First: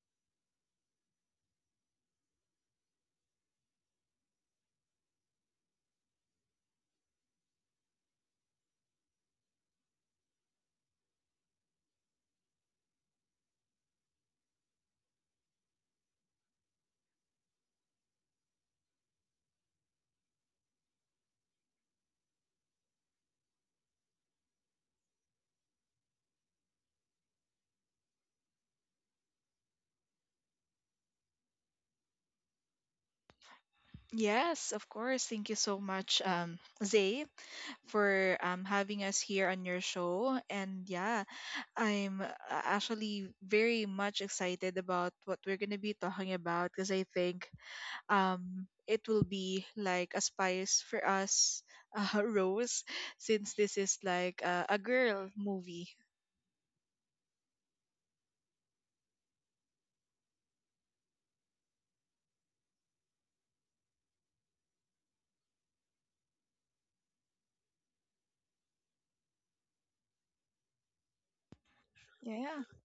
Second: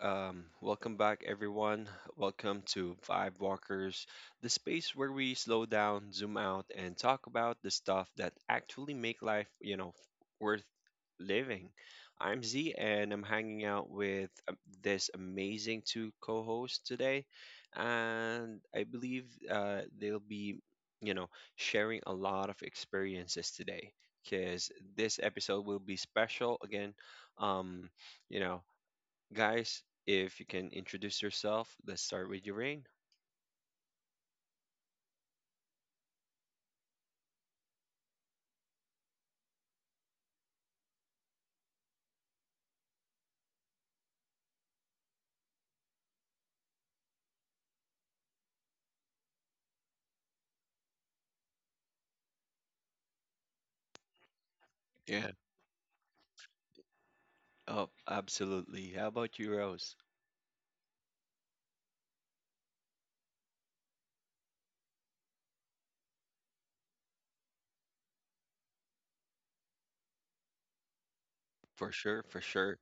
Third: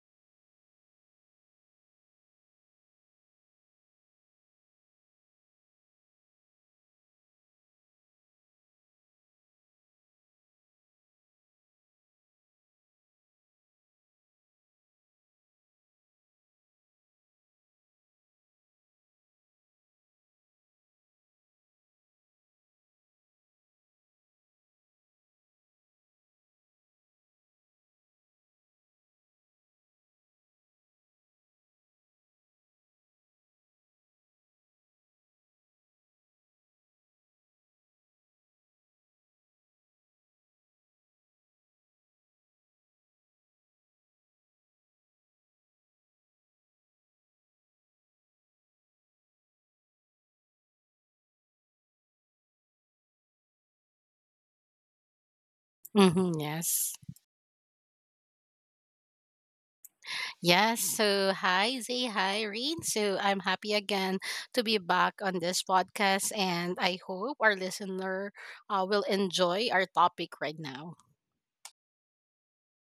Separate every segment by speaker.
Speaker 1: Welcome back, everyone. Welcome to Vibe Walkers, the space where we slow down, zoom out, and talk about the stuff that actually make life, you know, worth living. I'm Z, and I'm hanging out with this amazing two co-hosts today, and I believe they'll be, you know, sharing a lot of experiences today. Because this episode will be special again. Um, you know, guys, if you can introduce yourself, let's start with your Rain.
Speaker 2: Yes, of course. Thank you so much, Zay, for having us here on your show. And yeah, I'm actually very much excited about what we're going to be talking about because I think it will be like a spice for us, Rose, since this is like a girl
Speaker 1: Yeah.
Speaker 2: movie.
Speaker 3: Mm-hmm, yes.
Speaker 1: Oh, absolutely. How about you, Rose?
Speaker 3: Yes. So, hi, Zay. Hi, Reed. So, I'm happy again to be back on this podcast, and I hope our listener will enjoy our topic right now.
Speaker 1: For sure, for
Speaker 2: Yeah.
Speaker 1: sure.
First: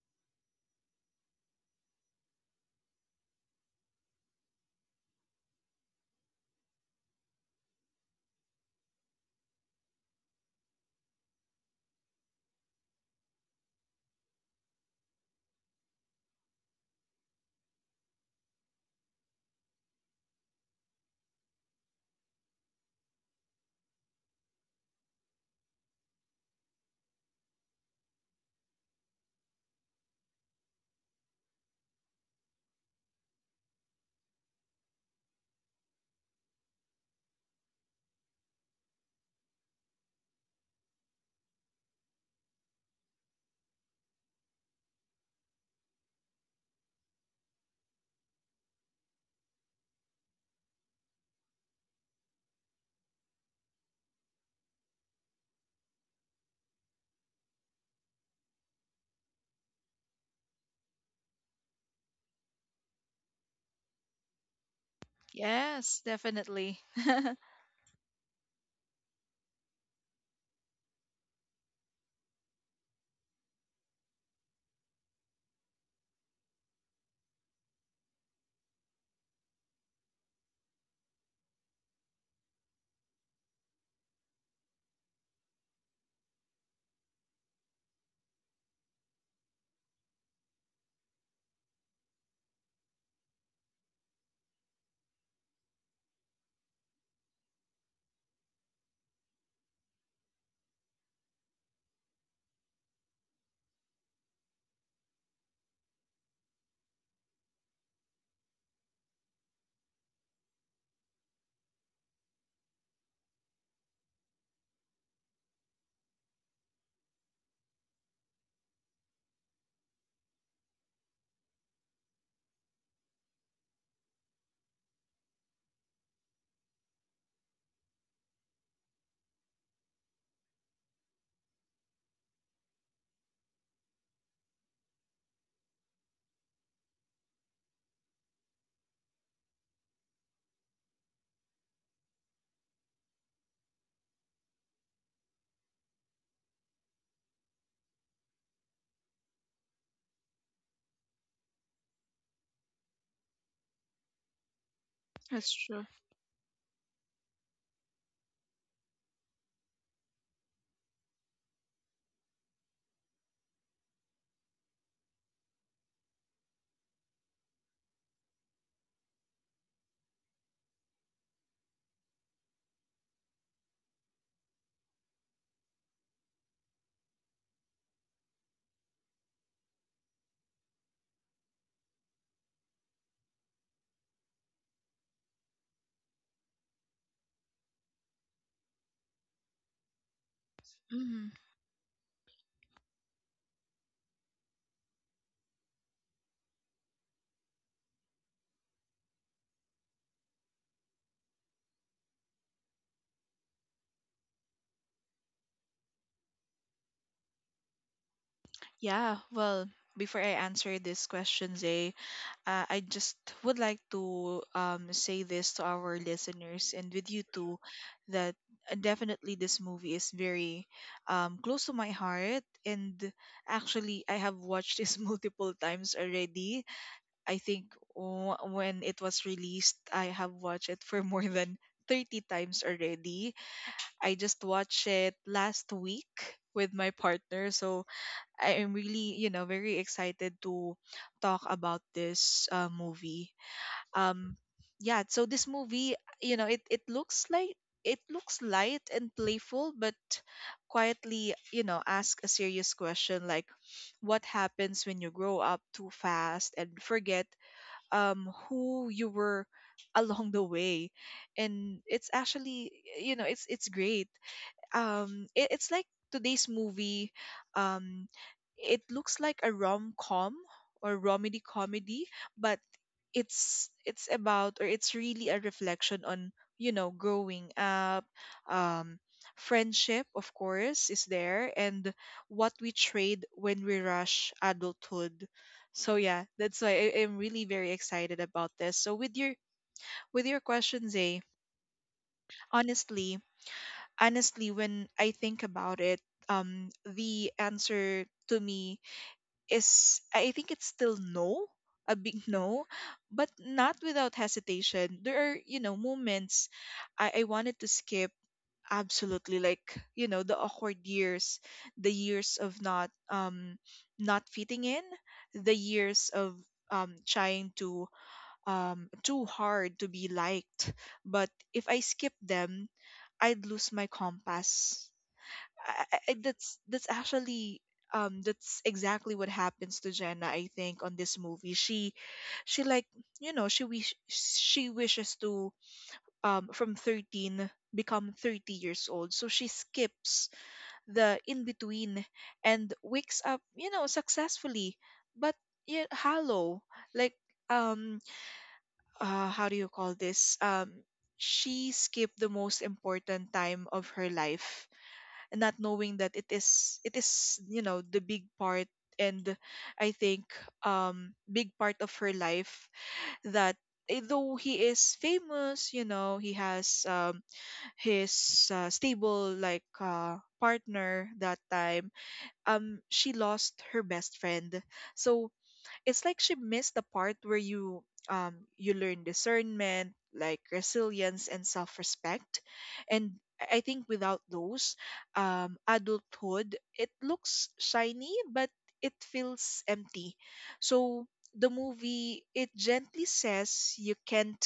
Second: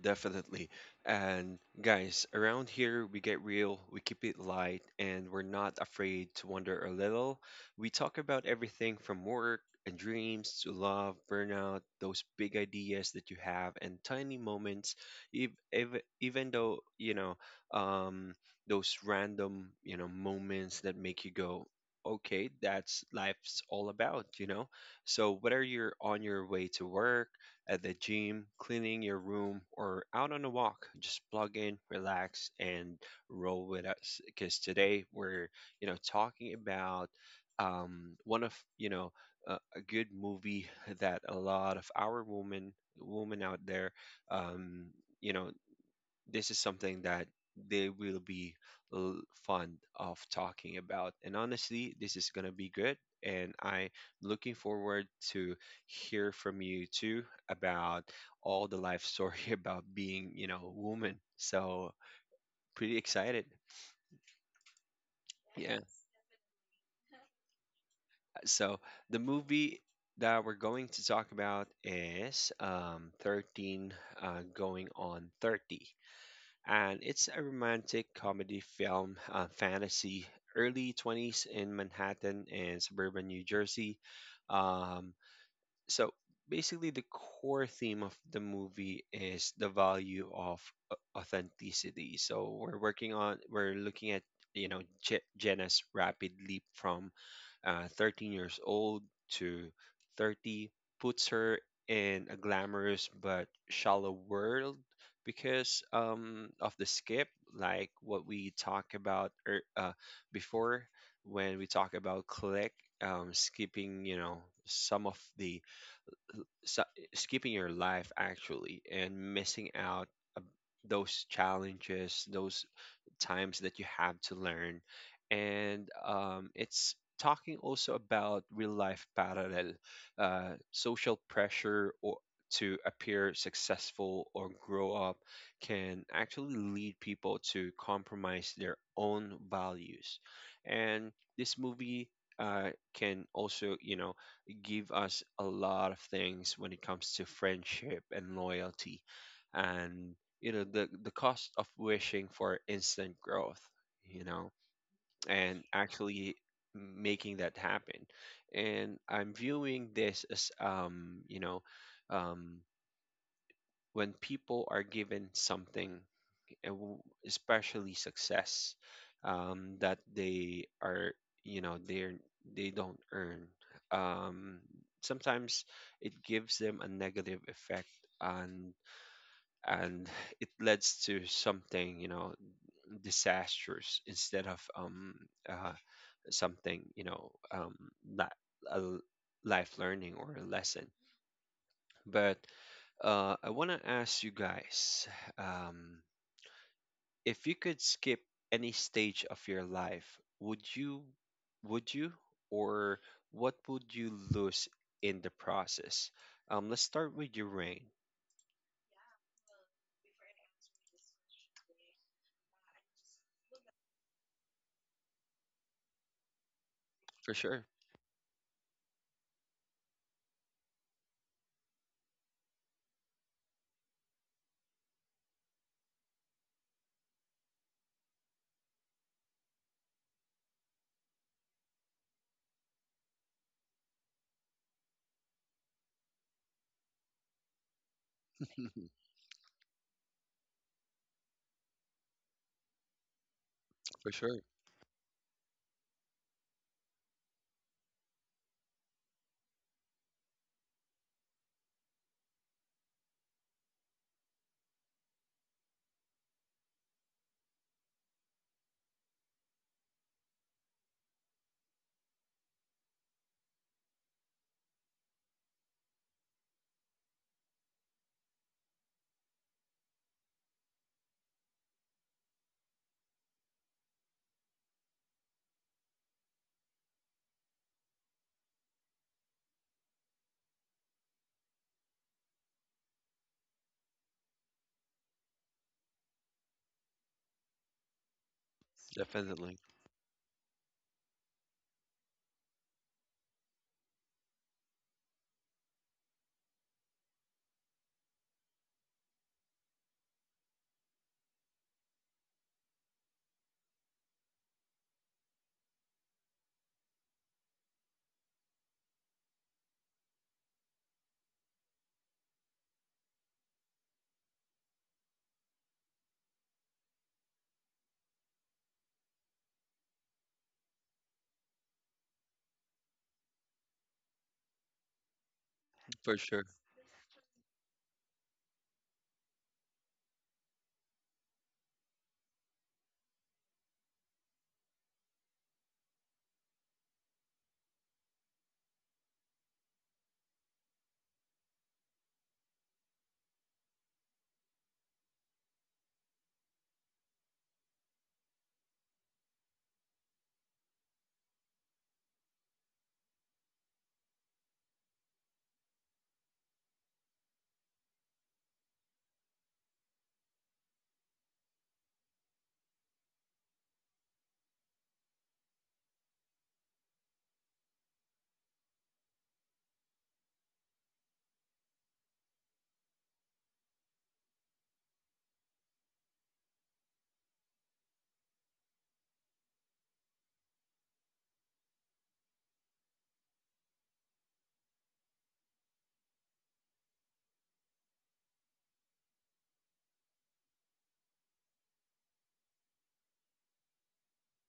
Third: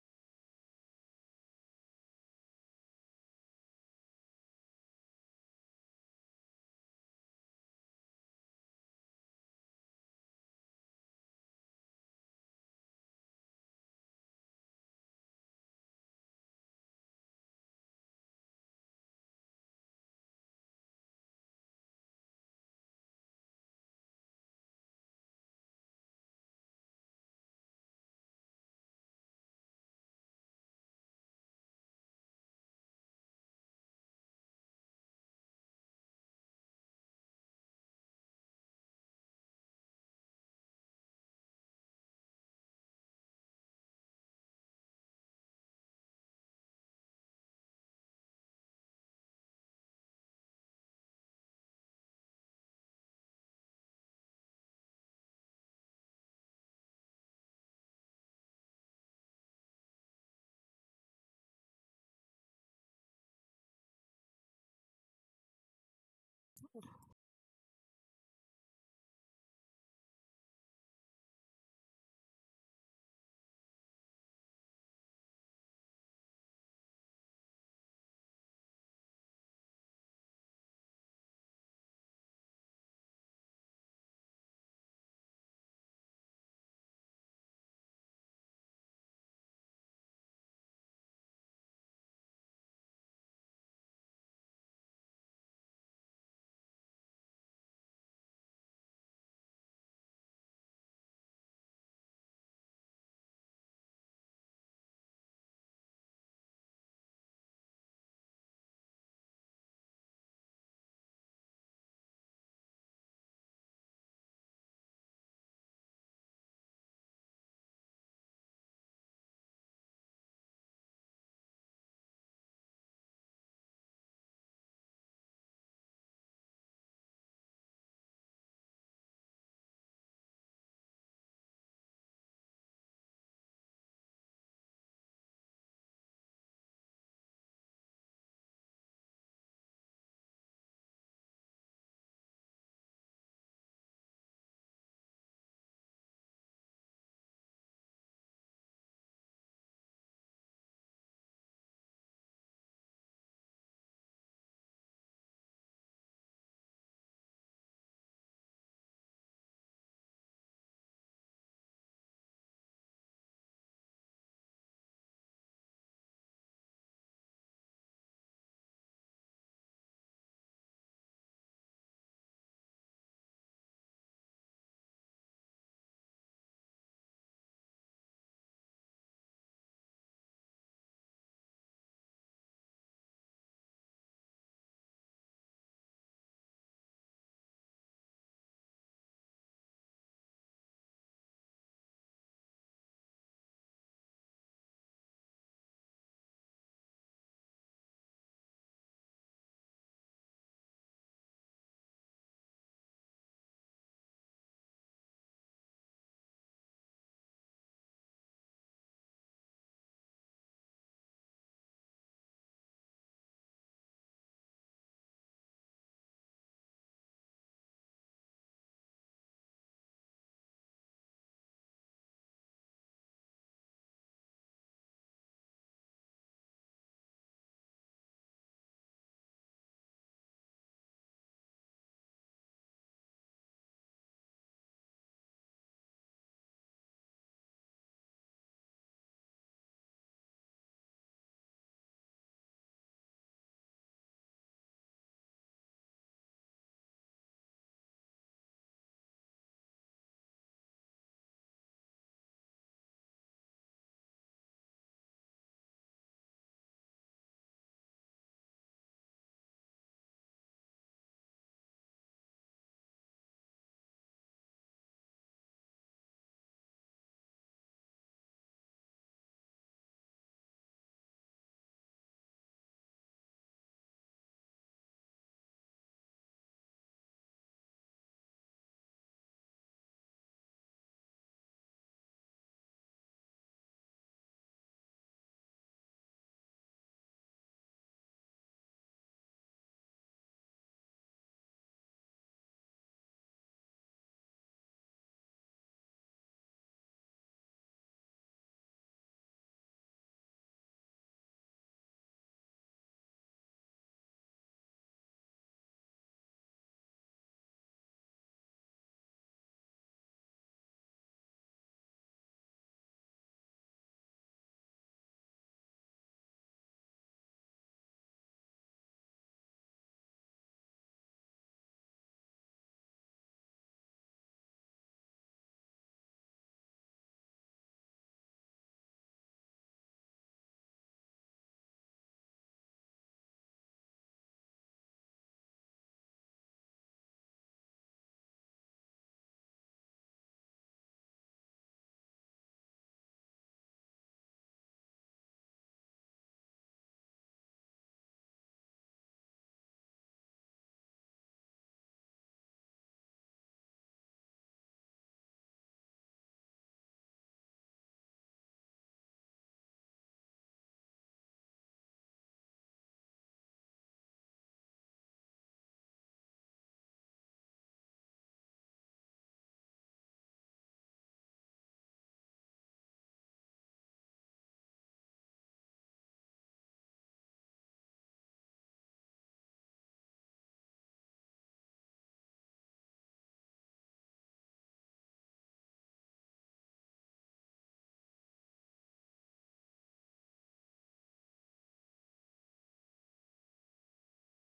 Speaker 1: Definitely. And guys, around here we get real, we keep it light, and we're not afraid to wonder a little. We talk about everything from work and dreams to love, burnout, those big ideas that you have, and tiny moments, ev ev even though, you know, um, those random, moments that make you go, okay, that's life's all about, you know? So whether you're on your way to work, at the gym, cleaning your room, or out on a walk, just plug in, relax, and roll with us. Because today we're, talking about one of, a good movie that a lot of our women out there, um, you know, this is something that they will be l- fond of talking about. And honestly, this is going to be good. And I'm looking forward to hear from you too about all the life story about being, a woman. So pretty excited. Yeah.
Speaker 2: Yes, definitely.
Speaker 1: So the movie that we're going to talk about is 13 going on 30. And it's a romantic comedy film, fantasy, early 20s in Manhattan and suburban New Jersey. um, so basically, the core theme of the movie is the value of authenticity. So we're working on we're looking at Jenna's rapid leap from 13 years old to 30 puts her in a glamorous but shallow world because, of the skip, like what we talked about ear before. When we talk about click, skipping, some of the skipping your life actually, and missing out uh, those challenges, those times that you have to learn. And it's talking also about real life parallel, social pressure or to appear successful or grow up can actually lead people to compromise their own values. And this movie can also, give us a lot of things when it comes to friendship and loyalty. And the cost of wishing for instant growth, you know
Speaker 2: That's
Speaker 1: and
Speaker 2: true.
Speaker 1: actually making that happen. And I'm viewing this as, um when people are given something, especially success, that they are, they're, they don't earn. um Sometimes it gives them a negative effect, and and it leads to something, you know, disastrous, instead of, uh, something, you know, li- a l- life learning or a lesson.
Speaker 2: Mhm.
Speaker 1: But I want to ask you guys, um, if you could skip any stage of your life, would you? Would you? Or what would you lose in the process? Let's start with your Rain.
Speaker 2: Yeah, well, before I answer this question, Zay, I just would like to say this to our listeners and with you
Speaker 1: For
Speaker 2: too
Speaker 1: sure.
Speaker 2: that definitely this movie is very close to my heart. And actually, I have watched this multiple times already. I think when it was released, I have watched it for more than 30 times already. I just watched it last week with my partner. So I am really, you know, very excited to talk about this movie.
Speaker 1: For
Speaker 2: um
Speaker 1: sure.
Speaker 2: yeah, so this movie, you know, it looks like, it looks light and playful, but quietly, you know, ask a serious question, like what happens when you grow up too fast and forget who you were along the way. And it's actually, you know, it's great. It's like today's movie, um it looks like a rom-com or romedy comedy, but it's about, or it's really a reflection on, you know, growing up. um Friendship, of course, is there, and what we trade when we rush adulthood. So yeah, that's why I'm really very excited about this. So with your,
Speaker 1: Definitely.
Speaker 2: with your question, Zay, honestly honestly, when I think about it, the answer to me is, I think it's still no, a big no, but not without hesitation. There are, you know, moments I wanted to skip absolutely, like, you know, the awkward years, the years of not not fitting in, the years of trying to too hard to be liked. But if I skip them, I'd lose my compass.
Speaker 1: For sure.
Speaker 2: That's actually that's exactly what happens to Jenna, I think, on this movie. She, you know, she wishes to, from 13 become 30 years old, so she skips the in between and wakes up, you know, successfully, but yeah, hollow. Like, um how do you call this? She skipped the most important time of her life, and not knowing that it is, it is, you know, the big part. And I think big part of her life, that, eh, though he is famous, you know, he has his stable, like partner that time, she lost her best friend. So it's like she missed the part where you you learn discernment, like resilience and self-respect. And I think without those, adulthood, it looks shiny, but it feels empty. So the movie, it gently says you can't,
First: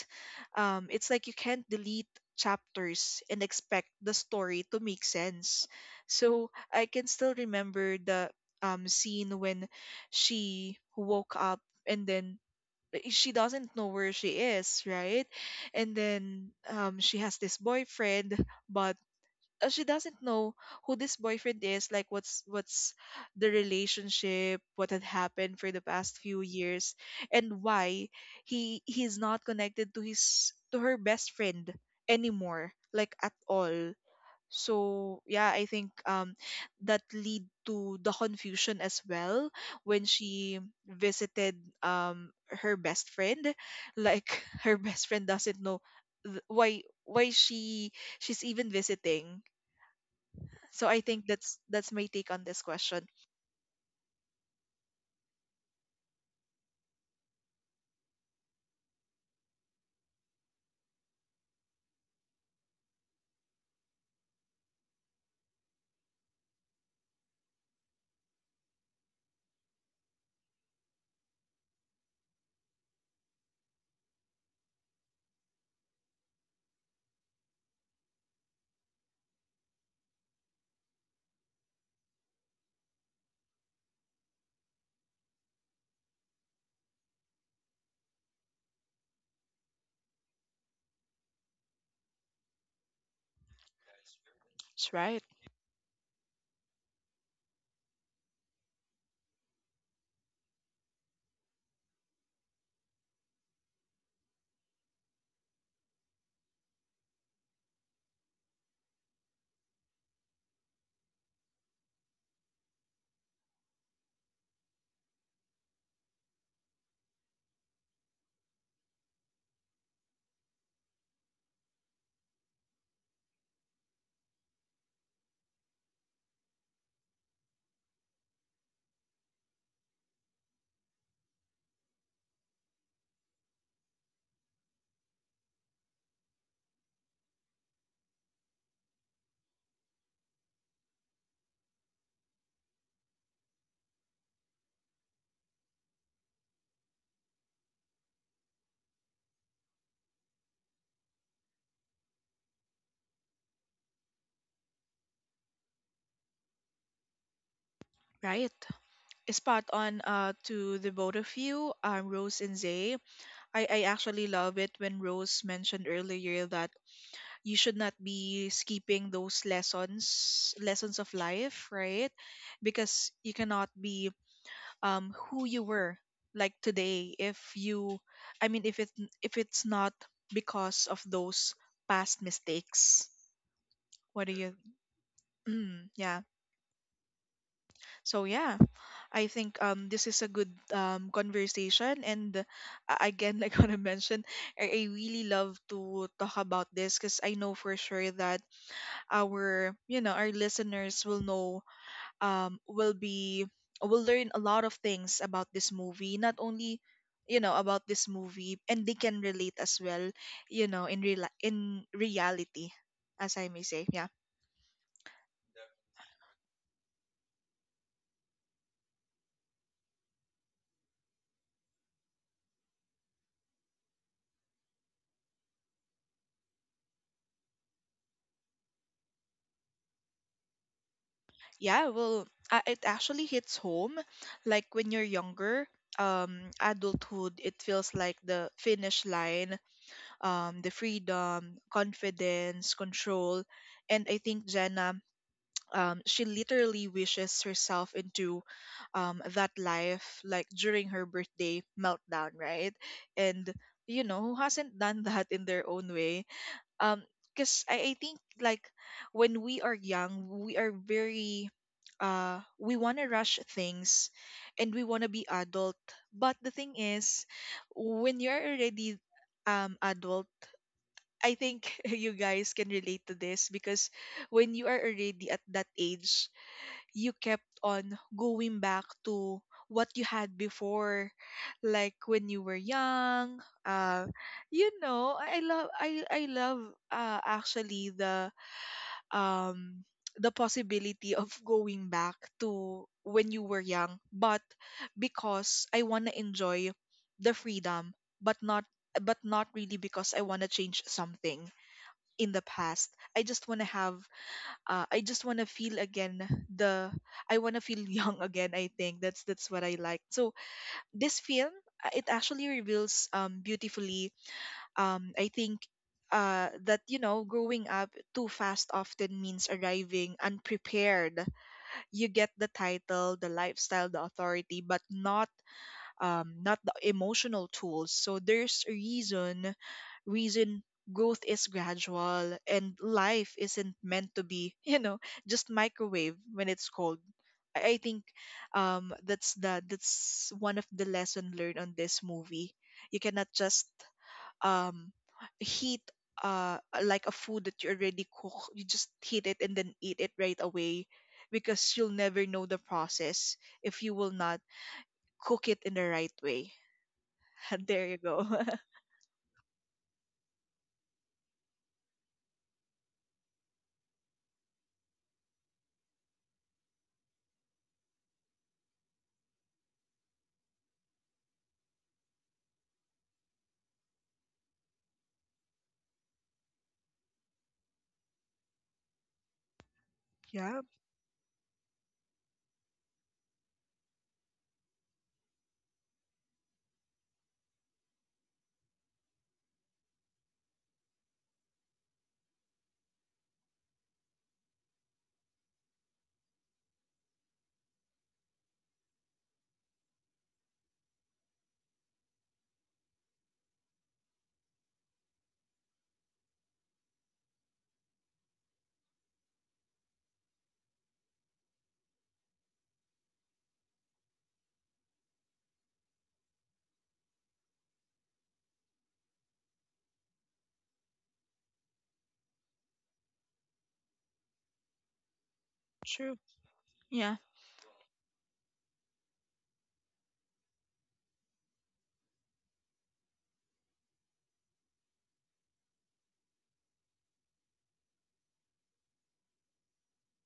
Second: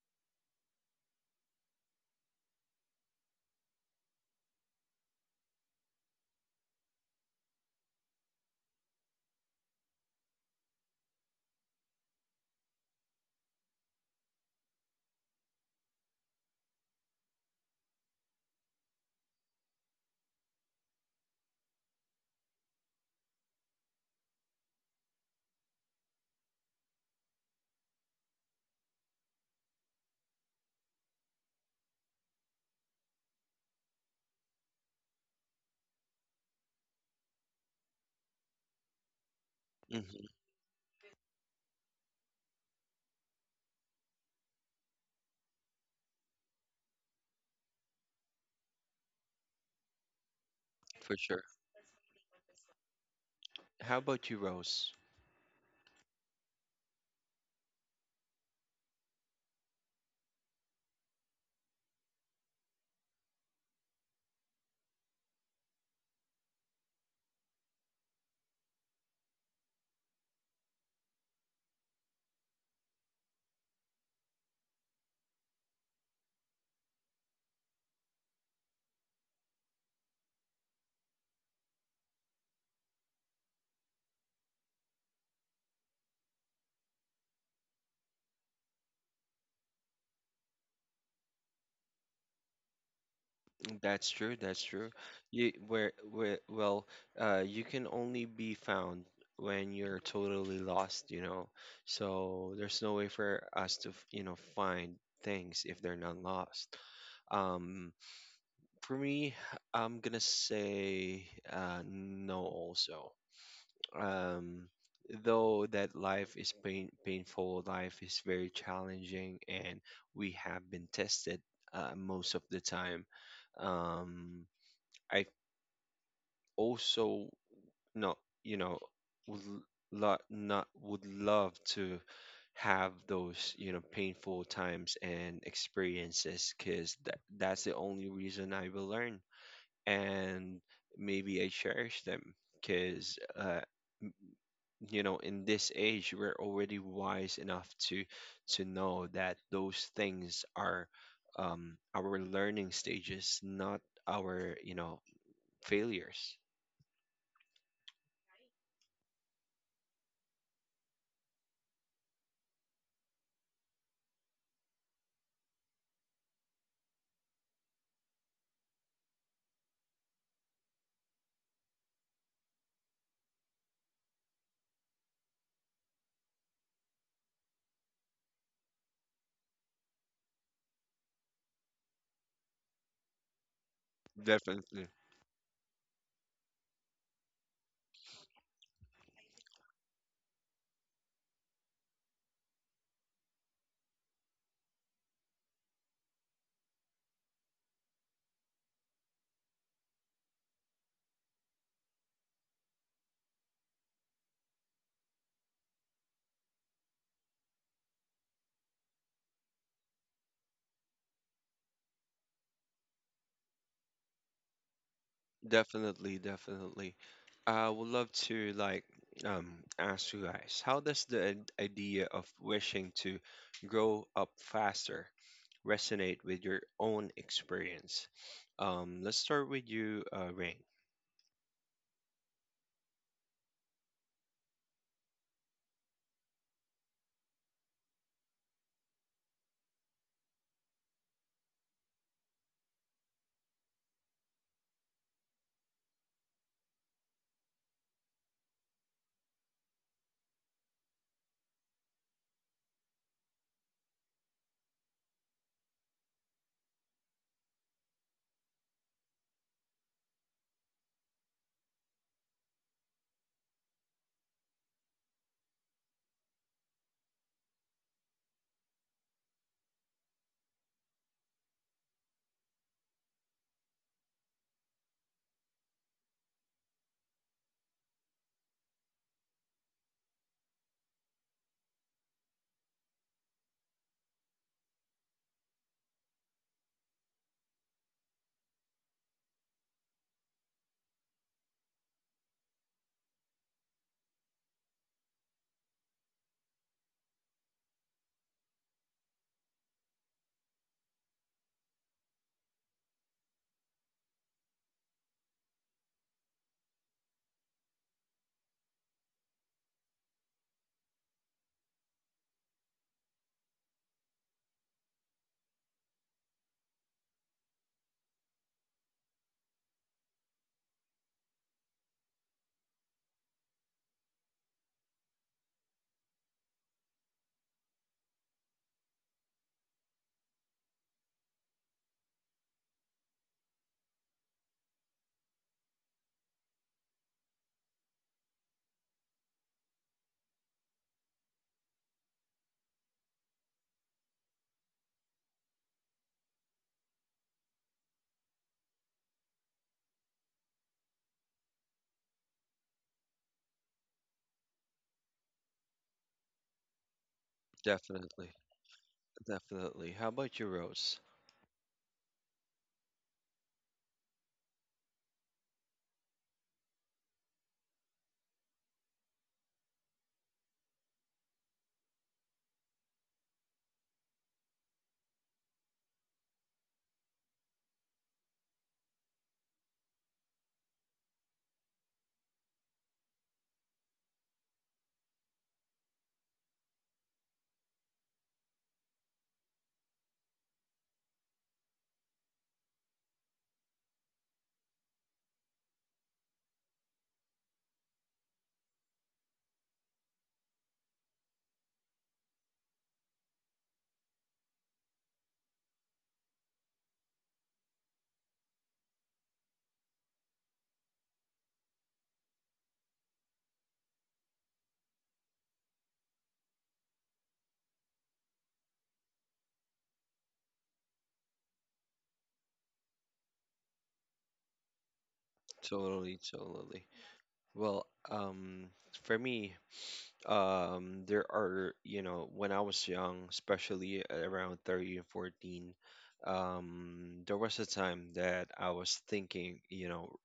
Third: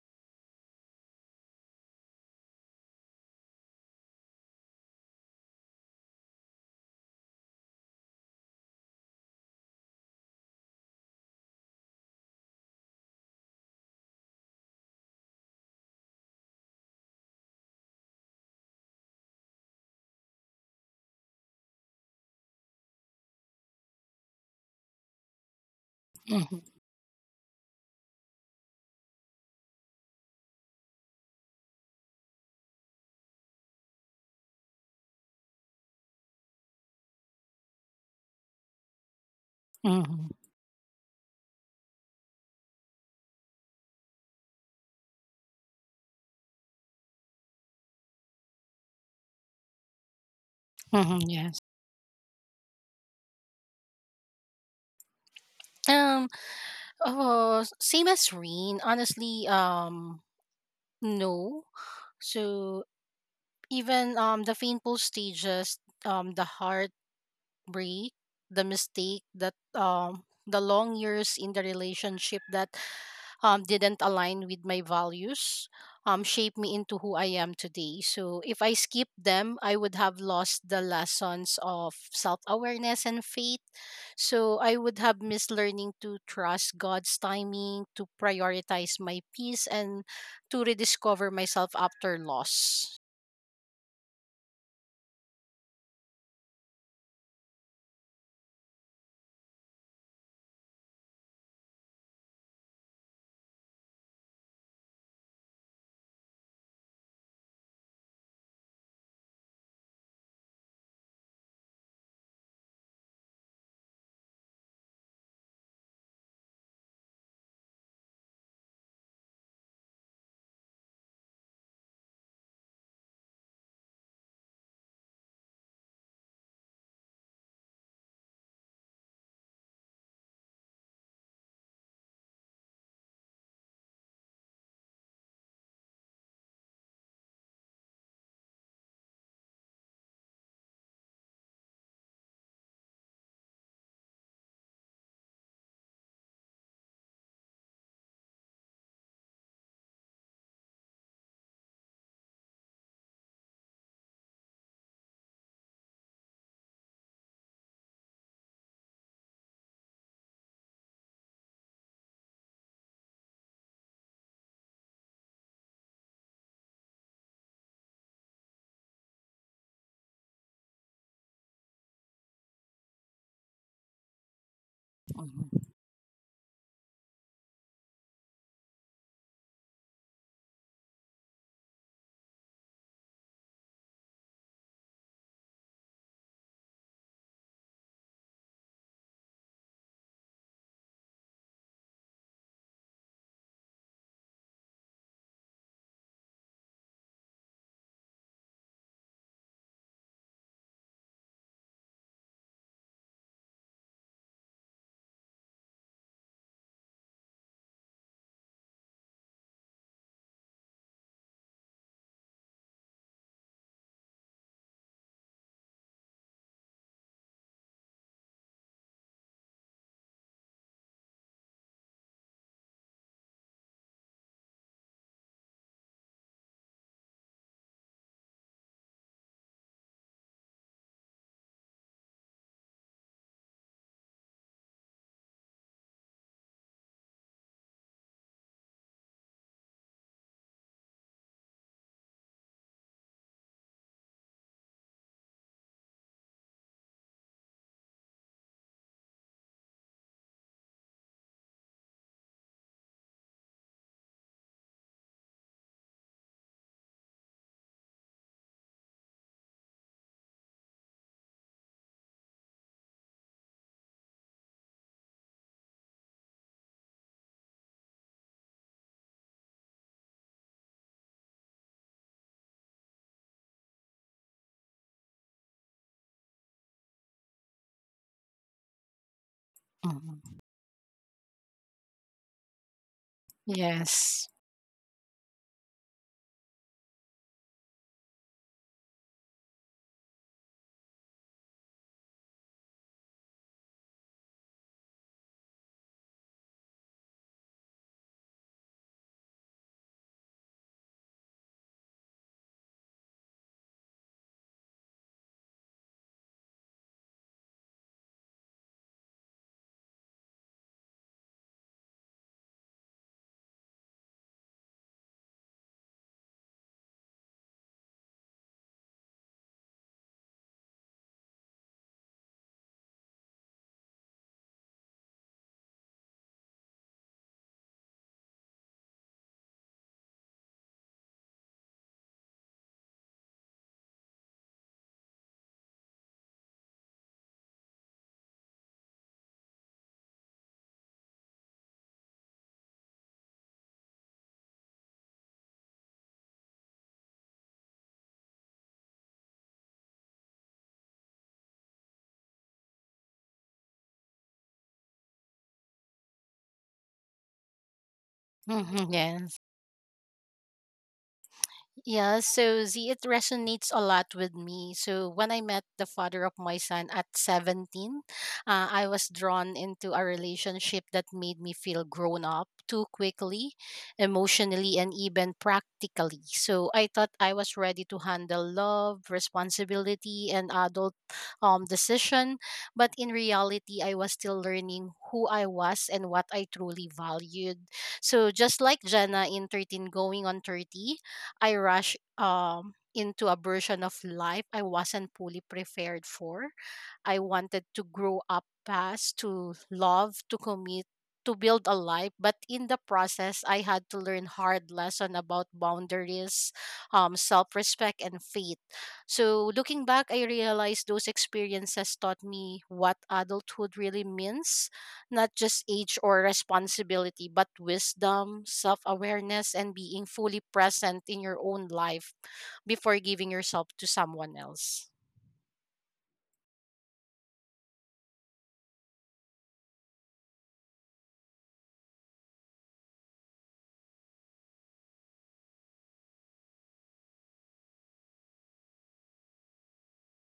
Speaker 2: it's like you can't delete chapters and expect the story to make sense. So I can still remember the scene when she woke up, and then, eh, she doesn't know where she is, right? And then she has this boyfriend, but she doesn't know who this boyfriend is. Like, what's the relationship? What had happened for the past few
Speaker 3: Mm-hmm,
Speaker 2: years, and why he's not connected to his, to her best friend anymore, like at all. So yeah, I think that lead to the confusion as well when
Speaker 3: mm-hmm,
Speaker 1: hmm
Speaker 2: she visited her best friend. Like, her best friend doesn't know why she, she's even visiting. So I
Speaker 1: For
Speaker 3: mm-hmm,
Speaker 2: think
Speaker 1: sure.
Speaker 2: that's
Speaker 3: yes.
Speaker 2: that's my take on this question.
Speaker 1: How about you, Rose?
Speaker 3: Um. Oh, same as Reen. Honestly, no. So even the painful stages, the heart Brie, the mistake that the long years in the relationship that didn't align with my values shaped me into who I am today. So if I skipped them, I would have lost the lessons of self-awareness and faith. So I would have missed learning to trust God's timing, to prioritize my peace and to rediscover myself after loss.
Speaker 1: Mm, that's true. That's true.
Speaker 2: That's right.
Speaker 1: You where well, you can only be found when you're totally lost, you know. So there's no way for us to, find things if they're not lost. Um, for me, I'm gonna say, no also. um, though that life is painful, life is very challenging, and we have been tested, most of the time. Um, I also not, you know, would l- lo- not would love to have those, you know, painful times and experiences, because that's the only reason I will learn, and maybe I cherish them. Because, you know, in this age we're already wise enough to know that those things are, our learning stages, not our, failures.
Speaker 2: Right. Spot on to the both of you, Rose and Zay. I actually love it when Rose mentioned earlier that you should not be skipping those lessons of life, right? Because you cannot be who you
Speaker 3: Mhm,
Speaker 2: were like today if you, I mean, if it, if it's not because of those past mistakes, what do you.
Speaker 1: definitely
Speaker 2: Mm, yeah, so yeah, I think this is a good conversation. And again, like what I mentioned, I really love to talk about this because I know for sure that our, you know, our listeners will know, um will be will learn a lot of things about this movie, not only, you know, about this movie, and they can relate as well, you know, in real, in reality, as I may say. Yeah.
Speaker 1: definitely definitely I would love to, like, um ask you guys, how does the idea of wishing to grow up faster resonate with your own experience? Let's start with you, Rain.
Speaker 2: Yeah, well, it actually hits home. Like, when you're younger, adulthood, it feels like the finish line, the freedom, confidence, control. And I think Jenna, she literally wishes herself into, that life, like during her birthday meltdown, right? And, you know, who hasn't done that in their own way? um because I think, like, when we are young, we are very, we want to rush things, and we want to be adult. But the thing is, when you're already adult, I think you guys can relate to this, because when you are already at that age, you kept on going back to what you
Speaker 3: mhm.
Speaker 2: had before, like when you were young. uh
Speaker 3: Yes.
Speaker 2: you know, I love actually um the possibility of going back to when you were young, but because I want to enjoy the freedom, but not, really, because I want to change something in the past. I just want to have, I just want to feel again the, I want to feel young again, I think that's what I like. So this film, it actually reveals beautifully, I think that, you know, growing up too fast often means arriving unprepared. You get the title, the lifestyle, the authority, but not, not the emotional tools. So there's a reason growth is gradual, and life isn't meant to be, you know, just microwave when it's cold. I think that's the, that's one of the lesson learned on this movie. You cannot just um, heat, like a food that you already cook. You just heat it and then eat it right away, because you'll never know the process if you will not cook it in the right way. There you go.
Speaker 1: Definitely
Speaker 3: Mhm,
Speaker 1: Definitely. How about your Rose?
Speaker 3: Yeah, so Z, it resonates a lot with me. So when I met the father of my son at 17, I was drawn into a relationship that made me feel grown up too quickly, emotionally, and even practically. So I thought I was ready to handle love, responsibility, and
Speaker 2: Yeah,
Speaker 3: adult decision. But in reality, I was still learning who I was and what I truly valued. So just like Jenna in 13 going on 30, I rushed into a version of life I wasn't fully prepared for. I wanted to grow up fast, to love, to commit, to build a life. But in the process, I had to learn hard lesson about boundaries, self-respect, and faith. So looking back, I realized those experiences taught me what adulthood really means not just age or responsibility, but wisdom, self awareness, and being fully present in your own life before giving yourself to someone else.
Speaker 2: true.
Speaker 1: Totally, totally.
Speaker 2: Yeah,
Speaker 1: Well, for me, there are, when I was young, especially around 13 and 14, there was a time that I was thinking, you know,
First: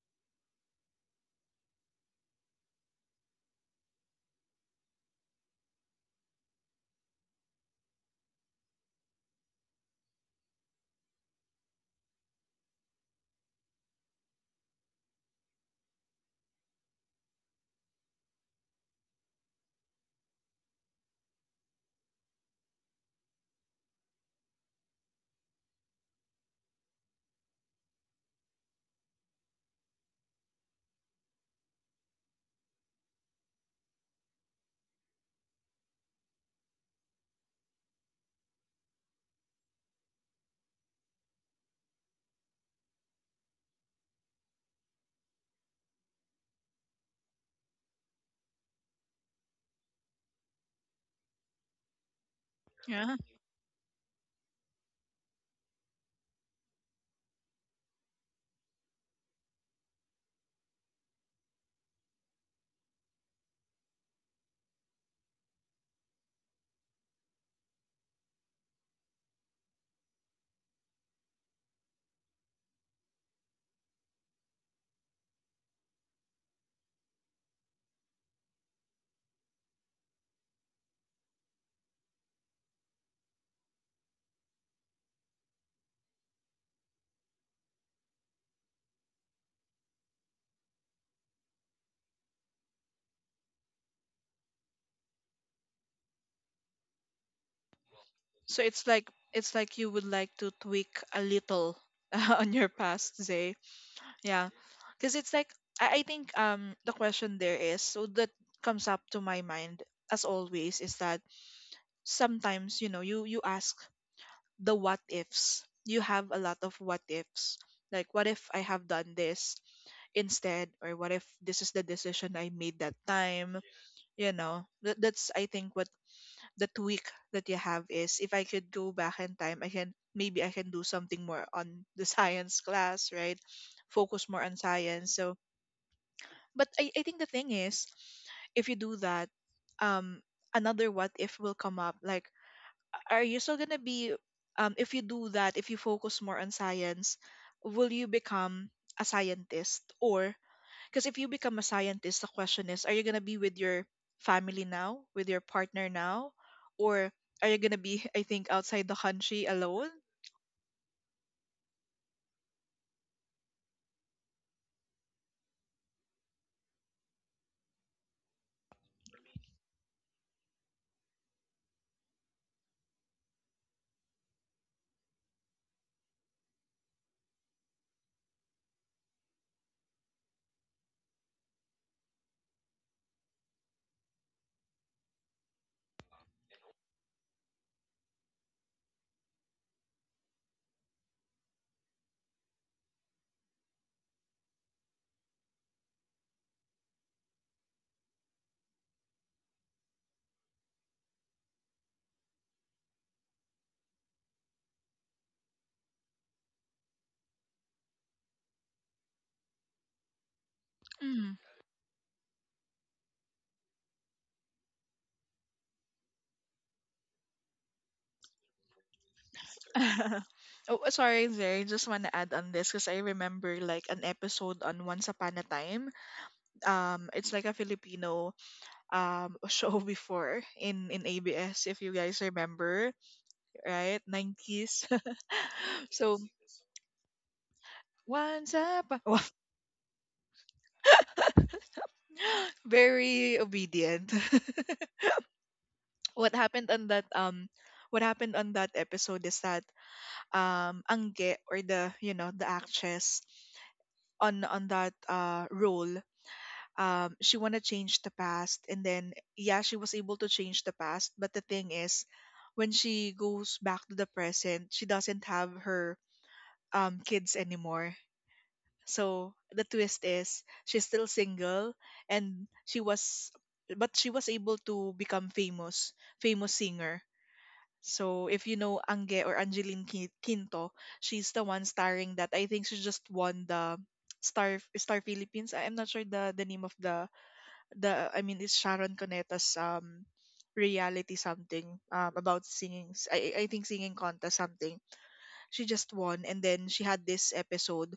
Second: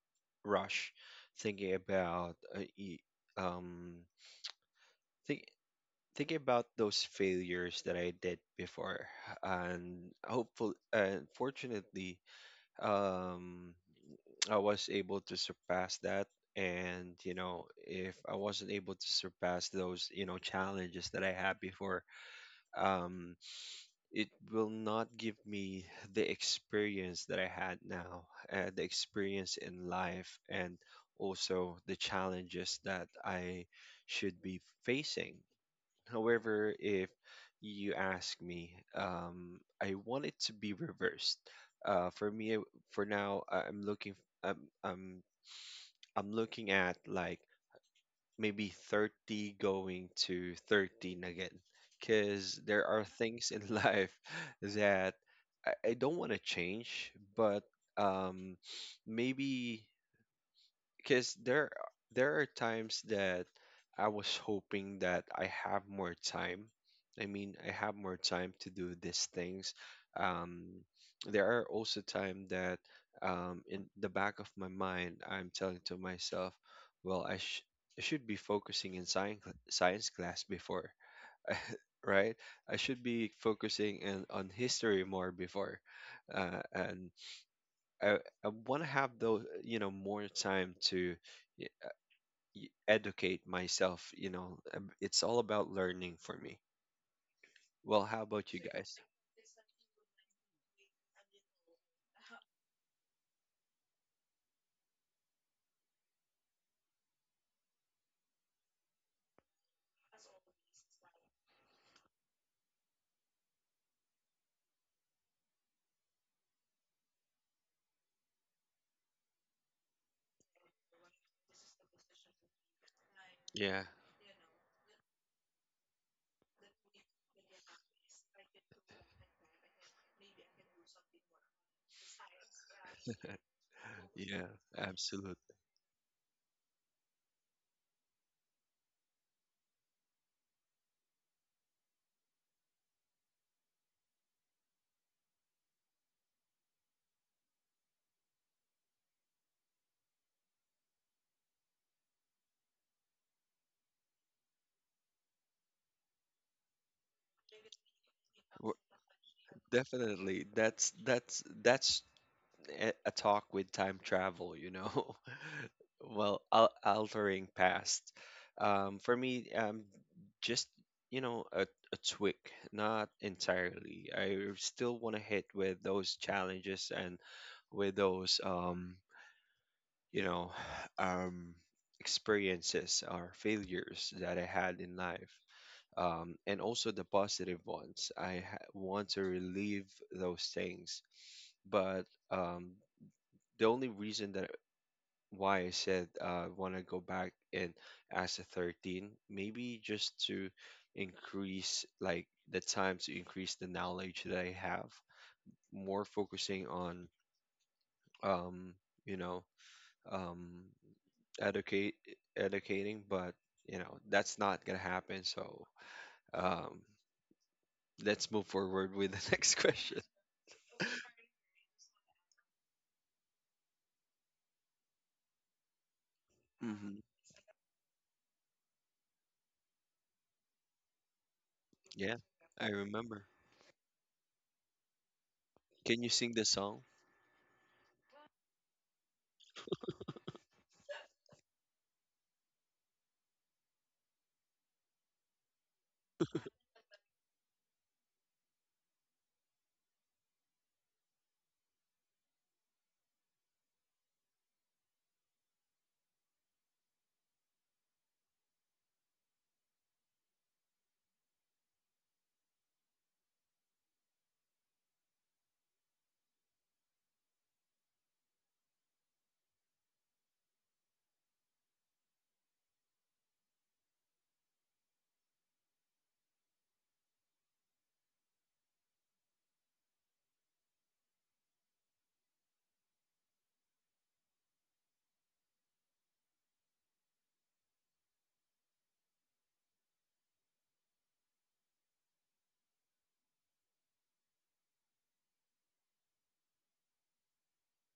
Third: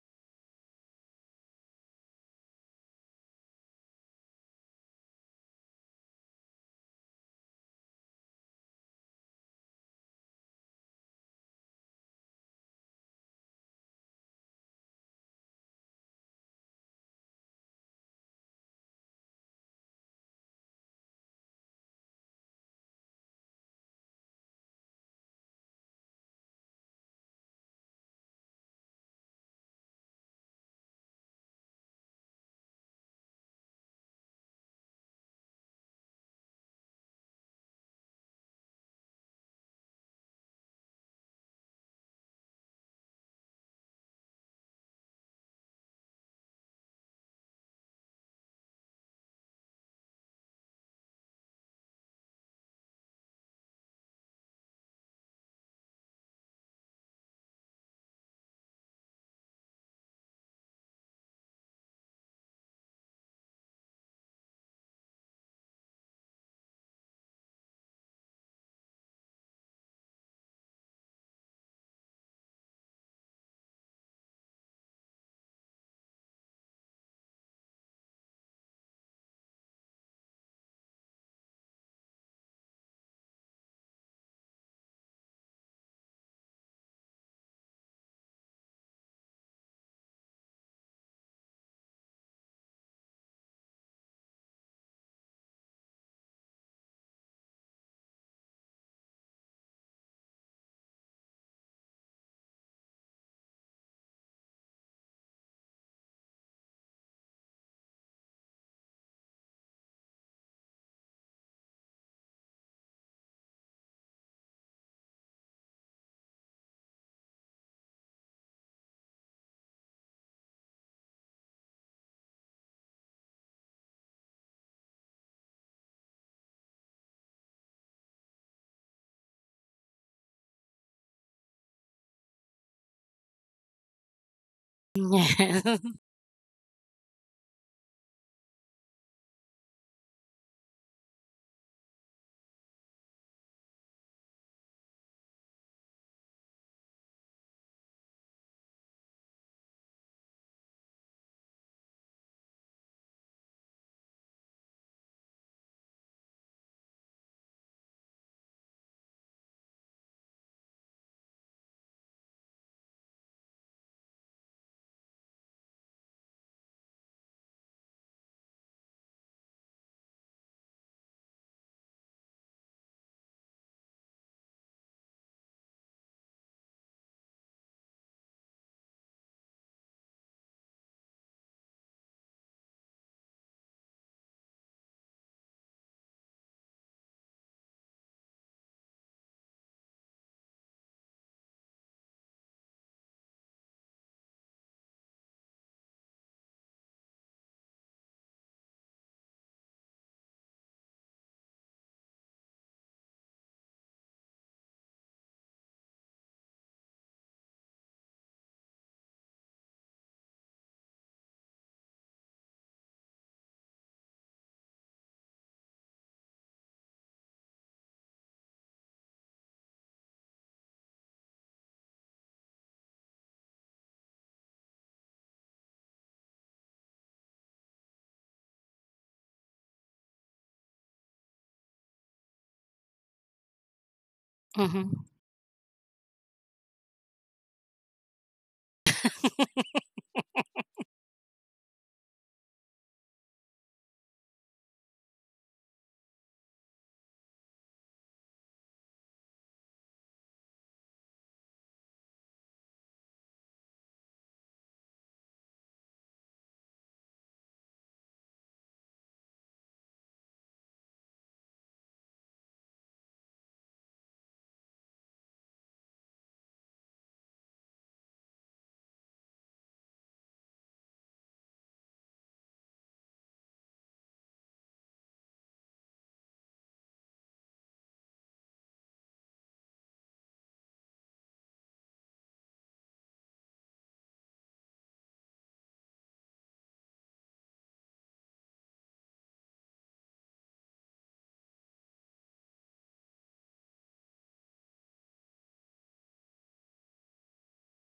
Speaker 1: rush, thinking about, um, think, thinking about those failures that I did before, and hopeful, and fortunately, um. I was able to surpass that. And, if I wasn't able to surpass those, challenges that I had before, um, it will not give me the experience that I had now, the experience in life, and also the challenges that I should be facing. However, if you ask me, I want it to be reversed. For me, for now, I'm looking. I'm, I'm I'm looking at, like, maybe 30 going to 13 again. Because there are
Speaker 2: yeah.
Speaker 1: things in life that I don't want to change, but um, maybe, because there are times that I was hoping that I have more time. I mean, I have more time to do these things. Um, there are also time that, in the back of my mind, I'm telling to myself, well, I should be focusing in science class before, right? I should be focusing in on history more before, and I want to have those, more time to educate myself. It's all about learning for me. Well, how about you
Speaker 2: So it's
Speaker 1: guys?
Speaker 2: like, it's like you would like to tweak a little on your past, Zay. Yeah, because it's like, I think the question there, is so that comes up to my mind as always, is that sometimes, you know, you ask the what ifs. You have a lot of what ifs. Like, what if I have done this instead, or what if this is the decision I made that time?
Speaker 1: Yeah,
Speaker 2: You know, that's, I think, what that week that you have is, if I could go back in time, I can, maybe I can do something more on the science class, right? Focus more
Speaker 1: yeah,
Speaker 2: on science.
Speaker 1: absolutely.
Speaker 2: So,
Speaker 3: Yes.
Speaker 2: but I think the thing is, if you do that, um, another what if will come up. Like, are you still gonna be, if you do that, if you focus more on science, will you become a scientist? Or because if you become a scientist, the question is, are you gonna be with your family now, with your partner now, or are you gonna be, I think,
Speaker 1: W-
Speaker 2: outside the country alone?
Speaker 1: Definitely. That's a talk with time travel, you know. Well, altering past. For me, just, you know, a tweak, not entirely. I still want to hit with those challenges and with those, you know, um, experiences or failures that I had in life, and also the positive ones. I want to relieve those things, but, um, the only reason that why I said, want to go back and as a 13, maybe just to increase, like, the time to increase the knowledge that I have, more focusing on, um, you know um,
Speaker 2: Mm.
Speaker 1: educate educating, but, that's not gonna happen. So, um, let's move forward with the next question.
Speaker 2: Oh, sorry, Zay. Just want to add on this because I remember like an episode on Once Upon a Time.
Speaker 1: Hmm
Speaker 2: It's like a Filipino show before in ABS, if you
Speaker 1: Yeah,
Speaker 2: guys
Speaker 1: I
Speaker 2: remember,
Speaker 1: remember.
Speaker 2: right? Nineties.
Speaker 3: hmm
Speaker 1: Can you
Speaker 2: So
Speaker 1: sing the song?
Speaker 2: once up, very obedient. What happened on that episode is that, Angge, or, the you know, the actress on that role, she want to change the past, and then yeah, she was able to change the past, but the thing is, when she goes back to the present, she doesn't have her kids anymore. So the twist is, she's still single, and she was, but she was able to become famous, famous singer. So if you know Ange, or Angeline Quinto, she's the one starring that. I think she just won the Star Philippines. I am not sure the name of the, I mean, it's Sharon Cuneta's reality something about singing. I think singing contest something. She just won and then she had this episode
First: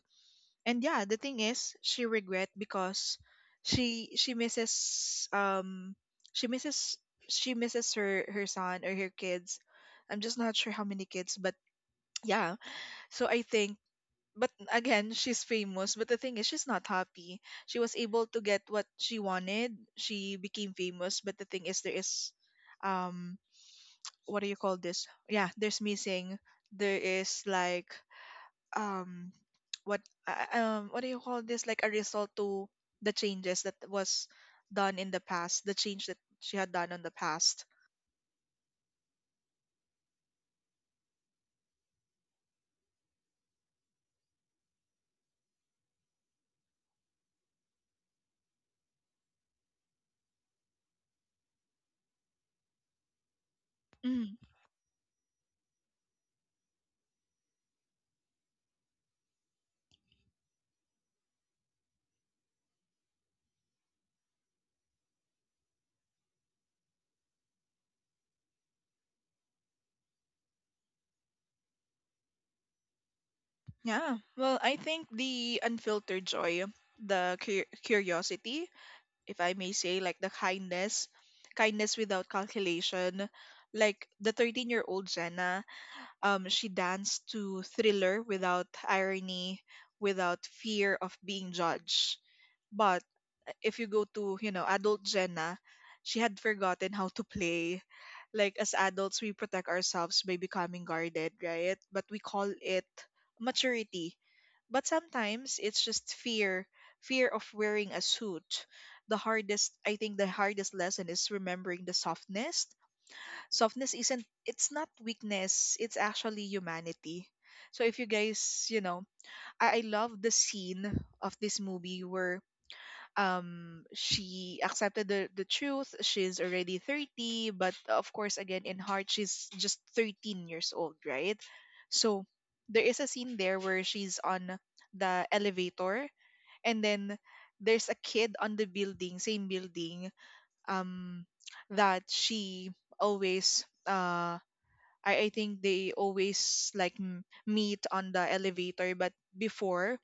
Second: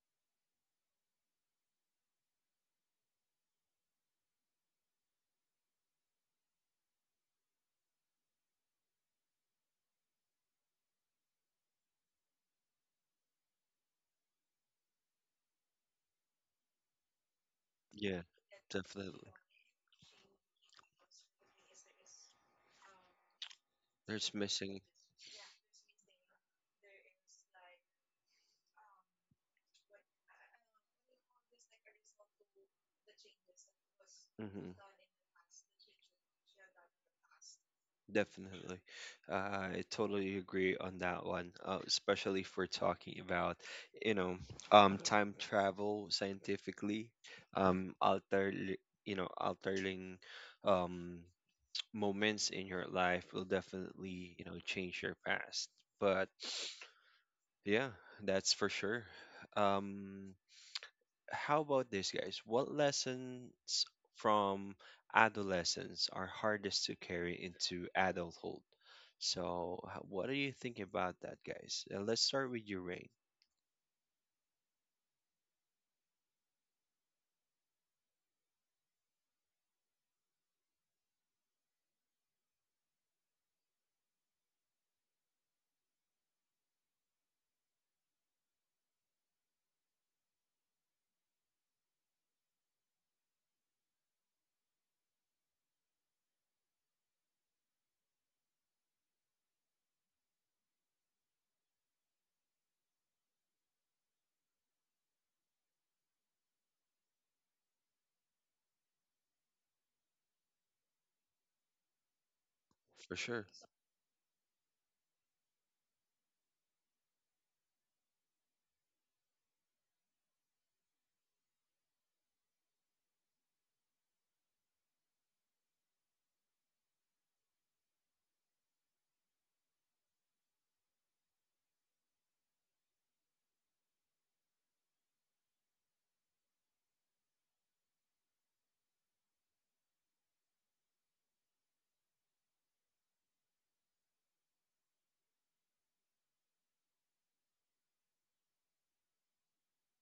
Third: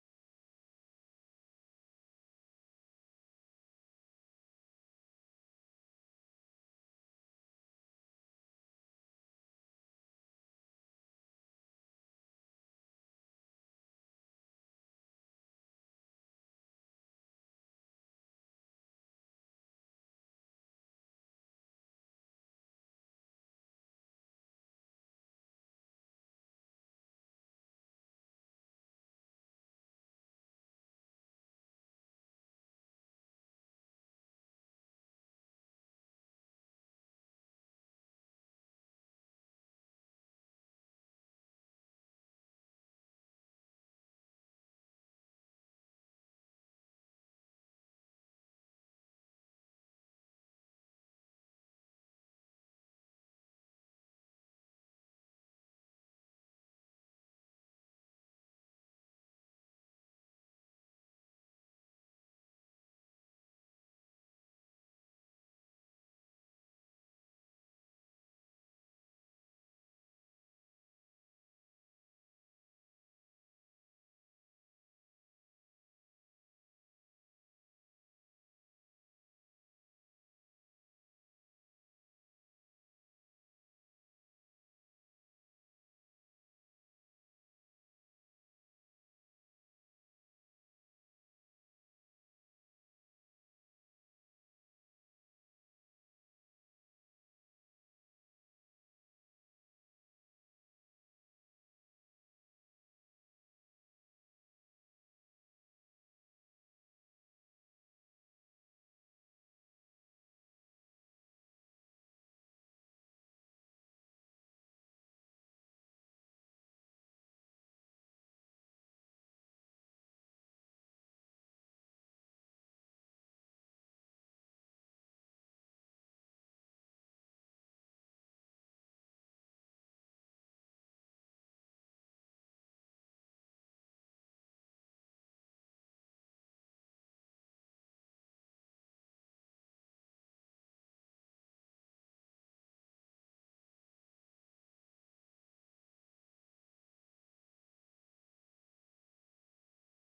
Speaker 2: and yeah, the thing is she regret because she misses she misses she misses her son or her kids. I'm just not sure how many kids, but yeah. So I think, but again, she's famous but the thing is she's not happy. She was
Speaker 1: Yeah,
Speaker 2: able to get what she
Speaker 1: definitely.
Speaker 2: wanted, she became famous, but the thing is there is um
Speaker 1: There's
Speaker 2: what do you call
Speaker 1: missing.
Speaker 2: this, yeah, there's missing. There is like, um what what do you call this, like a result to the changes that was
Speaker 1: Hmm
Speaker 2: done in the past, the change that she had done in the past.
Speaker 1: Definitely. I totally agree on that one, especially if we're talking about, you know, time travel scientifically, um, alter, altering, um, moments in your life will
Speaker 2: mm,
Speaker 1: definitely, change your past. But yeah, that's for sure. Um, how about this, guys? What lessons from adolescence are hardest to carry into adulthood? So, what do you think about that, guys? Let's start with you, Rain.
Speaker 2: yeah, well, I think the unfiltered joy, the curiosity, if I may say, like the kindness, kindness without calculation. Like the 13-year-old Jenna, she danced to Thriller without irony, without fear of being judged. But if you go to, you know, adult Jenna, she had forgotten how to play. Like as adults, we protect ourselves by becoming guarded, right? But we call it maturity. But sometimes it's just fear, fear of wearing a suit. The hardest, I think the hardest lesson is remembering the softness.
Speaker 1: For sure.
Speaker 2: Softness isn't, it's not weakness, it's actually humanity. So if you guys, you know, I love the scene of this movie where she accepted the truth, she's already 30, but of course again in heart she's just 13 years old, right? So there is a scene there where she's on the elevator, and then there's a kid on the building, same building, um that she always I think they always like meet on the elevator. But before,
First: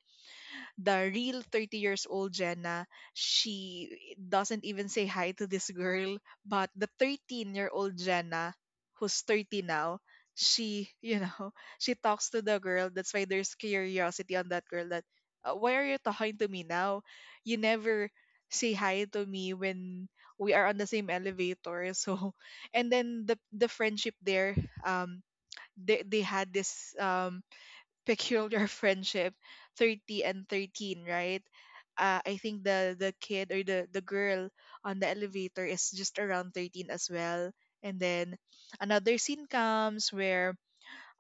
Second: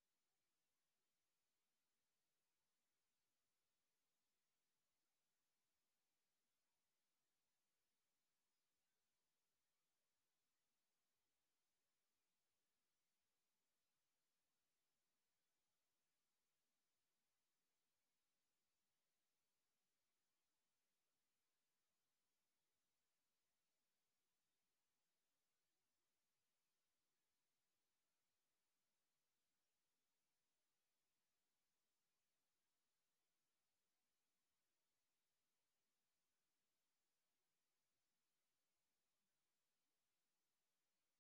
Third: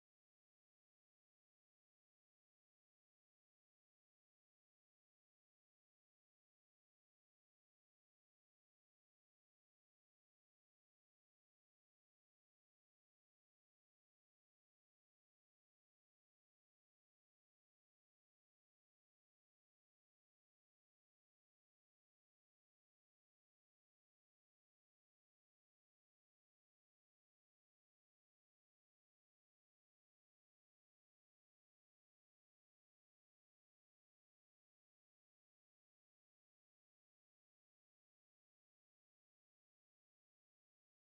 Speaker 2: the real 30 years old Jenna, she doesn't even say hi to this girl. But the 13-year-old Jenna, who's 30 now, she, you know, she talks to the girl. That's why there's curiosity on that girl that, why are you talking to me now? You never say hi to me when we are on the same elevator." So, and then the friendship there, um, they had this, peculiar friendship, 30 and 13, right? Uh, I think the kid or the girl on the elevator is just around 13 as well. And then another scene comes where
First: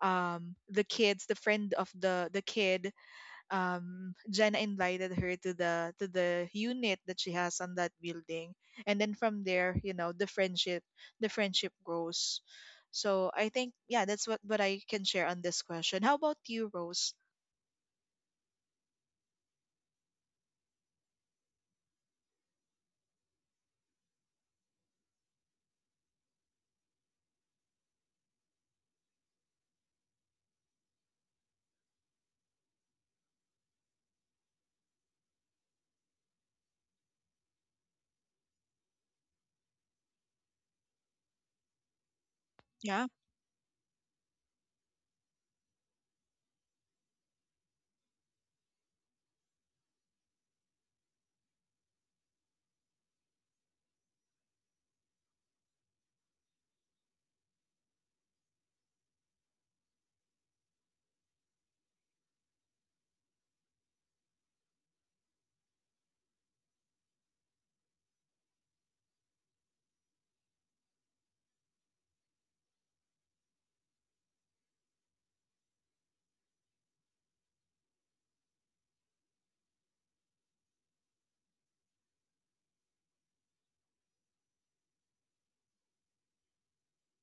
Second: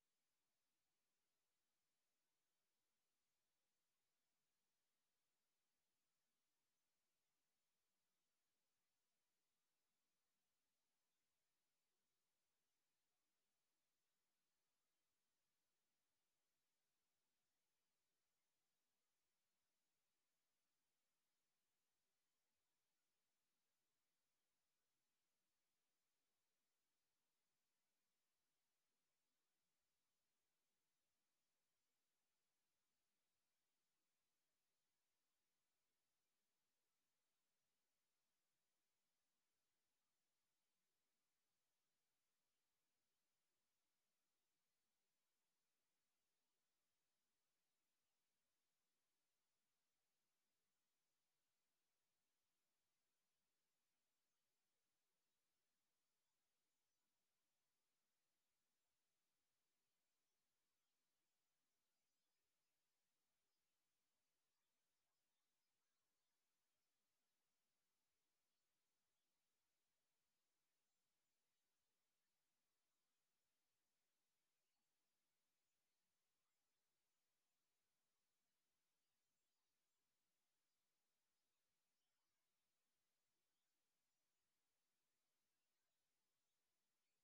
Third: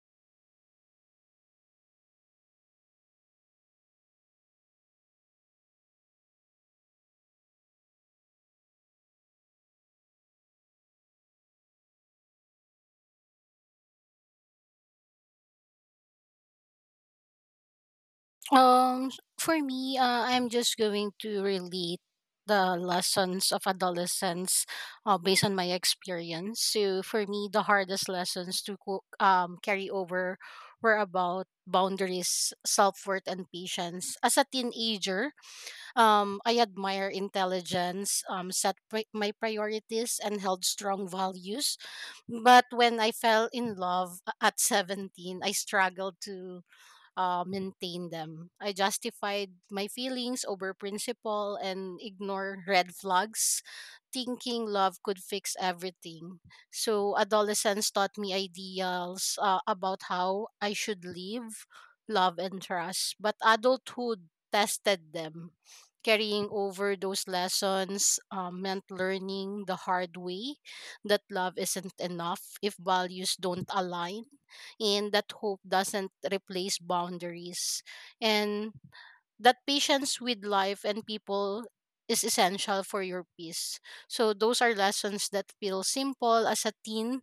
Speaker 2: the kids, the friend of the kid, Jenna invited her to the unit that she has on that building, and then from there, you know, the friendship, the friendship grows. So I think, yeah, that's what I can share on this question. How about you, Rose?
Speaker 3: Um, for me, I'm just going to relate the lessons of adolescence based on my experience. So for me, the hardest lessons to carry over were about boundaries, self worth, and patience. As a teenager, I admire intelligence, my priorities, and held strong values. But when
Speaker 2: Yeah,
Speaker 3: I fell in love at 17, I struggled to maintain them. I justified my feelings over principle and ignore red flags, thinking love could fix everything. So adolescence taught me ideals about how I should live, love, and trust. But adulthood tested them. Carrying over those lessons meant learning the hard way that love isn't enough if values don't align and that hope doesn't replace boundaries and that patience with life and people is essential for your peace. So those are lessons that feel simple as a teen,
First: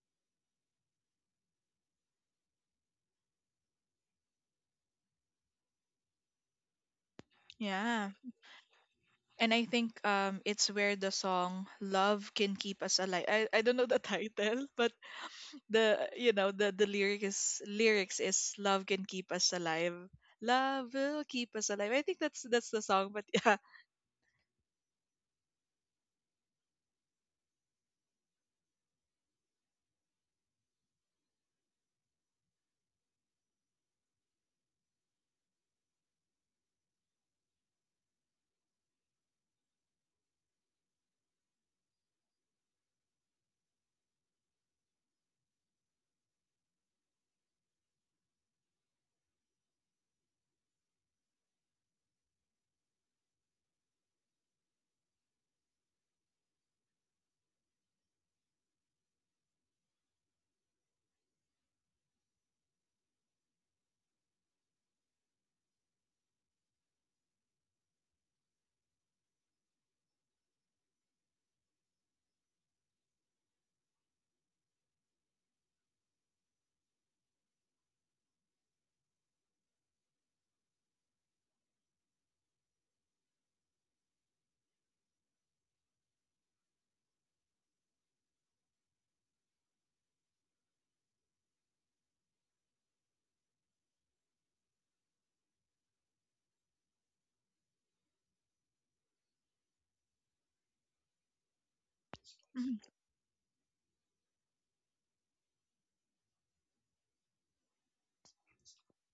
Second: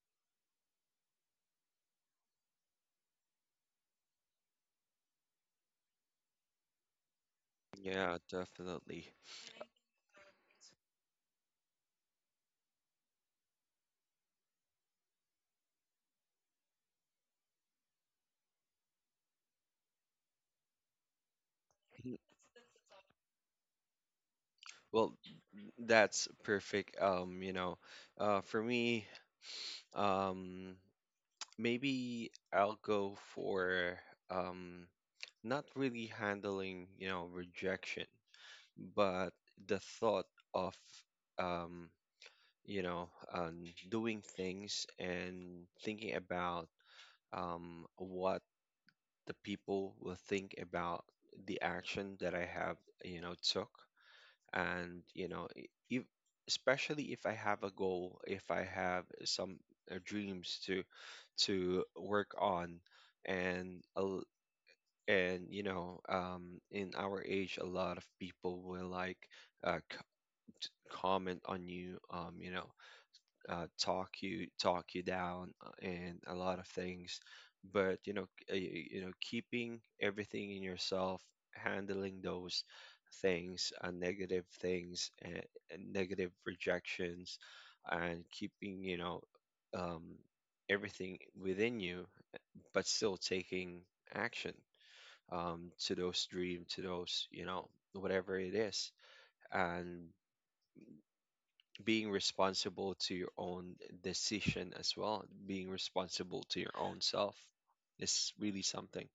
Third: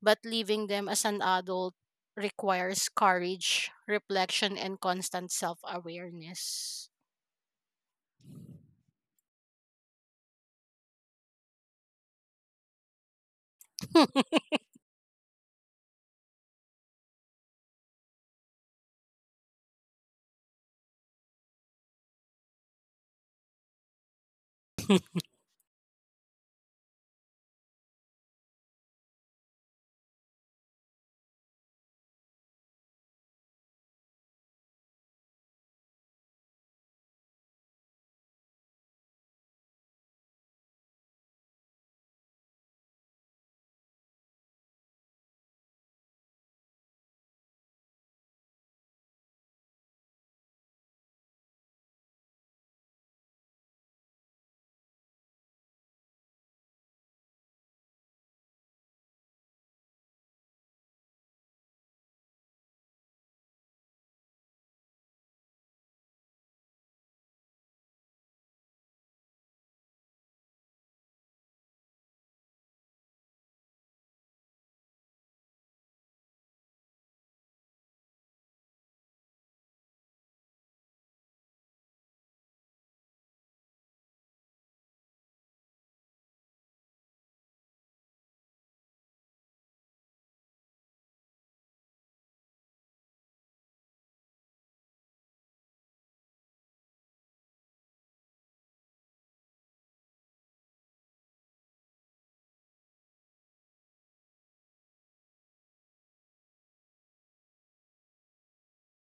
Speaker 3: but living them as an adult requires courage, reflection, and constant self awareness.
Speaker 2: yeah.
Speaker 1: Yeah, definitely.
Speaker 2: And I think it's where the song Love Can Keep Us Alive. I don't know the title, but the, you know, the lyrics is Love Can Keep Us Alive. Love will keep us alive. I
Speaker 1: Mhm.
Speaker 2: think that's the song, but yeah.
Speaker 1: Well, that's perfect. For me, um, maybe I'll go for, um, not really handling, rejection. But the thought of, um, doing things and thinking about, what the people will think about the action that I have, took. And if, especially if I have a goal, if I have some, dreams to work on, and a l- and you know in our age a lot of people will, like, uh, comment on you, talk you down, and a lot of things. But, you know, keeping everything in yourself, handling those things, negative things, and negative rejections, and keeping, um, everything within you, but still taking action, to those dream, to those, whatever it is, and being
Speaker 2: Mhm.
Speaker 1: responsible to your own decision as well, being responsible to your own self is really something.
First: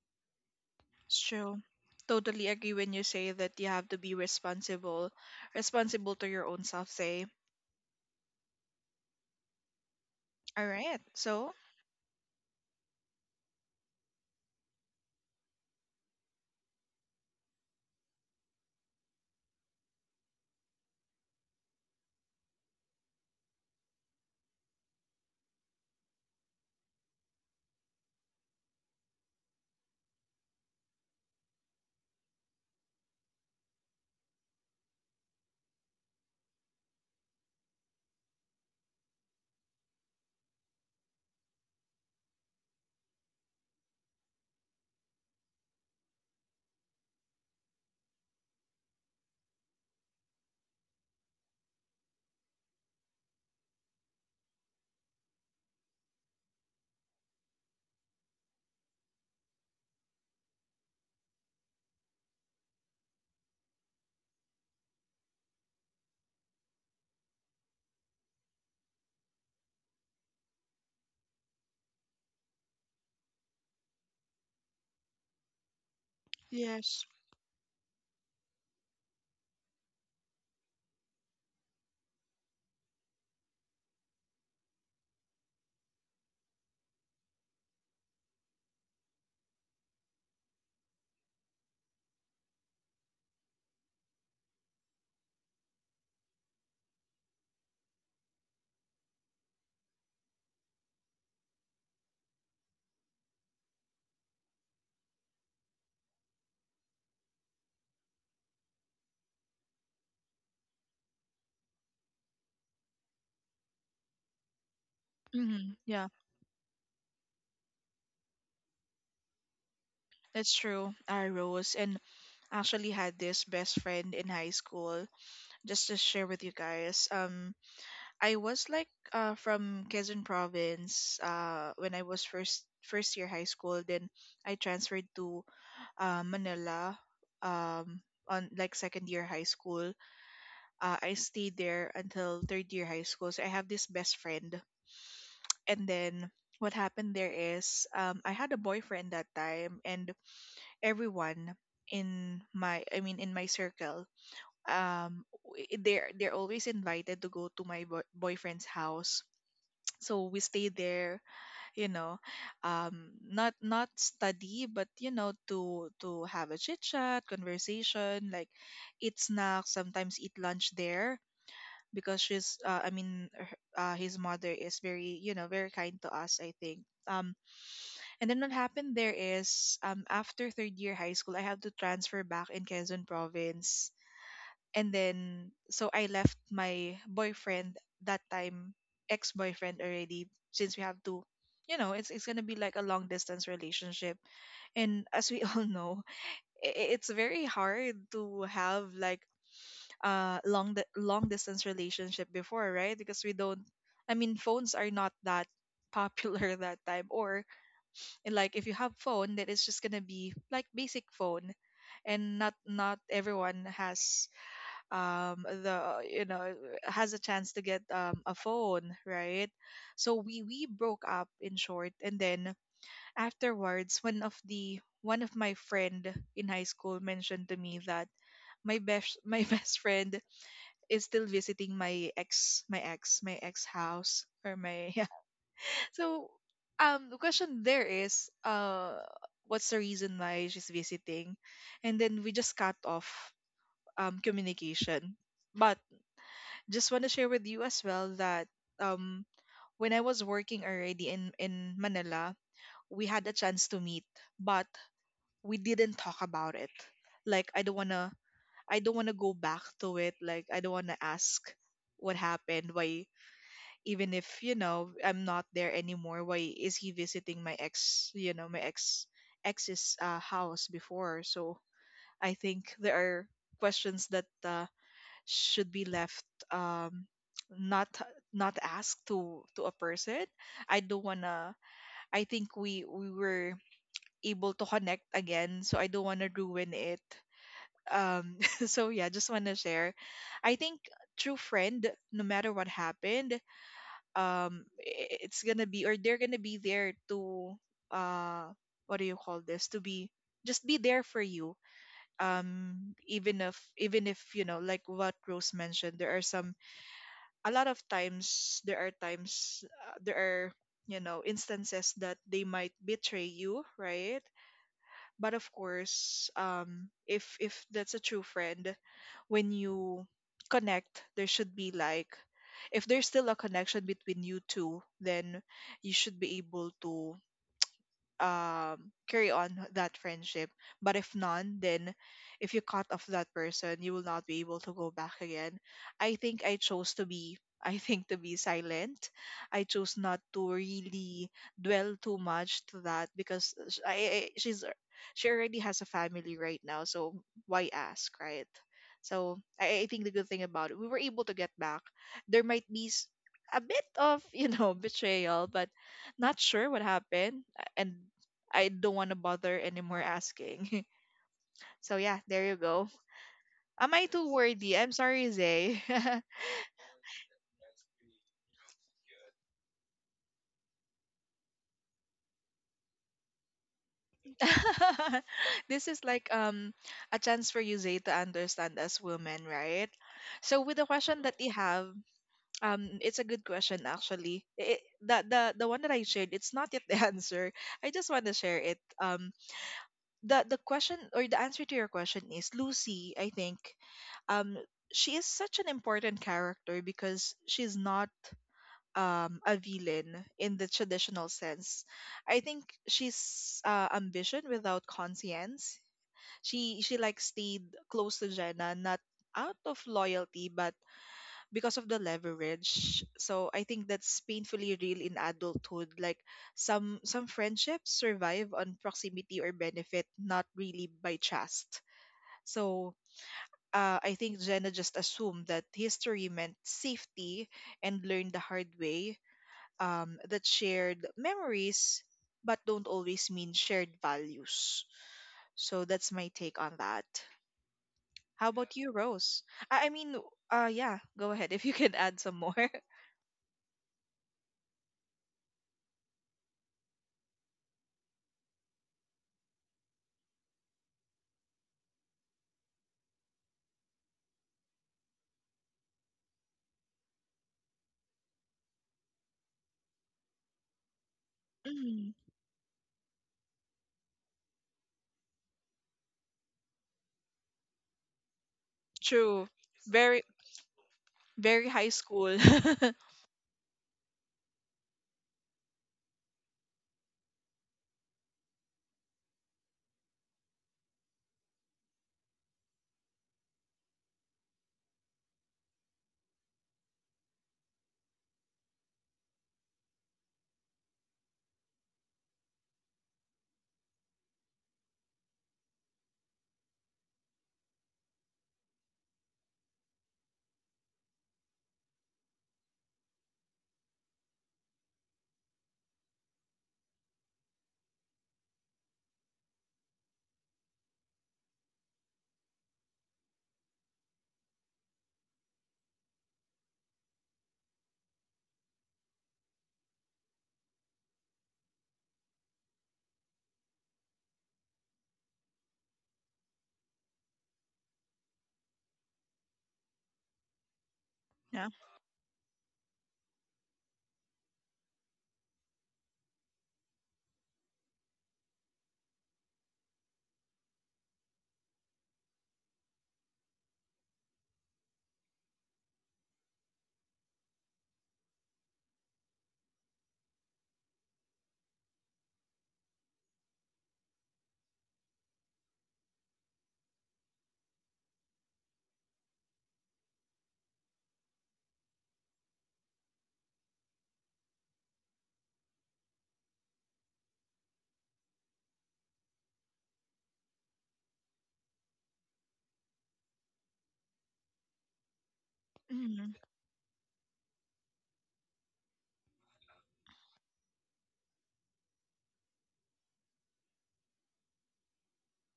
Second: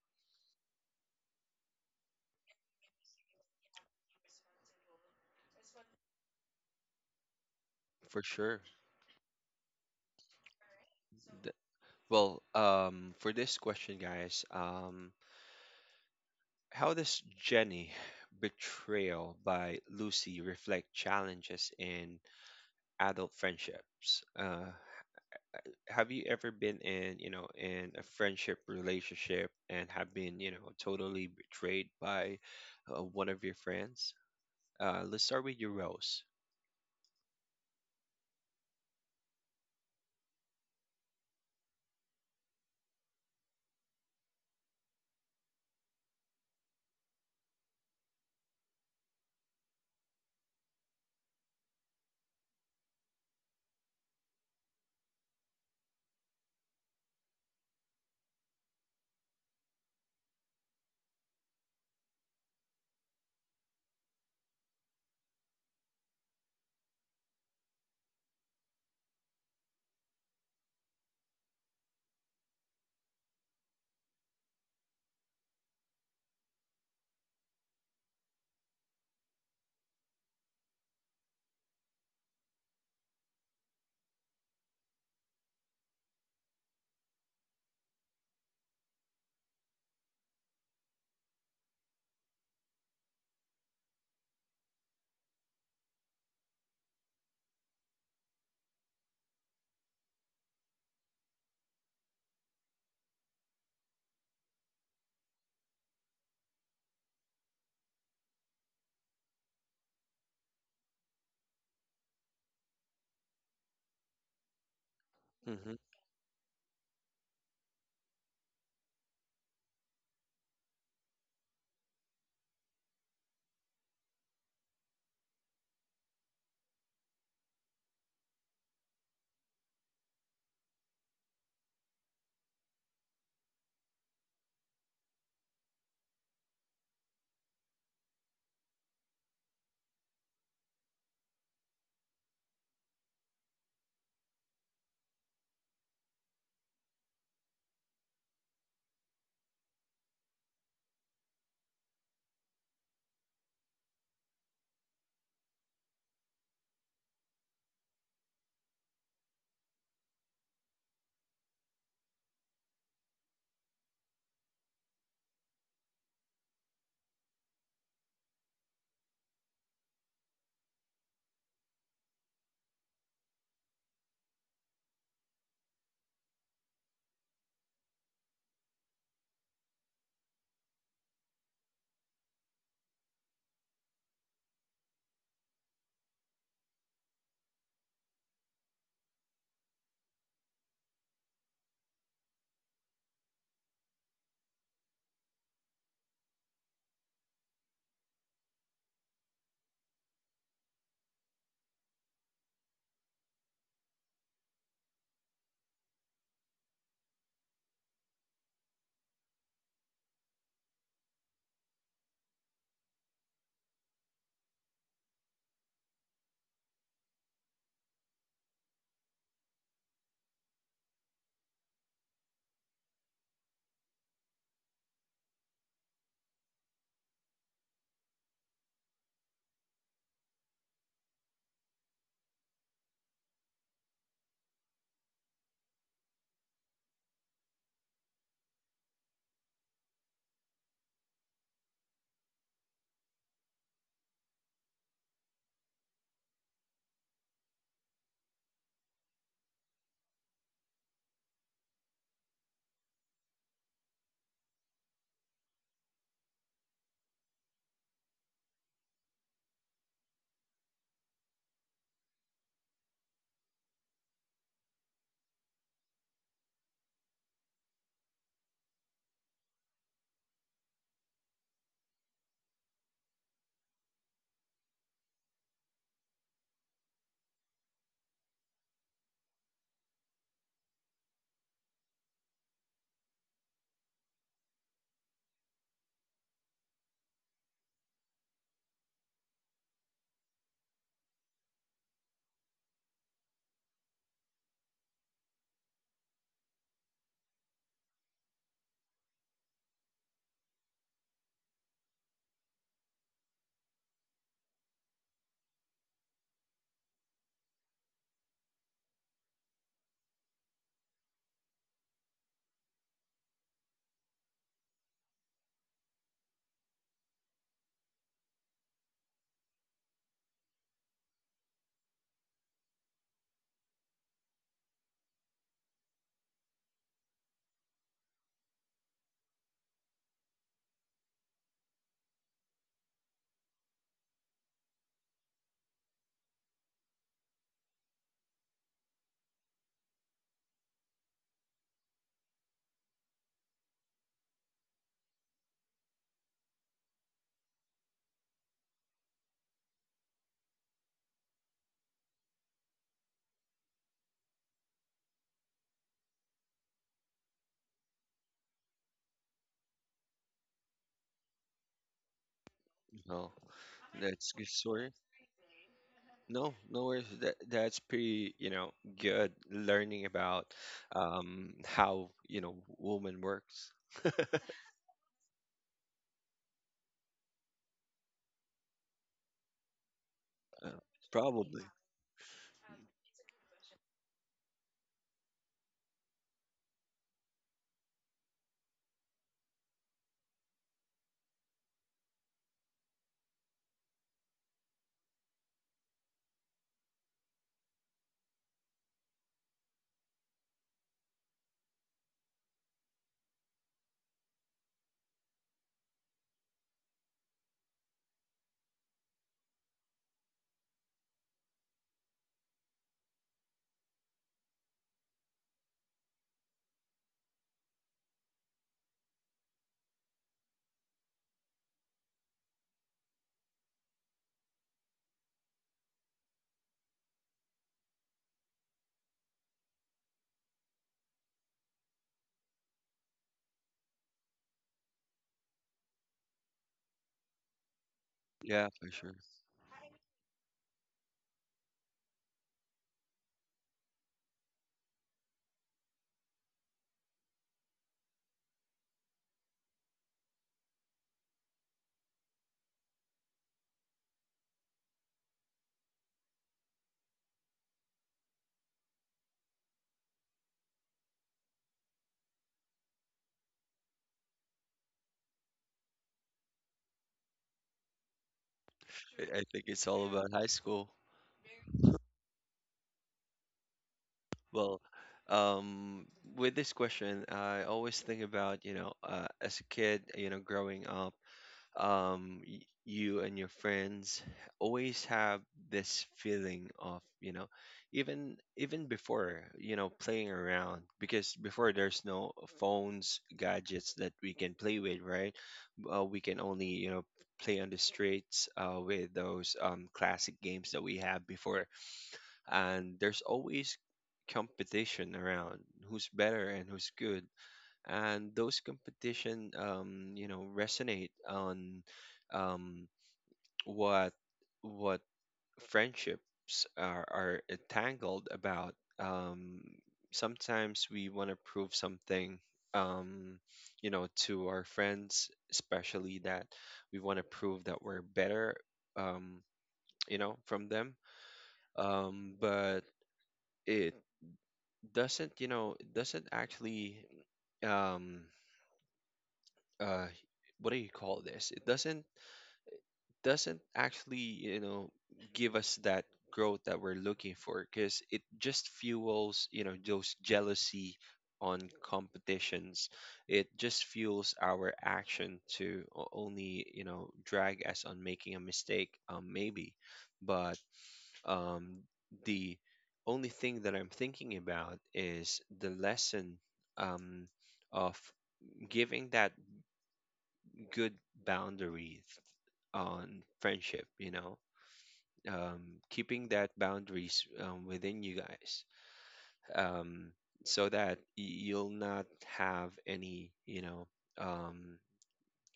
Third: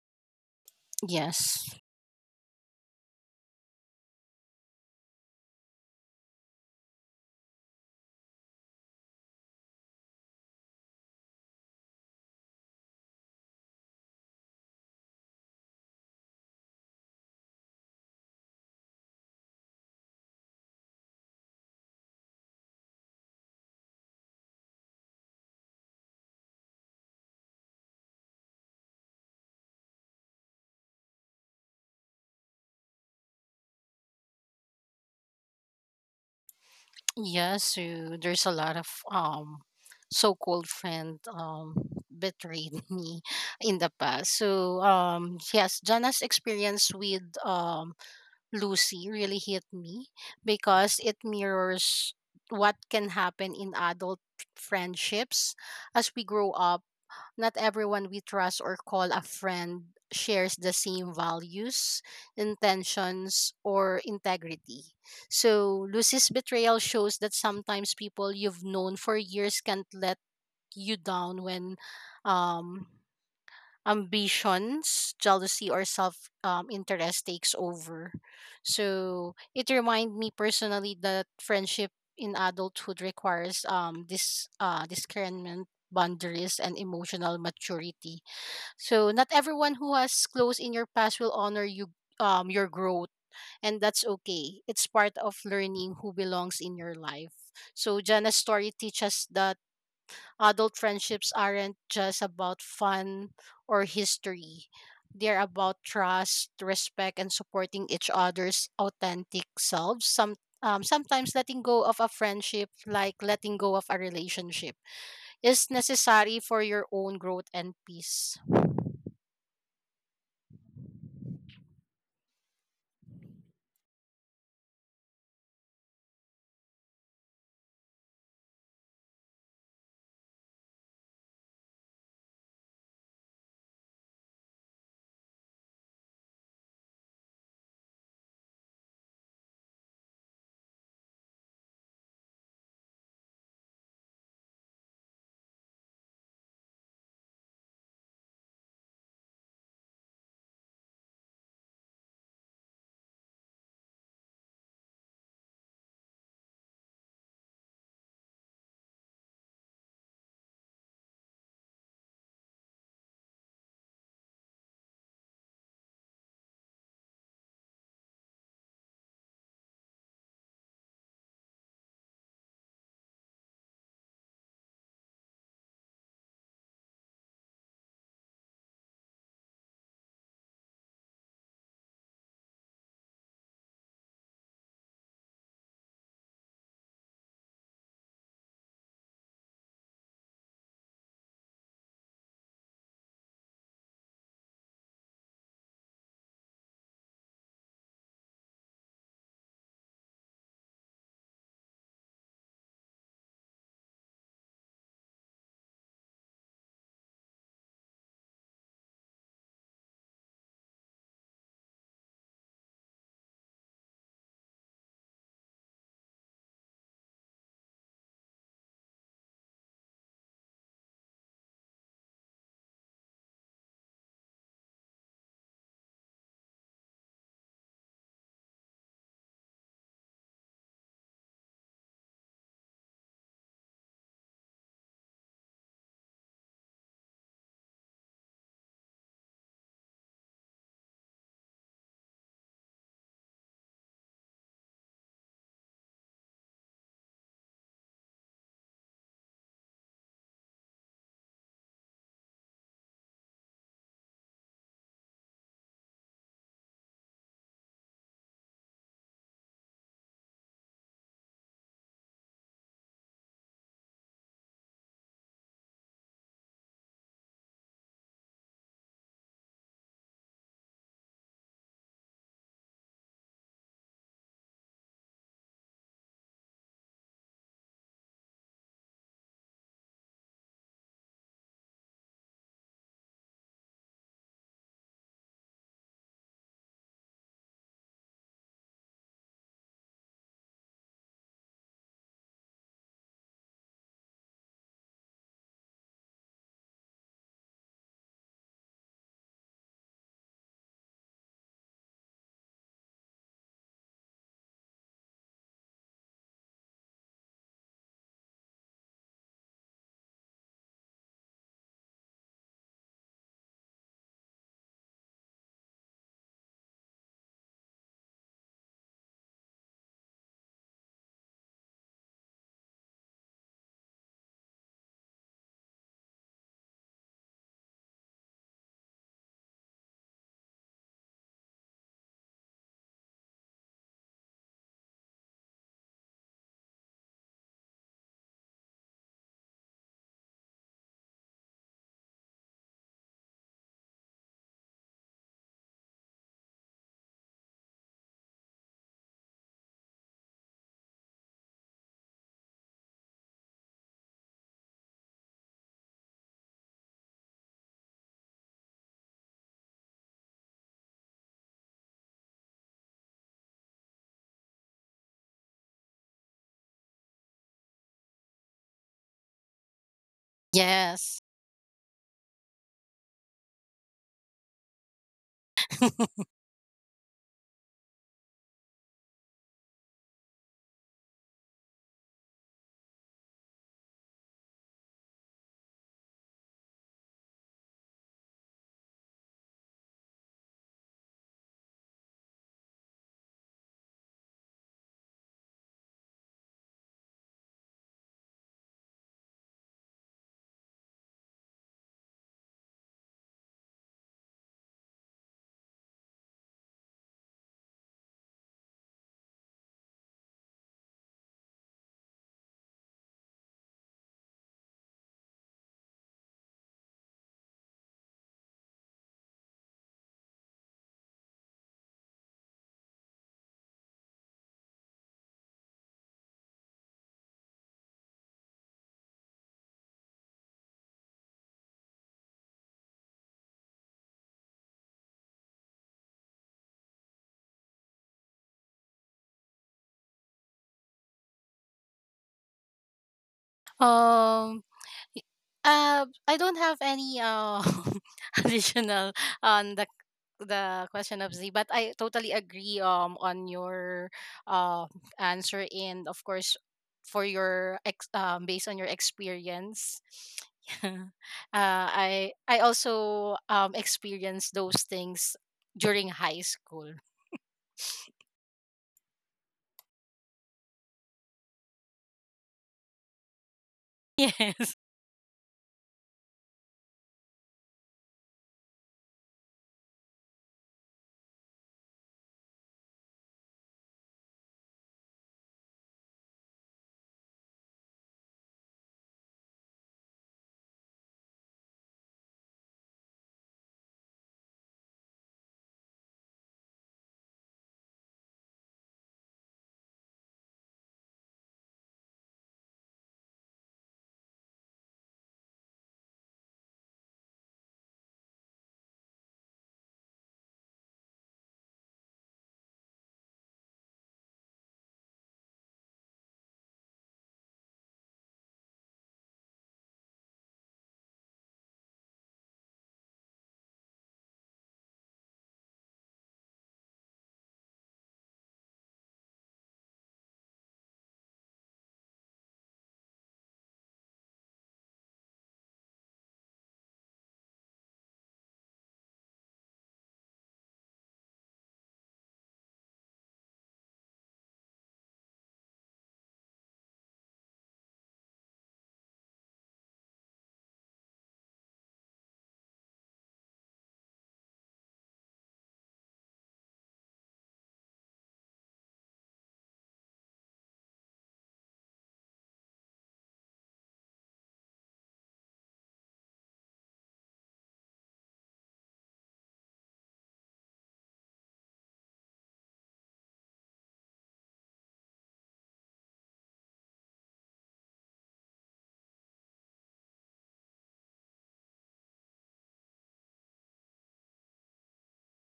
Speaker 2: It's true.
Speaker 3: yes.
Speaker 2: Totally agree when you say that you have to be responsible, responsible to your own self, say.
Speaker 1: For sure.
Speaker 2: All right. So,
Speaker 1: Th- for this question, guys, how does Jenny betrayal by Lucy reflect challenges in adult friendships? Have you ever been in a friendship relationship and have been, totally betrayed by, one of your friends? Let's start with your Rose.
Speaker 3: Yeah, so there's a lot of so-called friend betrayed me in the past. So yes, Jana's experience with Lucy really hit me because it mirrors what can happen in adult friendships as we grow up not everyone we trust or call a friend shares the same values, intentions, or integrity. So, Lucy's betrayal shows that sometimes people you've known for years can't let you down when um ambitions, jealousy, or self
Speaker 2: yes.
Speaker 3: interest takes over. So it reminded me personally that friendship in adulthood requires this discernment boundaries and emotional maturity. So not everyone who has close in your past will honor you your growth and that's okay. It's part of learning who belongs in your life. So Jana's story teaches that adult friendships aren't just about fun or history. They're about trust, respect, and supporting each other's authentic selves. Sometimes letting go of a friendship, like letting go of a relationship, is
Speaker 1: Hmm
Speaker 2: Hmm. Yeah,
Speaker 3: necessary for your own growth and peace.
Speaker 2: that's true. I, Rose, and actually had this best friend in high school, just to share with you guys, I was like from Quezon province when I was first year high school. Then I transferred to Manila, um, on like second year high school. I stayed there until third year high school. So I have this best friend, and then what happened there is I had a boyfriend that time, and everyone in my I mean in my circle, they're always invited to go to my boyfriend's house. So we stay there, you know, not study, but you know, to have a chit chat conversation, like eat snacks, sometimes eat lunch there because she's I mean her- his mother is very, you know, very kind to us, I think. um and then what happened there is, after third year high school I have to transfer back in Quezon province, and then so I left my boyfriend that time, ex boyfriend already, since we have to, you know, it's gonna be like a long distance relationship. And as we all know, it's very hard to have like a long distance relationship before, right? Because we don't, I mean, phones are not that popular that time, or like if you have phone that is just gonna be like basic phone, and not everyone has the, you know, has a chance to get a phone, right? So we broke up in short, and then afterwards one of my friend in high school mentioned to me that my best my best friend is still visiting my ex house, or my yeah. So the question there is what's the reason why she's visiting, and then we just cut off communication. But just want to share with you as well that, um when I was working already in Manila, we had a chance to meet, but we didn't talk about it. Like I don't wanna, I don't wanna go back to it. Like I don't wanna ask what happened. Why, even if, you know, I'm not there anymore, why is he visiting my ex, you know, my ex ex's house before? So I think there are questions that should be left um not, not asked to a person. I don't wanna, I think we were able to connect again, so I don't wanna ruin it. um so yeah, just wanna share. I think true friend, no matter what happened, it's gonna be, or they're gonna be there to uh what do you call this, to be, just be there for you, even if, you know, like what Rose mentioned, there are some, a lot of times, there are times, there are, you know, instances that they might betray you, right? But of course, if that's a true friend, when you connect, there should be like, if there's still a connection between you two, then you should be able to carry on that friendship. But if none, then if you cut off that person, you will not be able to go back again. I think I chose to be I think to be silent. I chose not to really dwell too much to that because sh- I she's, she already has a family right now, so why ask, right? So I think the good thing about it, we were able to get back. There might be a bit of you know, betrayal, but not sure what happened, and I don't want to bother anymore asking. So yeah, there you go.
Speaker 1: Oh,
Speaker 2: Am I too
Speaker 1: that's good
Speaker 2: worthy? I'm
Speaker 1: story.
Speaker 2: sorry, Zay.
Speaker 1: No, no worries. That's pretty, good learning about,
Speaker 3: Yes.
Speaker 1: how, woman works.
Speaker 2: This is like a chance for you, Zay, to understand as women, right? So
Speaker 1: Uh,
Speaker 2: with the question that you
Speaker 1: probably.
Speaker 2: have, it's a good question actually. It, the one that I shared, it's not yet the answer. I just want to share it. The question or the answer to your question is Lucy. I think, um, she is such an important character because she's not a villain in the traditional sense. I think she's ambition without conscience. She like stayed close to Jenna, not out of loyalty, but because of the leverage. So I think that's painfully real in adulthood. Like some friendships survive on proximity or benefit, not really by trust. So I think Jenna just assumed that history meant safety, and learned the hard way that shared memories but don't always mean shared values. So that's my take on that. How
Speaker 1: Yeah,
Speaker 2: about you,
Speaker 1: for sure.
Speaker 2: Rose? I mean, yeah, go ahead if you can add some more.
Speaker 3: Um, I don't have any additional on the question of Z, but I totally agree on your uh answer and of course for your ex based on your experience.
Speaker 2: Mm,
Speaker 3: I also experienced those things during high school.
Speaker 1: I
Speaker 2: true.
Speaker 1: think it's all
Speaker 2: Very,
Speaker 1: about high school.
Speaker 2: very high school.
Speaker 3: Yes.
Speaker 1: Well, um, with this question, I always think about, as a kid, you know, growing up, you and your friends always have this feeling of, even before, you know, playing around, because before there's no phones, gadgets that we can play with, right? We can only, you know, play on the streets with those classic games that we have before. And there's always competition around who's better and who's good, and those competition, you know, resonate on, um, what what friendships are entangled about. um, Sometimes we want to prove something, um, you know, to our friends, especially that we want to prove that we're better, um, you know, from them.
Speaker 2: Yeah.
Speaker 1: But it doesn't, you know, it doesn't actually, um, uh what do you call this, it doesn't actually, you know, give us that growth that we're looking for, because it just fuels, you know, those jealousy on competitions. It just fuels our action to only, you know, drag us on making a mistake, um, maybe. But um the only thing that I'm thinking about is the lesson um of giving that good boundaries on friendship, you know, keeping
Speaker 2: Mm,
Speaker 1: that boundaries within you guys, um, so that you'll not have any, you know, um,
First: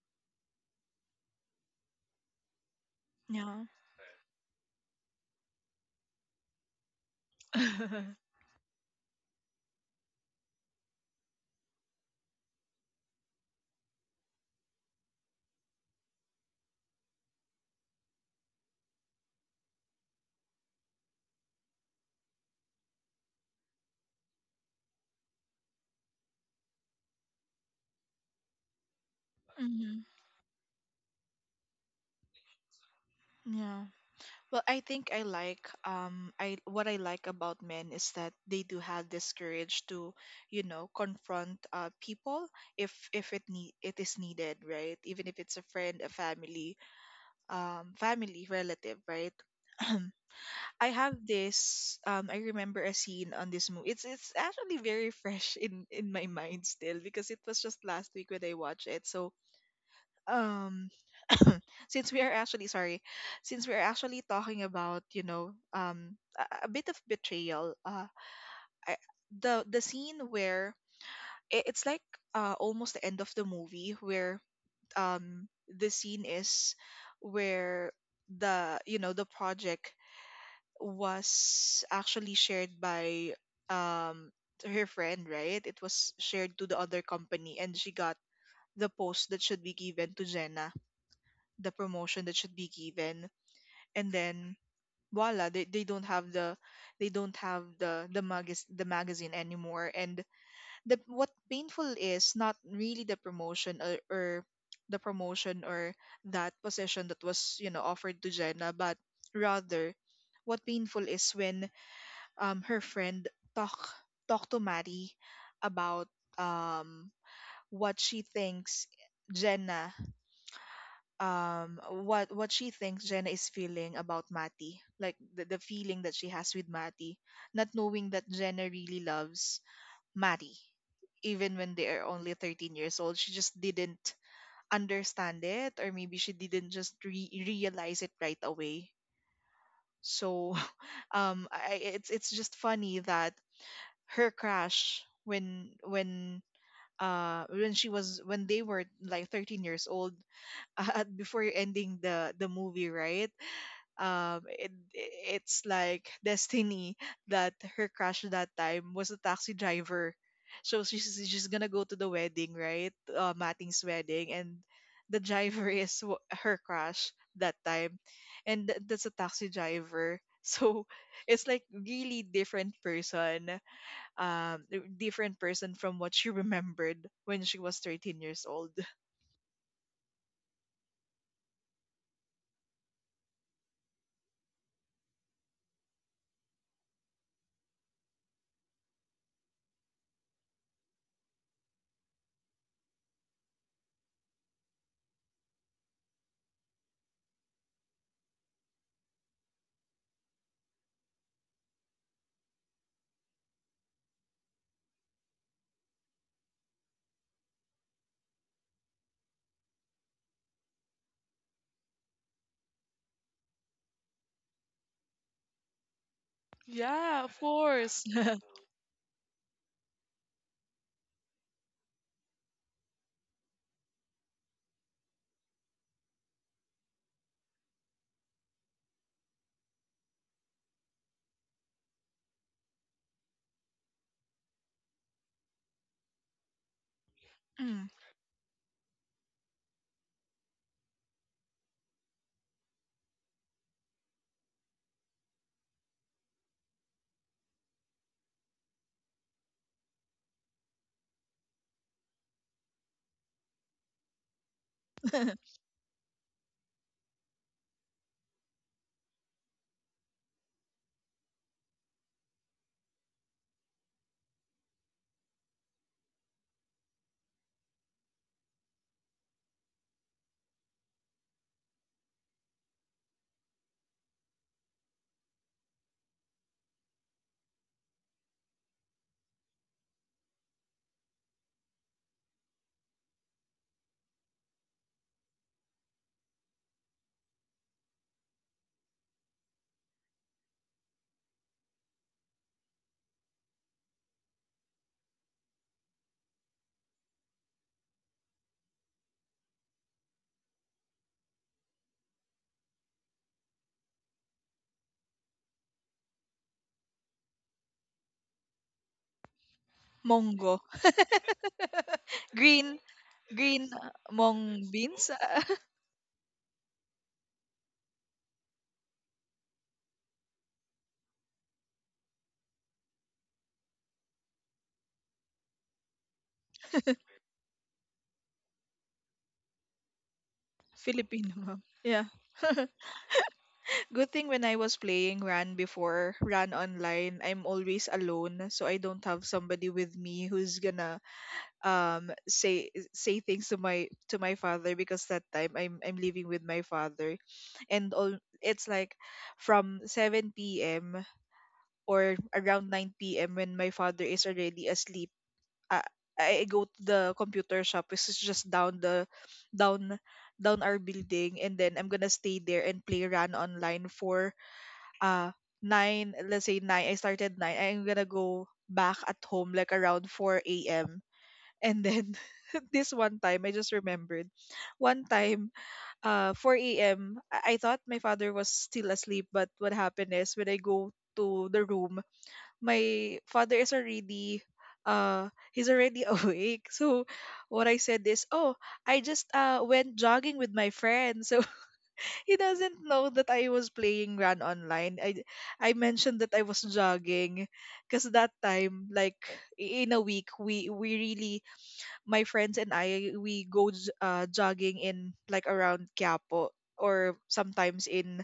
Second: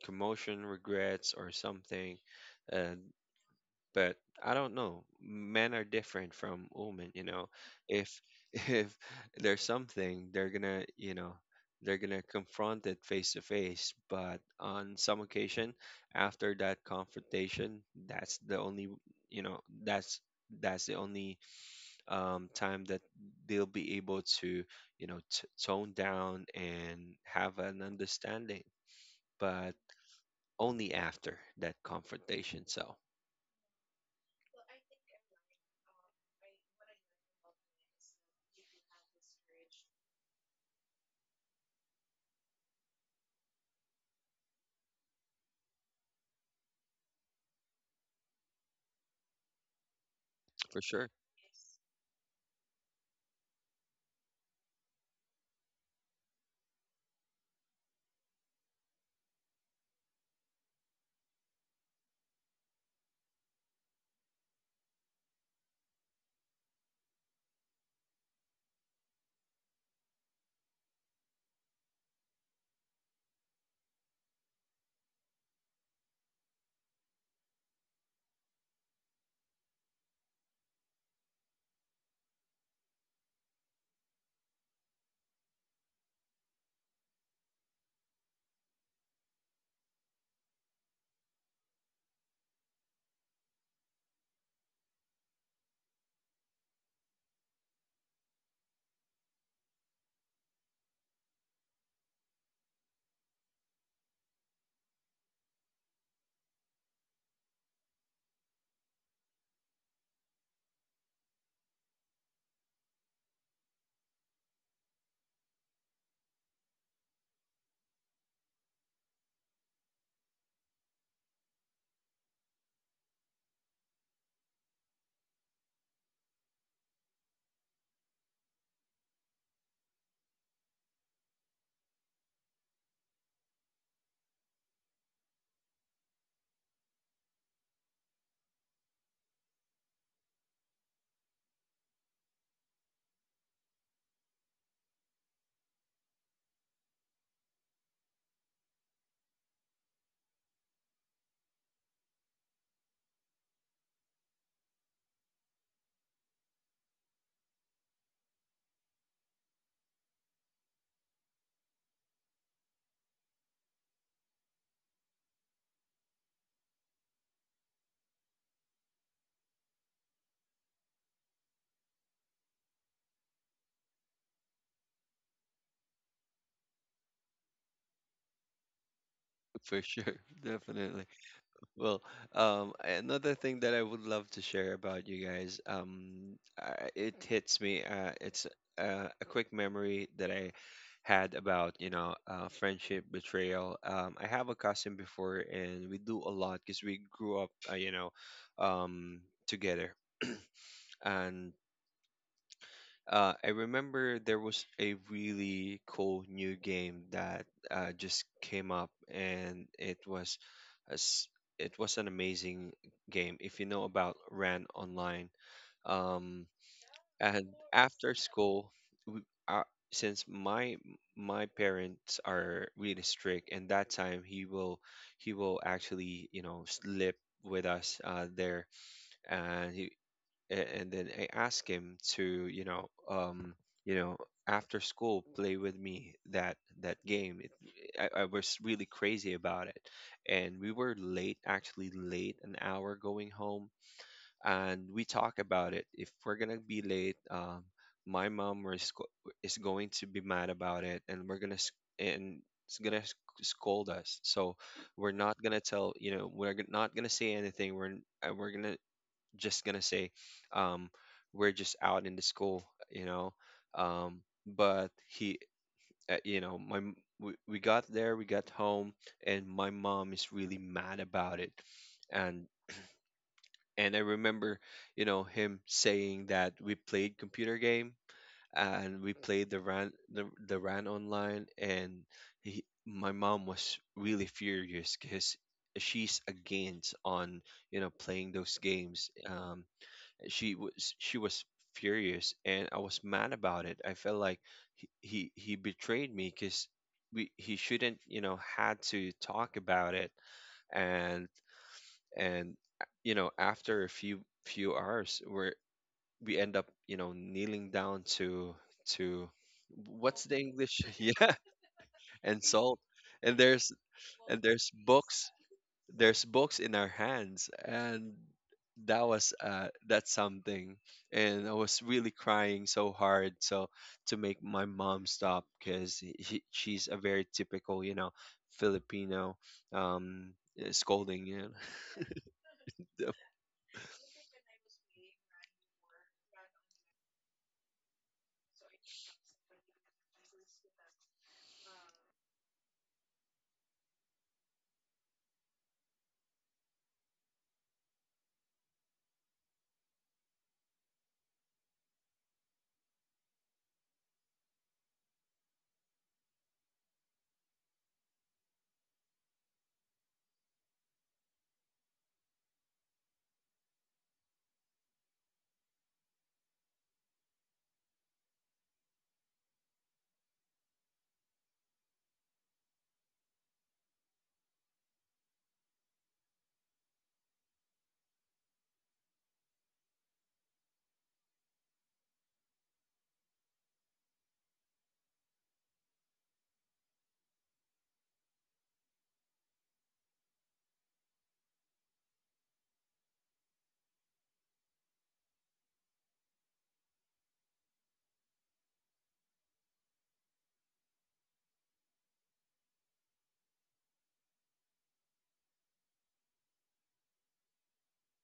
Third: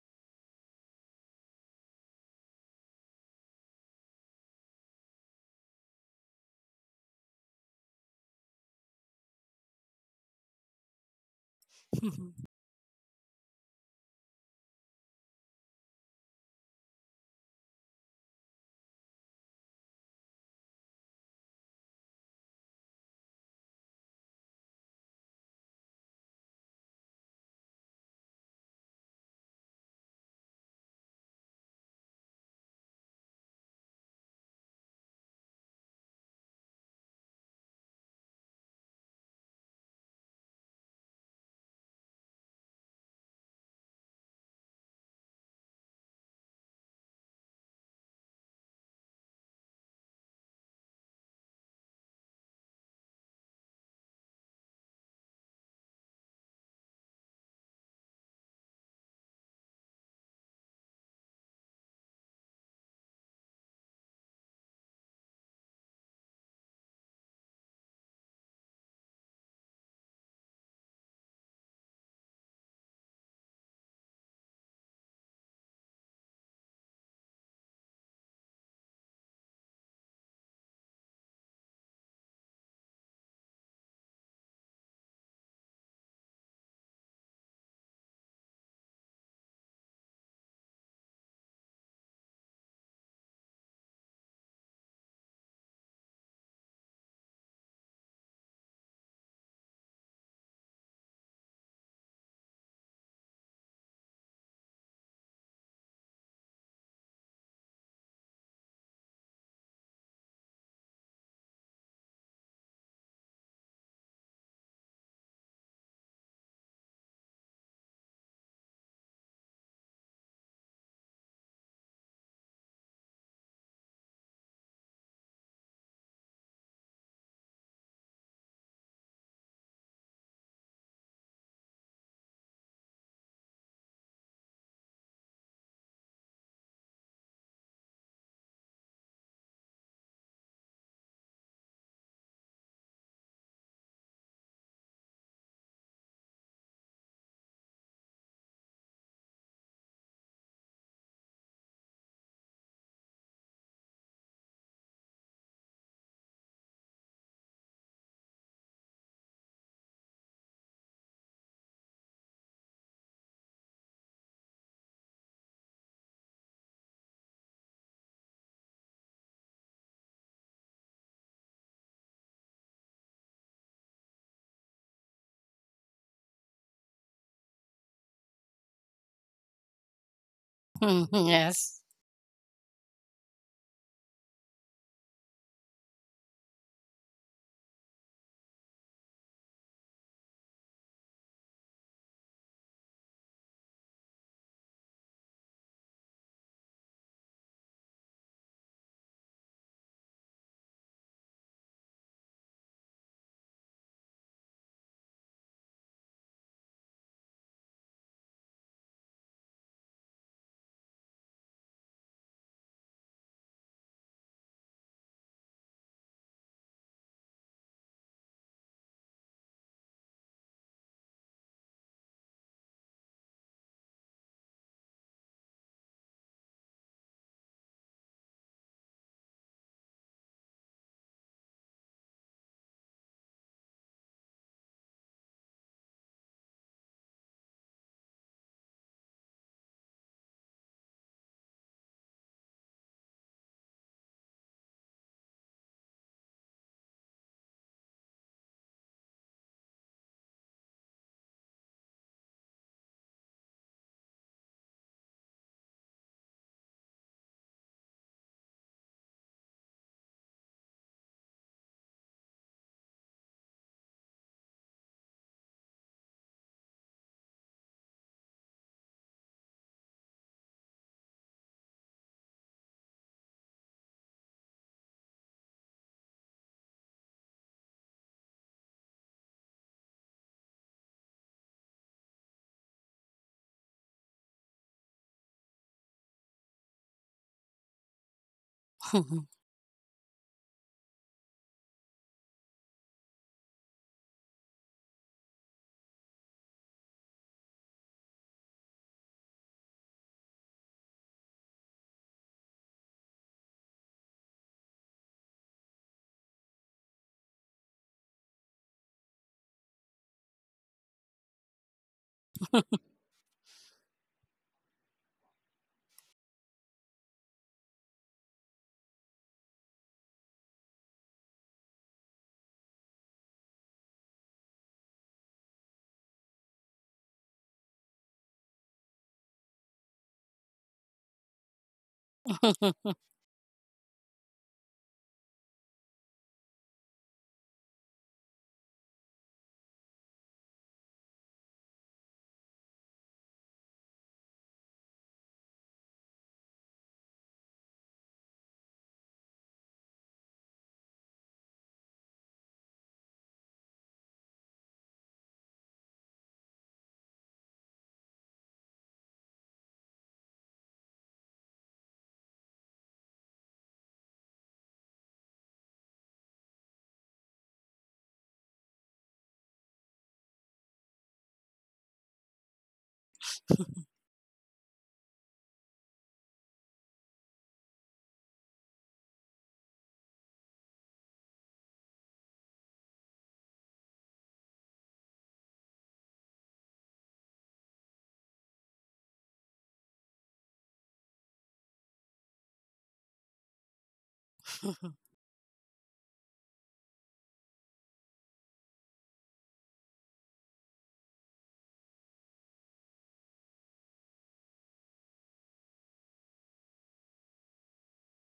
Speaker 1: commotion, regrets, or something. uh,
Speaker 2: yeah.
Speaker 1: but I don't know. Men are different from women, you know. If if there's something, they're gonna, you know, they're gonna confront it face to face. But on some occasion, after that confrontation, that's the only, you know, that's the only time that they'll be able to, you know, tone down and have an understanding. But
Speaker 2: Hmm.
Speaker 1: only after that confrontation. So
Speaker 2: Yeah. Well, I think I like I what I like about men is that they do have this courage to, you know, confront people if it need, it is needed, right? Even if it's a friend, a family, family relative, right?
Speaker 1: for
Speaker 2: I
Speaker 1: sure.
Speaker 2: have this I remember a scene on this movie. It's actually very fresh in my mind still because it was just last week when I watched it. So, um since we are actually sorry since we are actually talking about a bit of betrayal I, the scene where it's like almost the end of the movie where the scene is where the you know the project was actually shared by um her friend, right? It was shared to the other company, and she got the post that should be given to Jenna, the promotion that should be given, and then voila, they don't have the— the magazine anymore. And the what painful is not really the promotion, or the promotion or that position that was offered to Jenna, but rather what painful is when her friend talk talk to Mari about, um what she thinks Jenna what she thinks Jenna is feeling about Matty, like the feeling that she has with Matty, not knowing that Jenna really loves Matty, even when they are only 13 years old. She just didn't understand it, or maybe she didn't just realize it right away. So, it's just funny that her crush when she was when they were like 13 years old. Before ending the movie, right? um it, it's like destiny that her crush that time was a taxi driver. So she's gonna go to the wedding, right? Mating's wedding, and the driver is her crush that time, and that's a taxi driver. So it's like really different person, um from what she remembered when she was 13 years old.
Speaker 1: For sure, definitely.
Speaker 3: Mm, yes.
Speaker 1: Well, another thing that I would love to share about, you guys, it hits me. It's a quick memory that I had about, you know, friendship betrayal. I have a cousin before, and we do a lot because we grew up, you know, um, together. And I remember there was a really cool new game that just came up, and it was a s it was an amazing game. If you know about Ran Online, um,
Speaker 2: Yeah, of
Speaker 1: and
Speaker 2: course.
Speaker 1: after school, we, uh, since my parents are really strict, and that time he will actually, you know, sleep with us, there, and and then I ask him to, you know, after school play with me that that game. It,
Speaker 2: Mm.
Speaker 1: I was really crazy about it, and we were late, actually late, an hour going home, and we talk about it. If we're gonna be late, my mom is going to be mad about it, and and it's gonna scold us. So we're not gonna tell, you know, we're not gonna say anything. We're gonna just gonna say, um, we're just out in the school, you know. But he, you know, we got there, we got home and my mom is really mad about it. and and I remember, you know, him saying that we played computer game, and we played the ran, the ran online. And he, my mom was really furious because she's against on, you know, playing those games, um. She was furious, and I was mad about it. I felt like he betrayed me, because we he shouldn't, you know, had to talk about it. and and you know, after a few hours, where we end up, you know, kneeling down to what's the
Speaker 2: Mongo.
Speaker 1: english, yeah, and
Speaker 2: Green
Speaker 1: salt. And
Speaker 2: Green
Speaker 1: there's and
Speaker 2: mung
Speaker 1: there's
Speaker 2: beans.
Speaker 1: books, there's books in our hands. And that was that's something. And I was really crying so hard, so to make my mom stop, because she's a very typical, you know, Filipino, um scolding,
Speaker 2: Filipino
Speaker 1: you know?
Speaker 2: mom. Yeah. Good thing when I was playing Ran before, Ran Online, I'm always alone, so I don't have somebody with me who's gonna say things to my father, because that time I'm living with my father, and all, it's like from 7 p.m. or around 9 p.m. When my father is already asleep, I, I go to the computer shop, which is just down down our building, and then I'm gonna stay there and play Run Online for, uh nine, let's say nine, I started nine. I'm gonna go back at home like around 4 a.m. And then, this one time I just remembered, one time, 4 a.m., I thought my father was still asleep, but what happened is when I go to the room, my father is already— he's already awake. So what I said is, oh, I just went jogging with my friend. So, he doesn't know that I was playing Run Online. I mentioned that I was jogging because that time, like, in a week, we really my friends and I, we go jogging in, like, around Quiapo, or sometimes in,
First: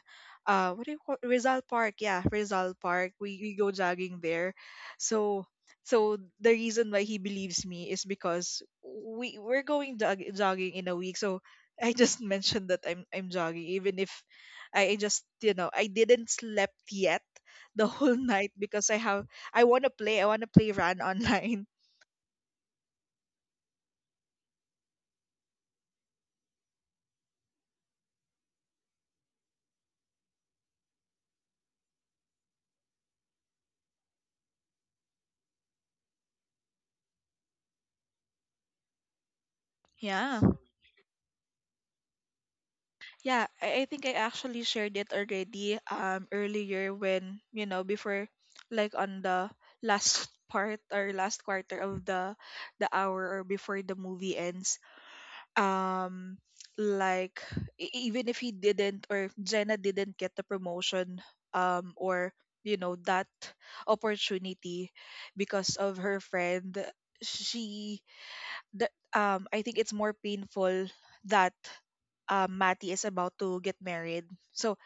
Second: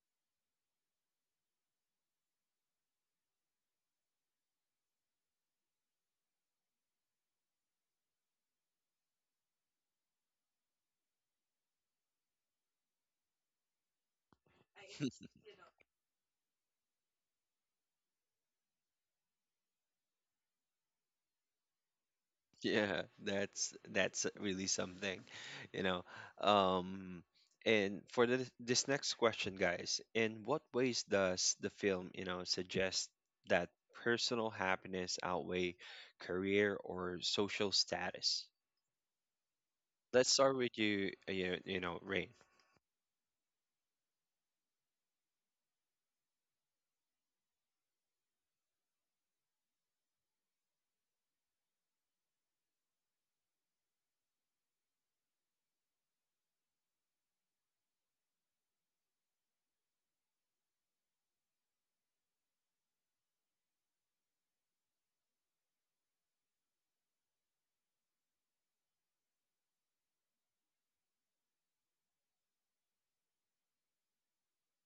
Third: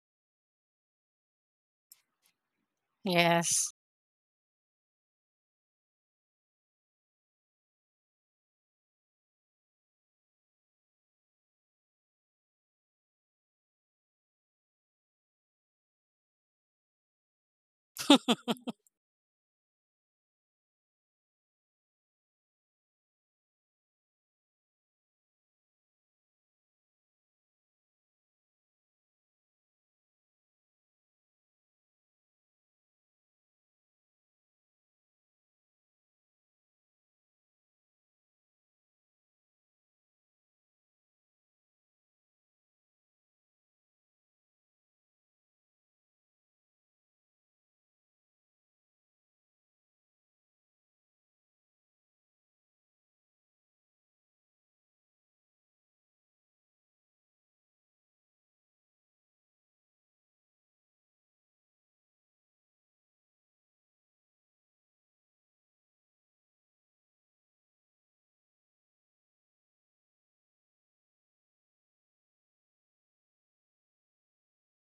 Speaker 2: what do you call, Rizal Park. Yeah, Rizal Park, we go
Speaker 3: yes.
Speaker 2: jogging there. So so the reason why he believes me is because we're going jogging in a week. So I just mentioned that I'm jogging, even if I just, you know, I didn't slept yet the whole night because I want to play I want to play Run Online.
Speaker 1: Yeah, that's really something, you know. Um, and for this this next question, guys, in what ways does the film, you know, suggest that personal happiness outweigh career or social status? Let's
Speaker 2: Yeah.
Speaker 1: start with you, you, you know, Rain.
Speaker 2: Yeah, I think I actually shared it already, earlier, when, you know, before, like, on the last part or last quarter of the hour, or before the movie ends. Um like, even if he didn't, or Jenna didn't get the promotion, or, you know, that opportunity, because of her friend, she that I think it's more painful that, Matty is about to get married. So,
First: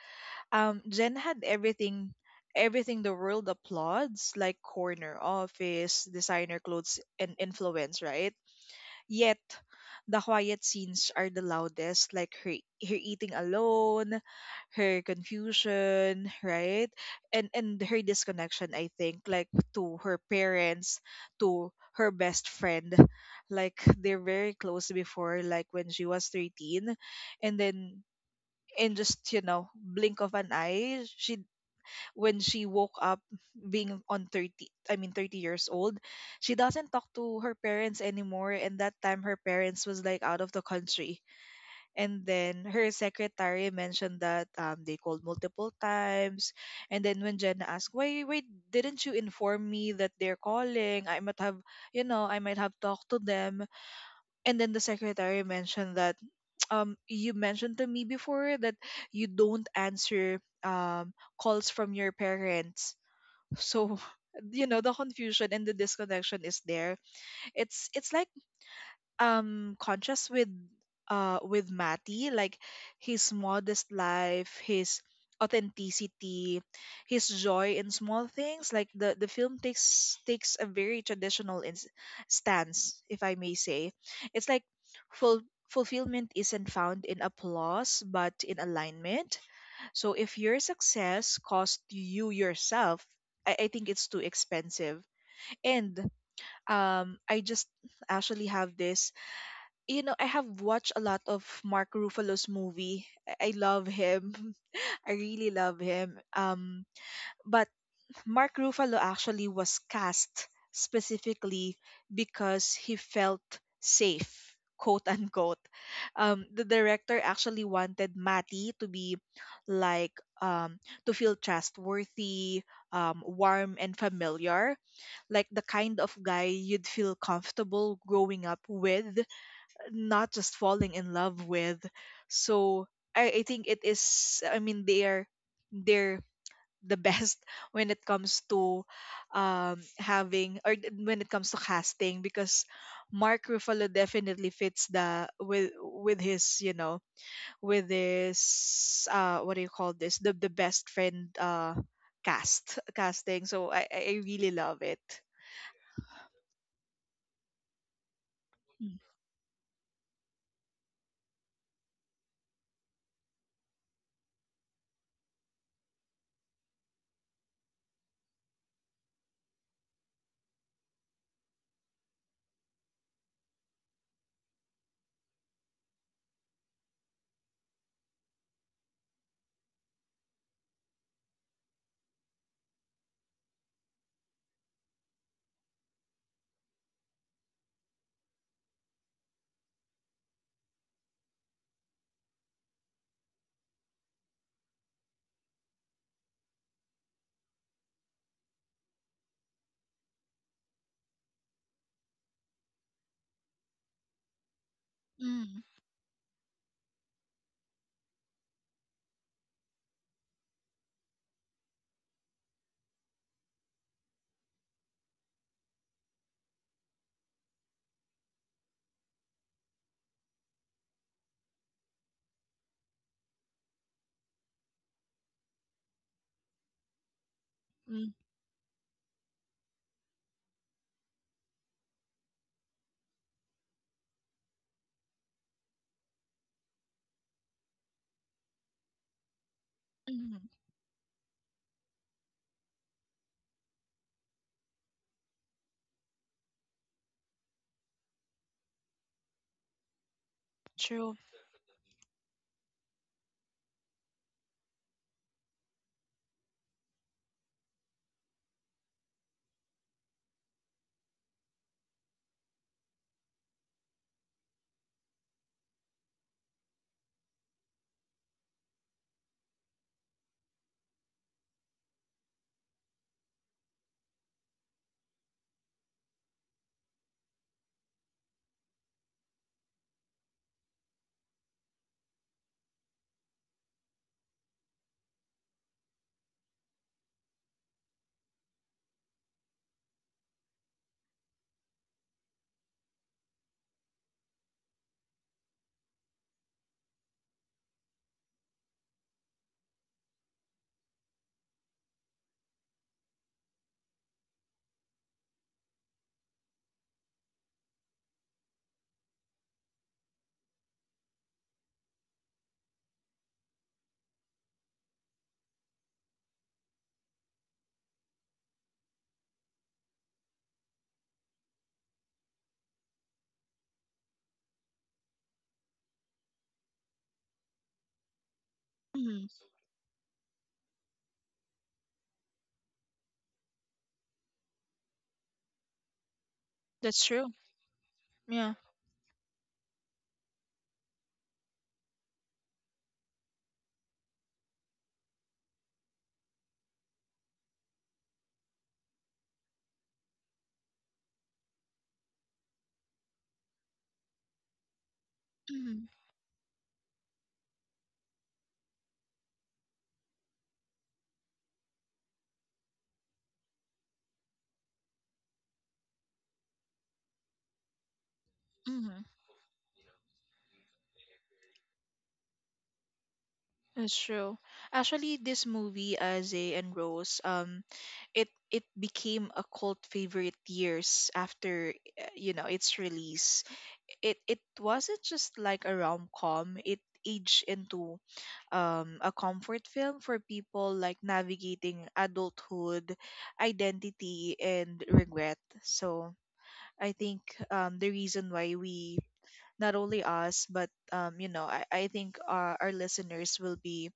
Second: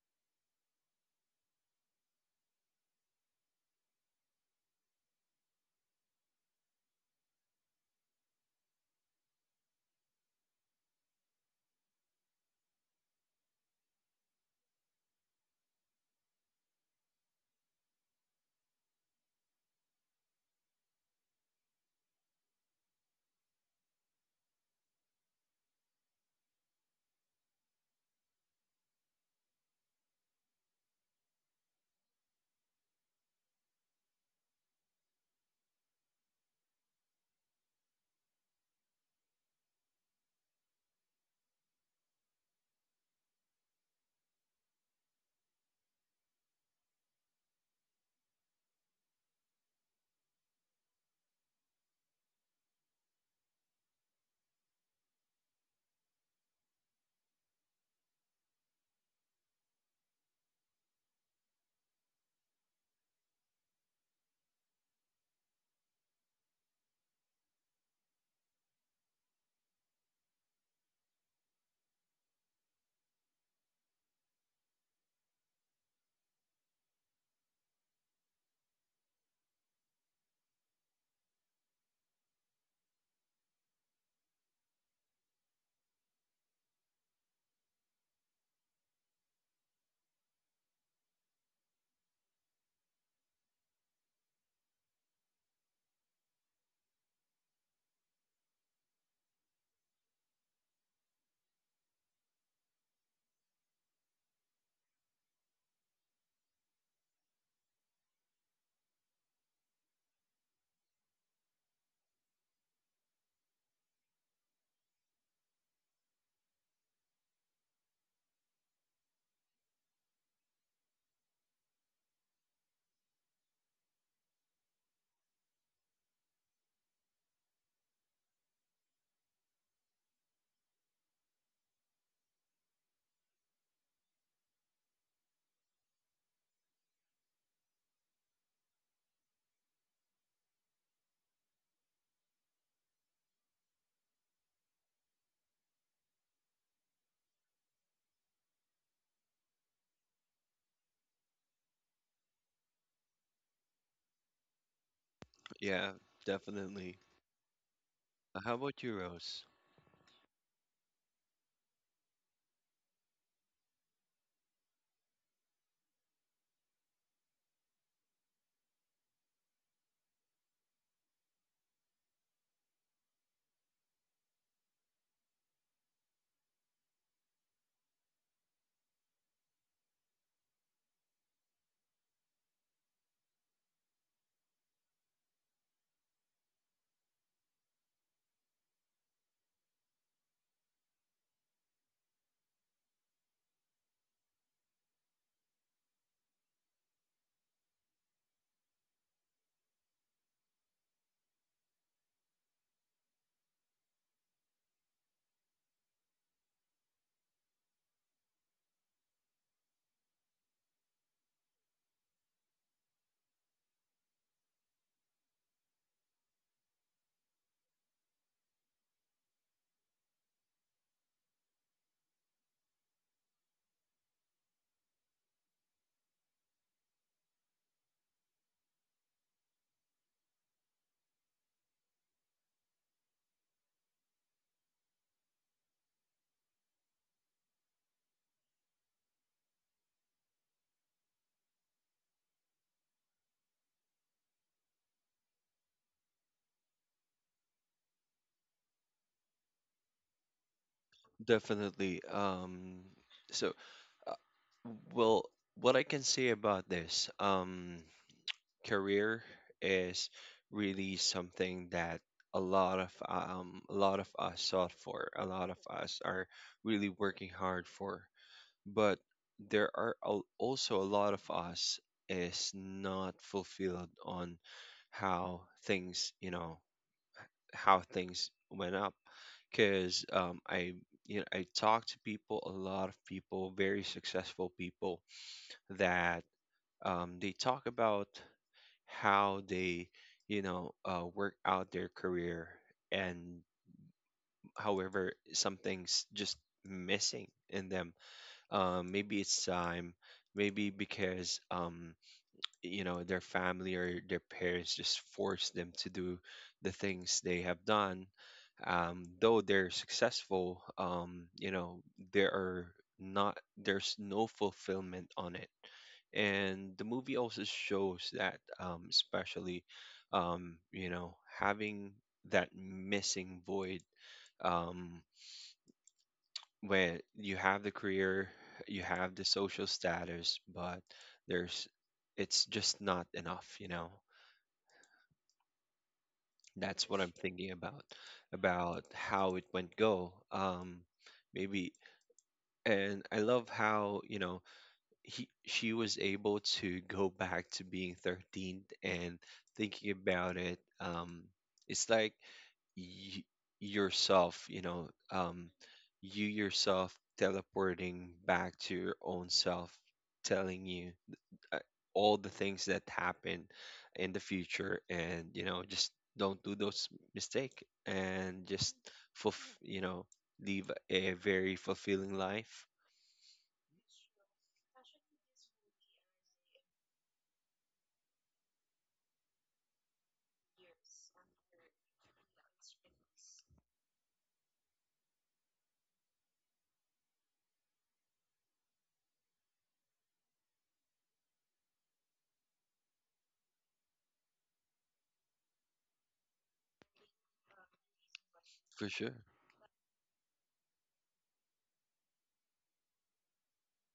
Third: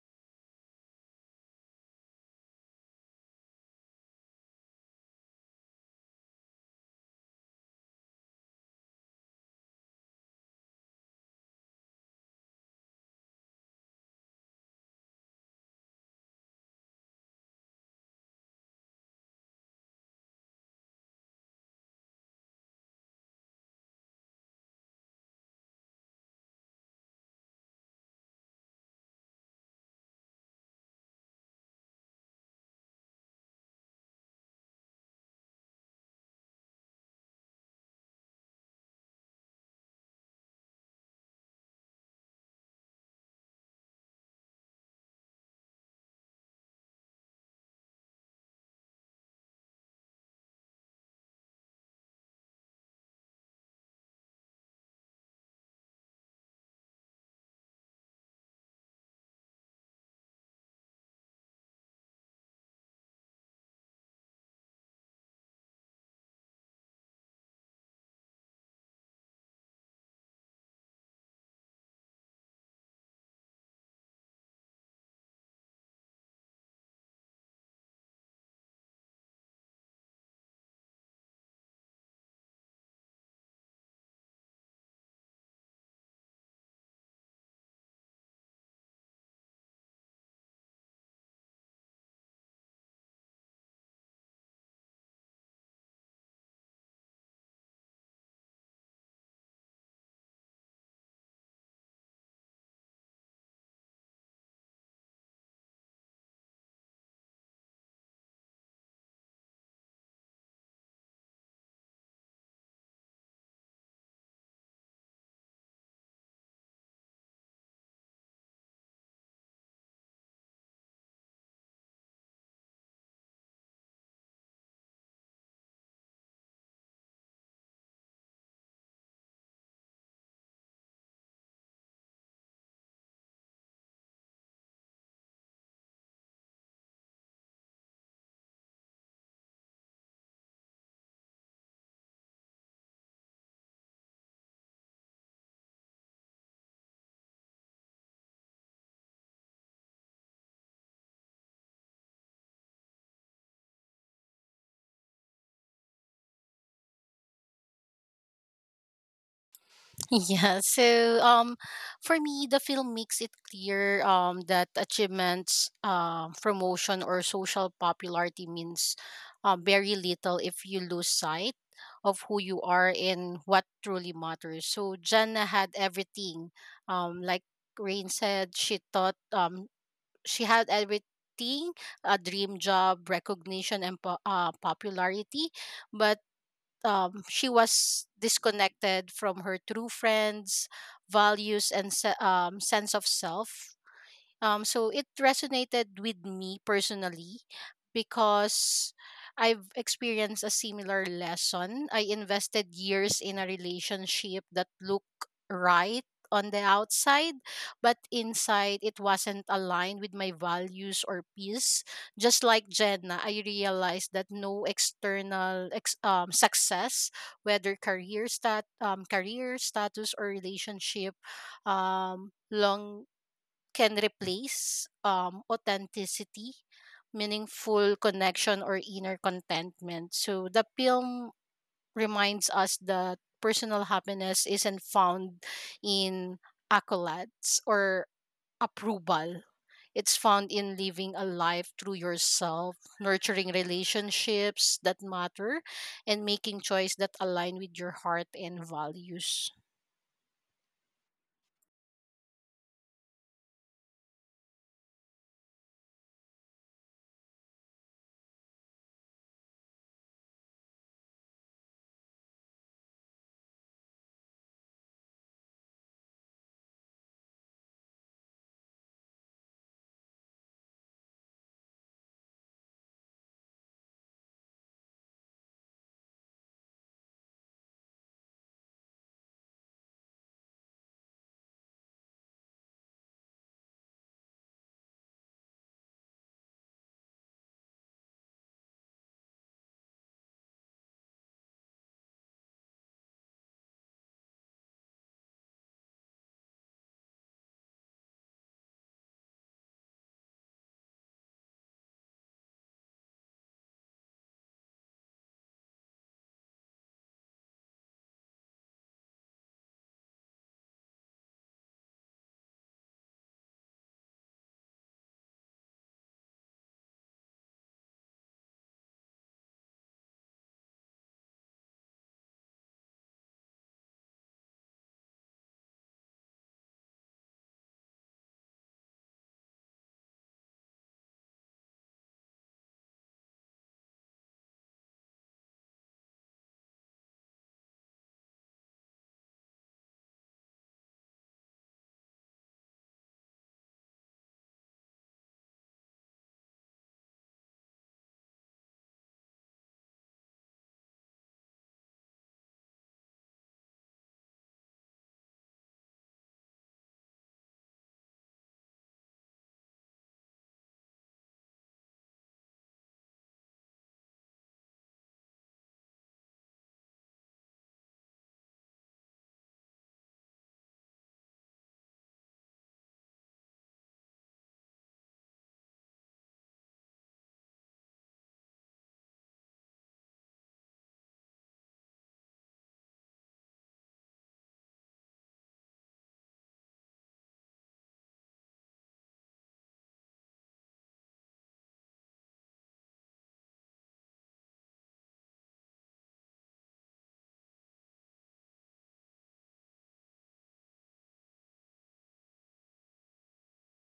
Speaker 2: Jen had everything, everything the world applauds, like corner office, designer clothes, and influence, right? Yet, the quiet scenes are the loudest, like her eating alone, her confusion, right? And her disconnection, I think, like, to her parents, to her best friend. Like, they're very close before, like when she was 13. And then, in just, you know, blink of an eye, she when she woke up being on 30, I mean, 30 years old, she doesn't talk to her parents anymore, and that time her parents was like out of the country, and then her secretary mentioned that, they called multiple times. And then when Jenna asked, why didn't you inform me that they're calling, I might have, you know, I might have talked to them. And then the secretary mentioned that, you mentioned to me before that you don't answer, calls from your parents. So you know, the confusion and the disconnection is there. It's like, contrast with, with Matty, like his modest life, his authenticity, his joy in small things. Like, the film takes a very traditional ins stance, if I may say. It's like, full fulfillment isn't found in applause but in alignment. So if your success cost you yourself, I think it's too expensive. And, I just actually have this. You know, I have watched a lot of Mark Ruffalo's movie. I love him. I really love him. But Mark Ruffalo actually was cast specifically because he felt safe, quote unquote. The director actually wanted Matty to be, like um, to feel trustworthy, warm, and familiar, like the kind of guy you'd feel comfortable growing up with, not just falling in love with. So I think it is. I mean, they're the best when it comes to, when it comes to casting, because Mark Ruffalo definitely fits the— with his, you know, with his, what do you call this, the best friend, cast casting. So I really love it.
Speaker 1: Yeah, definitely. How about you,
Speaker 2: Mm,
Speaker 1: Rose?
Speaker 3: Yeah, so for me, the film makes it clear that achievements, promotion, or social popularity means very little if you lose sight of who you are and what truly matters. So Jenna had everything. Like Rain said, she thought she had everything: a dream job, recognition, and popularity. But she was disconnected from her true friends, values, and sense of self. So it resonated with me personally because I've experienced a similar lesson. I invested years in a relationship that looked
Speaker 2: mm,
Speaker 3: right on the outside, but inside it wasn't aligned with my values or peace. Just like Jenna, I realized that no external success, whether career status or relationship, long can replace authenticity, meaningful
Speaker 2: mm,
Speaker 3: connection, or inner contentment. So the film reminds us that personal happiness isn't found in accolades or approval. It's
Speaker 2: mm.
Speaker 3: found in living a life through yourself, nurturing relationships that matter, and making choices that align with your heart and values.
Speaker 2: True.
Speaker 1: Definitely. So, uh, well, what I can say about this, um, career is really something that a lot of us sought for. A lot of us are really working hard for, but there are also a lot of us is not fulfilled on how things, you know, how things went up. Because I you know, I talk to people, a lot of people, very successful people, that they talk about how they, you know, work out their career. And however, something's just missing in them, maybe it's time, maybe because you know, their family or their parents just force them to do the things they have done. Though they're successful, you know, there are not, there's no fulfillment on it. And the movie also shows that, especially, you know, having that missing void, um, where you have the career, you have the
Speaker 2: Mm,
Speaker 1: social status, but there's, it's just not enough, you know. That's what
Speaker 2: that's
Speaker 1: I'm
Speaker 2: true.
Speaker 1: thinking about
Speaker 2: Yeah.
Speaker 1: about how it went go, maybe. And I love how, you know, he she was able to go back to being 13 and thinking about it. It's like y- yourself, you know,
Speaker 2: Mm,
Speaker 1: you yourself teleporting back to your own self, telling you, uh, all the things that happen in the future, and you know, just don't do those mistake, and just
Speaker 2: mm.
Speaker 1: you know, live a very fulfilling life.
Speaker 2: That's true. Actually, this movie, Aze and Rose, it became a cult favorite years after, you know, its release. It wasn't just like a rom com. It aged into, a comfort film for people, like, navigating adulthood, identity, and regret. So I think, the reason why
Speaker 1: For
Speaker 2: we—
Speaker 1: sure,
Speaker 2: not only us, but, you know, I think our listeners will be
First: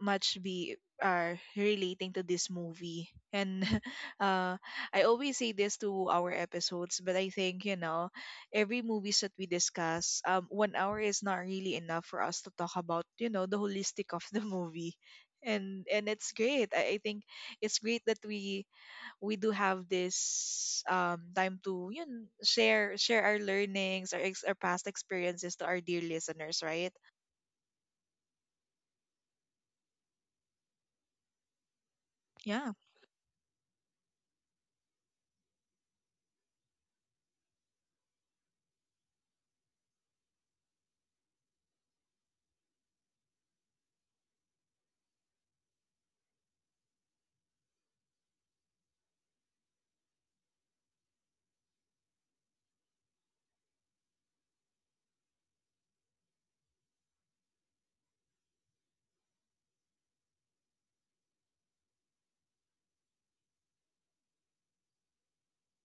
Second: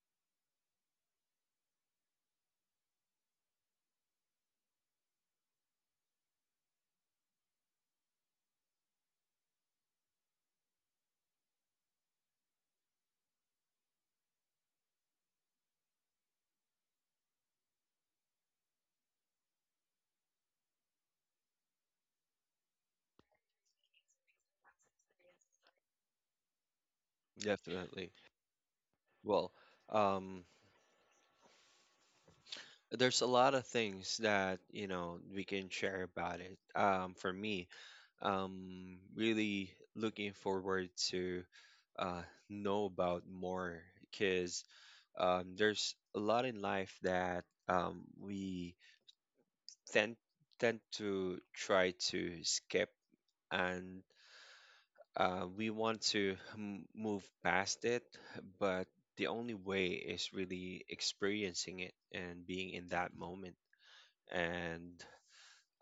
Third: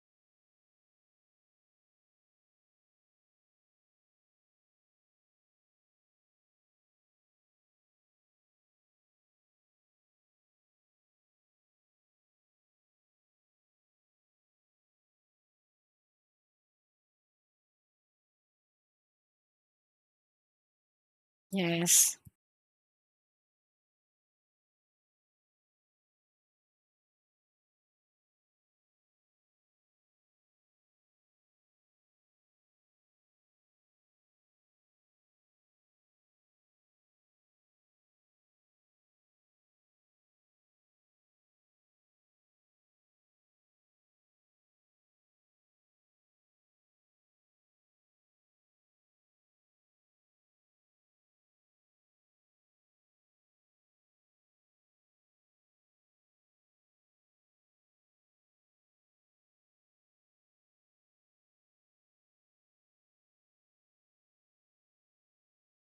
Speaker 2: much be are relating to this movie. And uh I always say this to our episodes, but I think, you know, every movies that we discuss, one hour is not really enough for us to talk about, you know, the holistic of the movie. And it's great. I think it's great that we do have this, time to, you
Speaker 3: Yes.
Speaker 2: know, share our learnings, our past experiences to our dear listeners, right?
Speaker 1: definitely. Well, um,
Speaker 2: Yeah.
Speaker 1: there's a lot of things that, you know, we can share about it. For me, really looking forward to uh, know about more, because there's a lot in life that, we tend tend to try to skip. And we want to move past it, but the only way is really experiencing it and being in that moment. And,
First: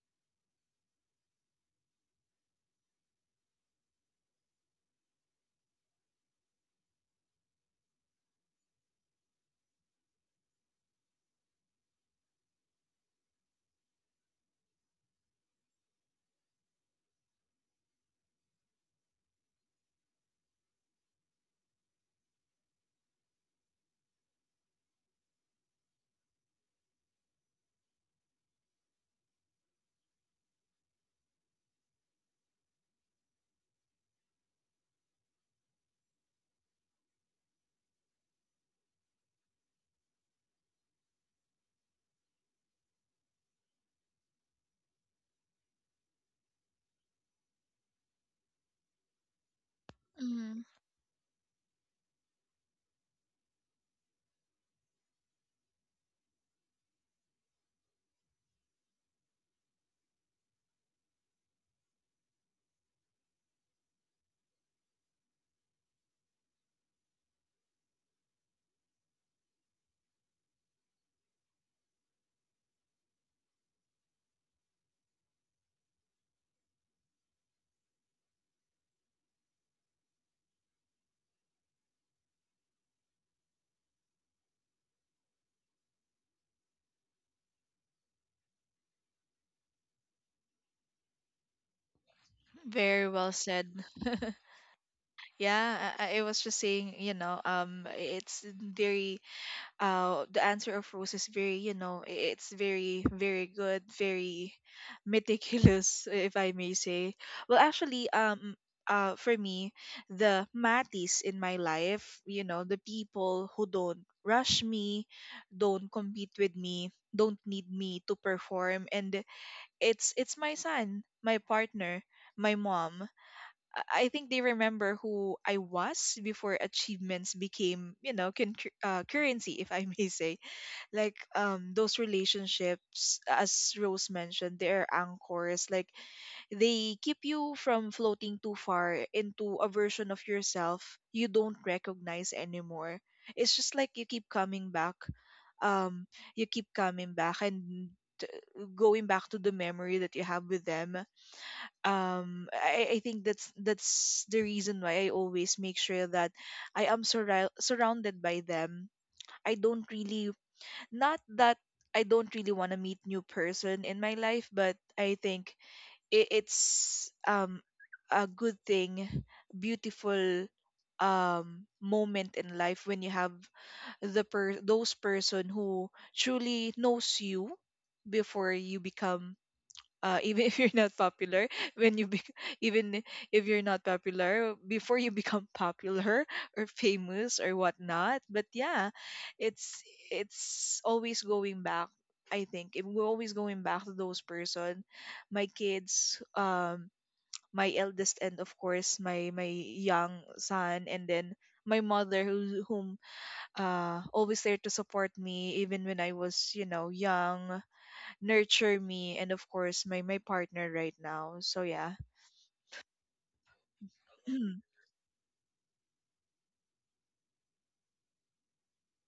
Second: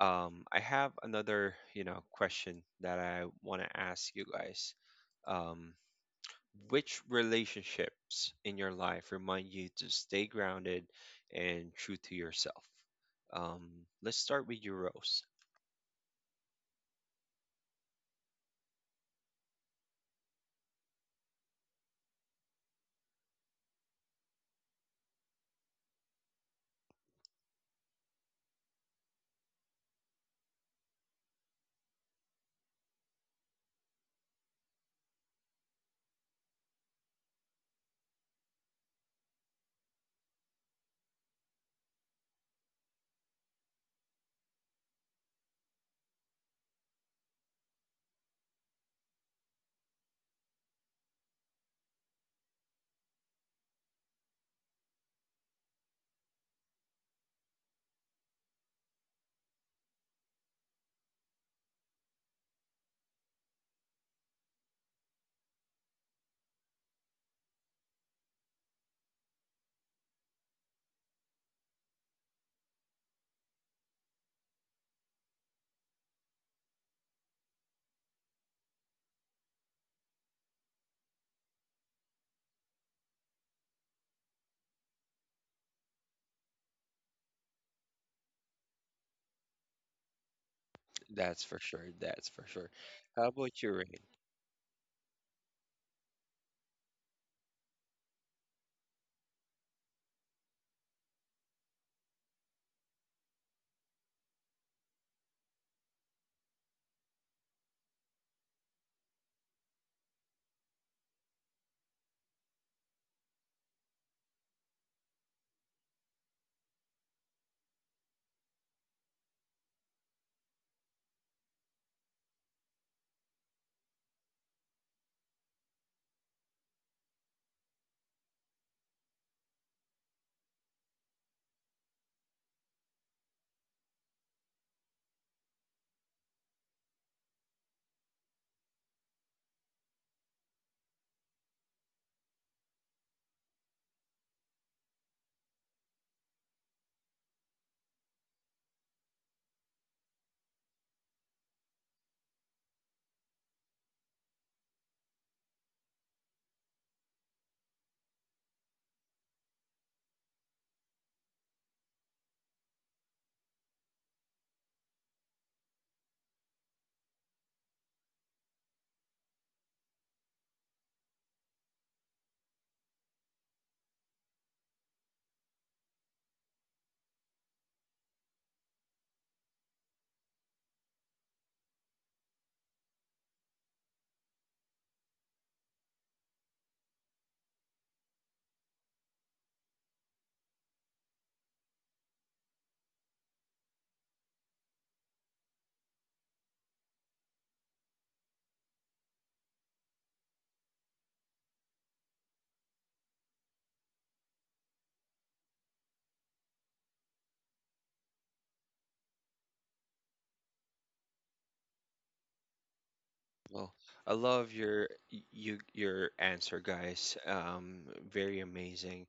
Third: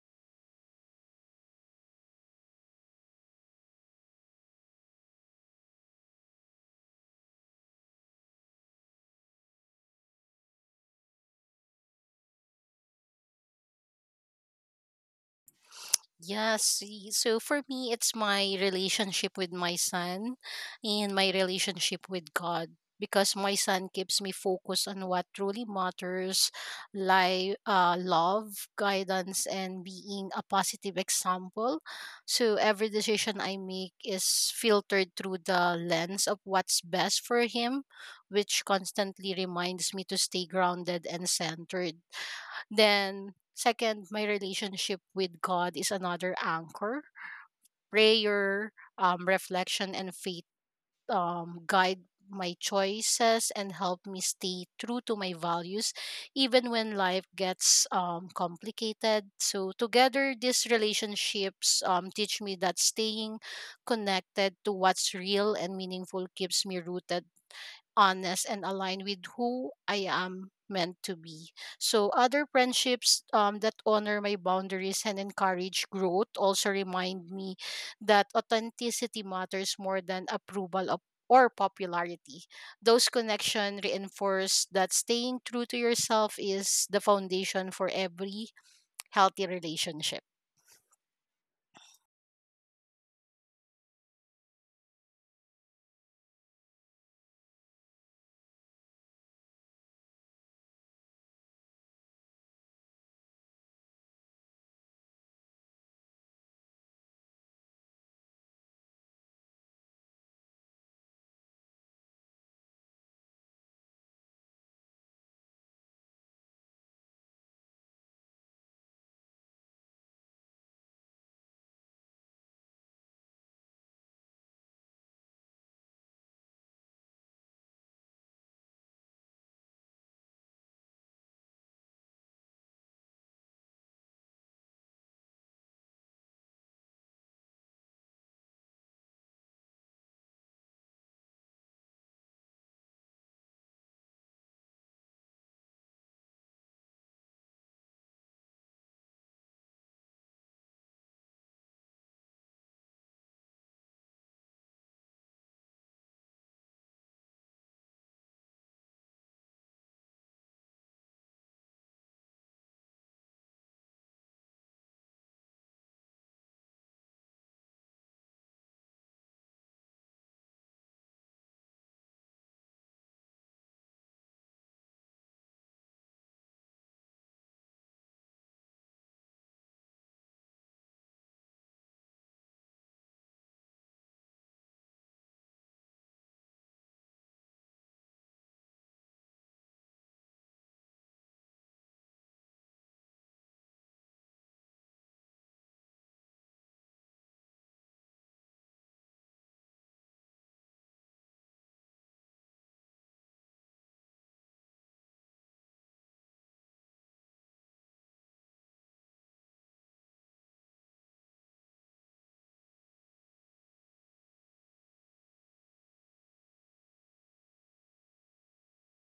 Speaker 1: I have another, you know, question that I want to ask you guys. Um, which relationships in your life remind you to stay grounded and true to yourself? Um, let's start with you, Rose.
Speaker 3: Yes. So for me, it's my relationship with my son and my relationship with God because my son keeps me focused on what truly matters like love, guidance, and being a positive example. So every decision I make is filtered through the lens of what's best for him, which constantly reminds me to stay grounded and centered. Then, second, my relationship with God is another anchor. Prayer, reflection, and faith guide my choices and help me stay true to my values, even when life gets complicated. So, together, these relationships teach me that staying connected to what's real and meaningful keeps me rooted honest, and aligned with who I am meant to be. So, other friendships that honor my boundaries and encourage growth also remind me that authenticity matters more than approval of or popularity. Those connections reinforce that staying true to yourself is the foundation for every healthy relationship.
Speaker 1: That's for sure. That's for sure.
Speaker 2: Very
Speaker 1: How
Speaker 2: well
Speaker 1: about you,
Speaker 2: said.
Speaker 1: Rain?
Speaker 2: Yeah, I was just saying, you know, it's very, the answer of Rose is very, you know, it's very, very good, very meticulous, if I may say. Well, actually, for me, the Matis in my life, you know, the people who don't rush me, don't compete with me, don't need me to perform, and it's my son, my partner, my mom. I think they remember who I was before achievements became, you know, currency, if I may say. Like, those relationships, as Rose mentioned, they're anchors. Like, they keep you from floating too far into a version of yourself you don't recognize anymore. It's just like you keep coming back. Um, you keep coming back and t- going back to the memory that you have with them. I think that's the reason why I always make sure that I am surrounded by them. I don't really— not that I don't really want to meet new person in my life, but I think it's, a good thing, beautiful, moment in life when you have those person who truly knows you before you become, even if you're not popular, when you bec even if you're not popular, before you become popular or famous or whatnot, but yeah, it's it's always going back. I think we're always going back to those person, my kids, my eldest, and of course my young son, and then my mother, whom, always there to support me even when I was, you know, young, nurture me, and of course my partner right now. So yeah.
Speaker 1: Well, I love your, your answer, guys. Very amazing.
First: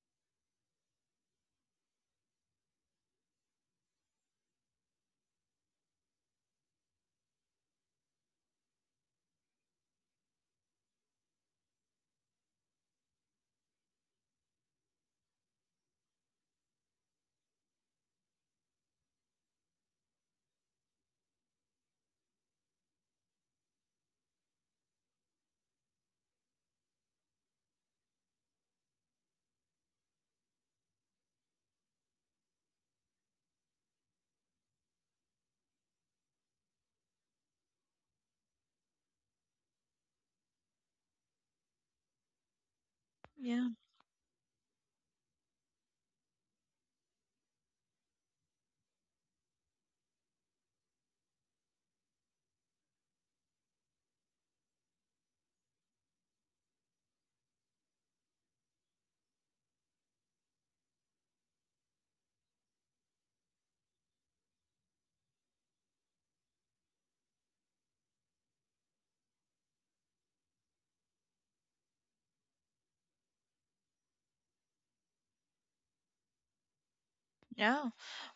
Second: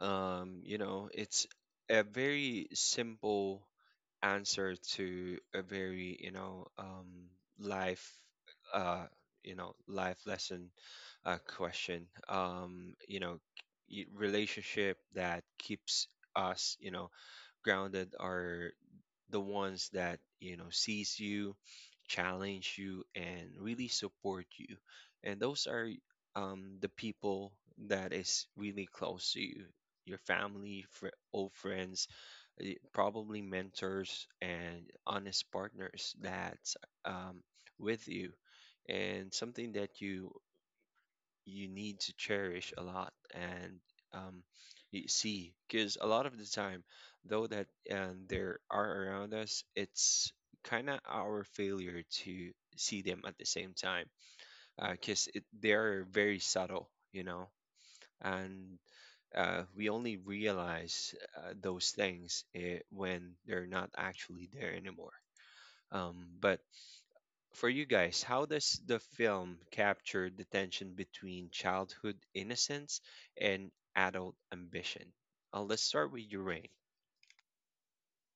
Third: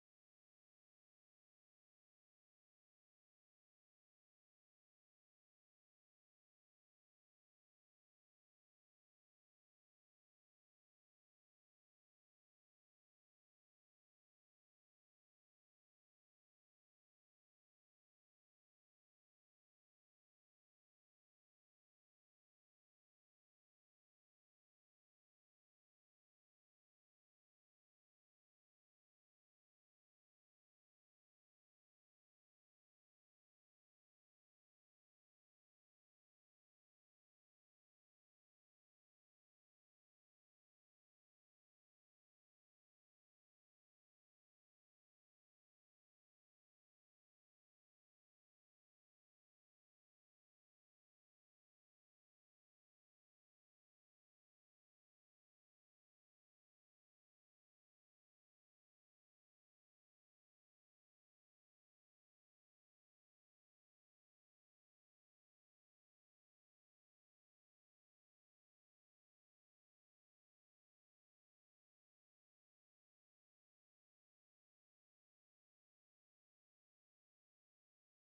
Speaker 1: You know, it's a very simple answer to a very, you know, life, uh, you know, life lesson, question. You know, relationship that keeps us, you know, grounded are the ones that, you know, sees you, challenge you, and really support you. And those are, the people that is really close to you: your family, old friends, eh, probably mentors, and honest partners, that's um, with you, and something that you need to cherish a lot.
Speaker 2: Yeah.
Speaker 1: And um, you see, because a lot of the time, though, that and there are around us, it's kind of our failure to see them at the same time, because it they are very subtle, you know. And we only realize those things, eh, when they're not actually there anymore. But for you guys, how does the film capture the tension between childhood innocence and adult ambition? Let's start with your Rain.
Speaker 2: yeah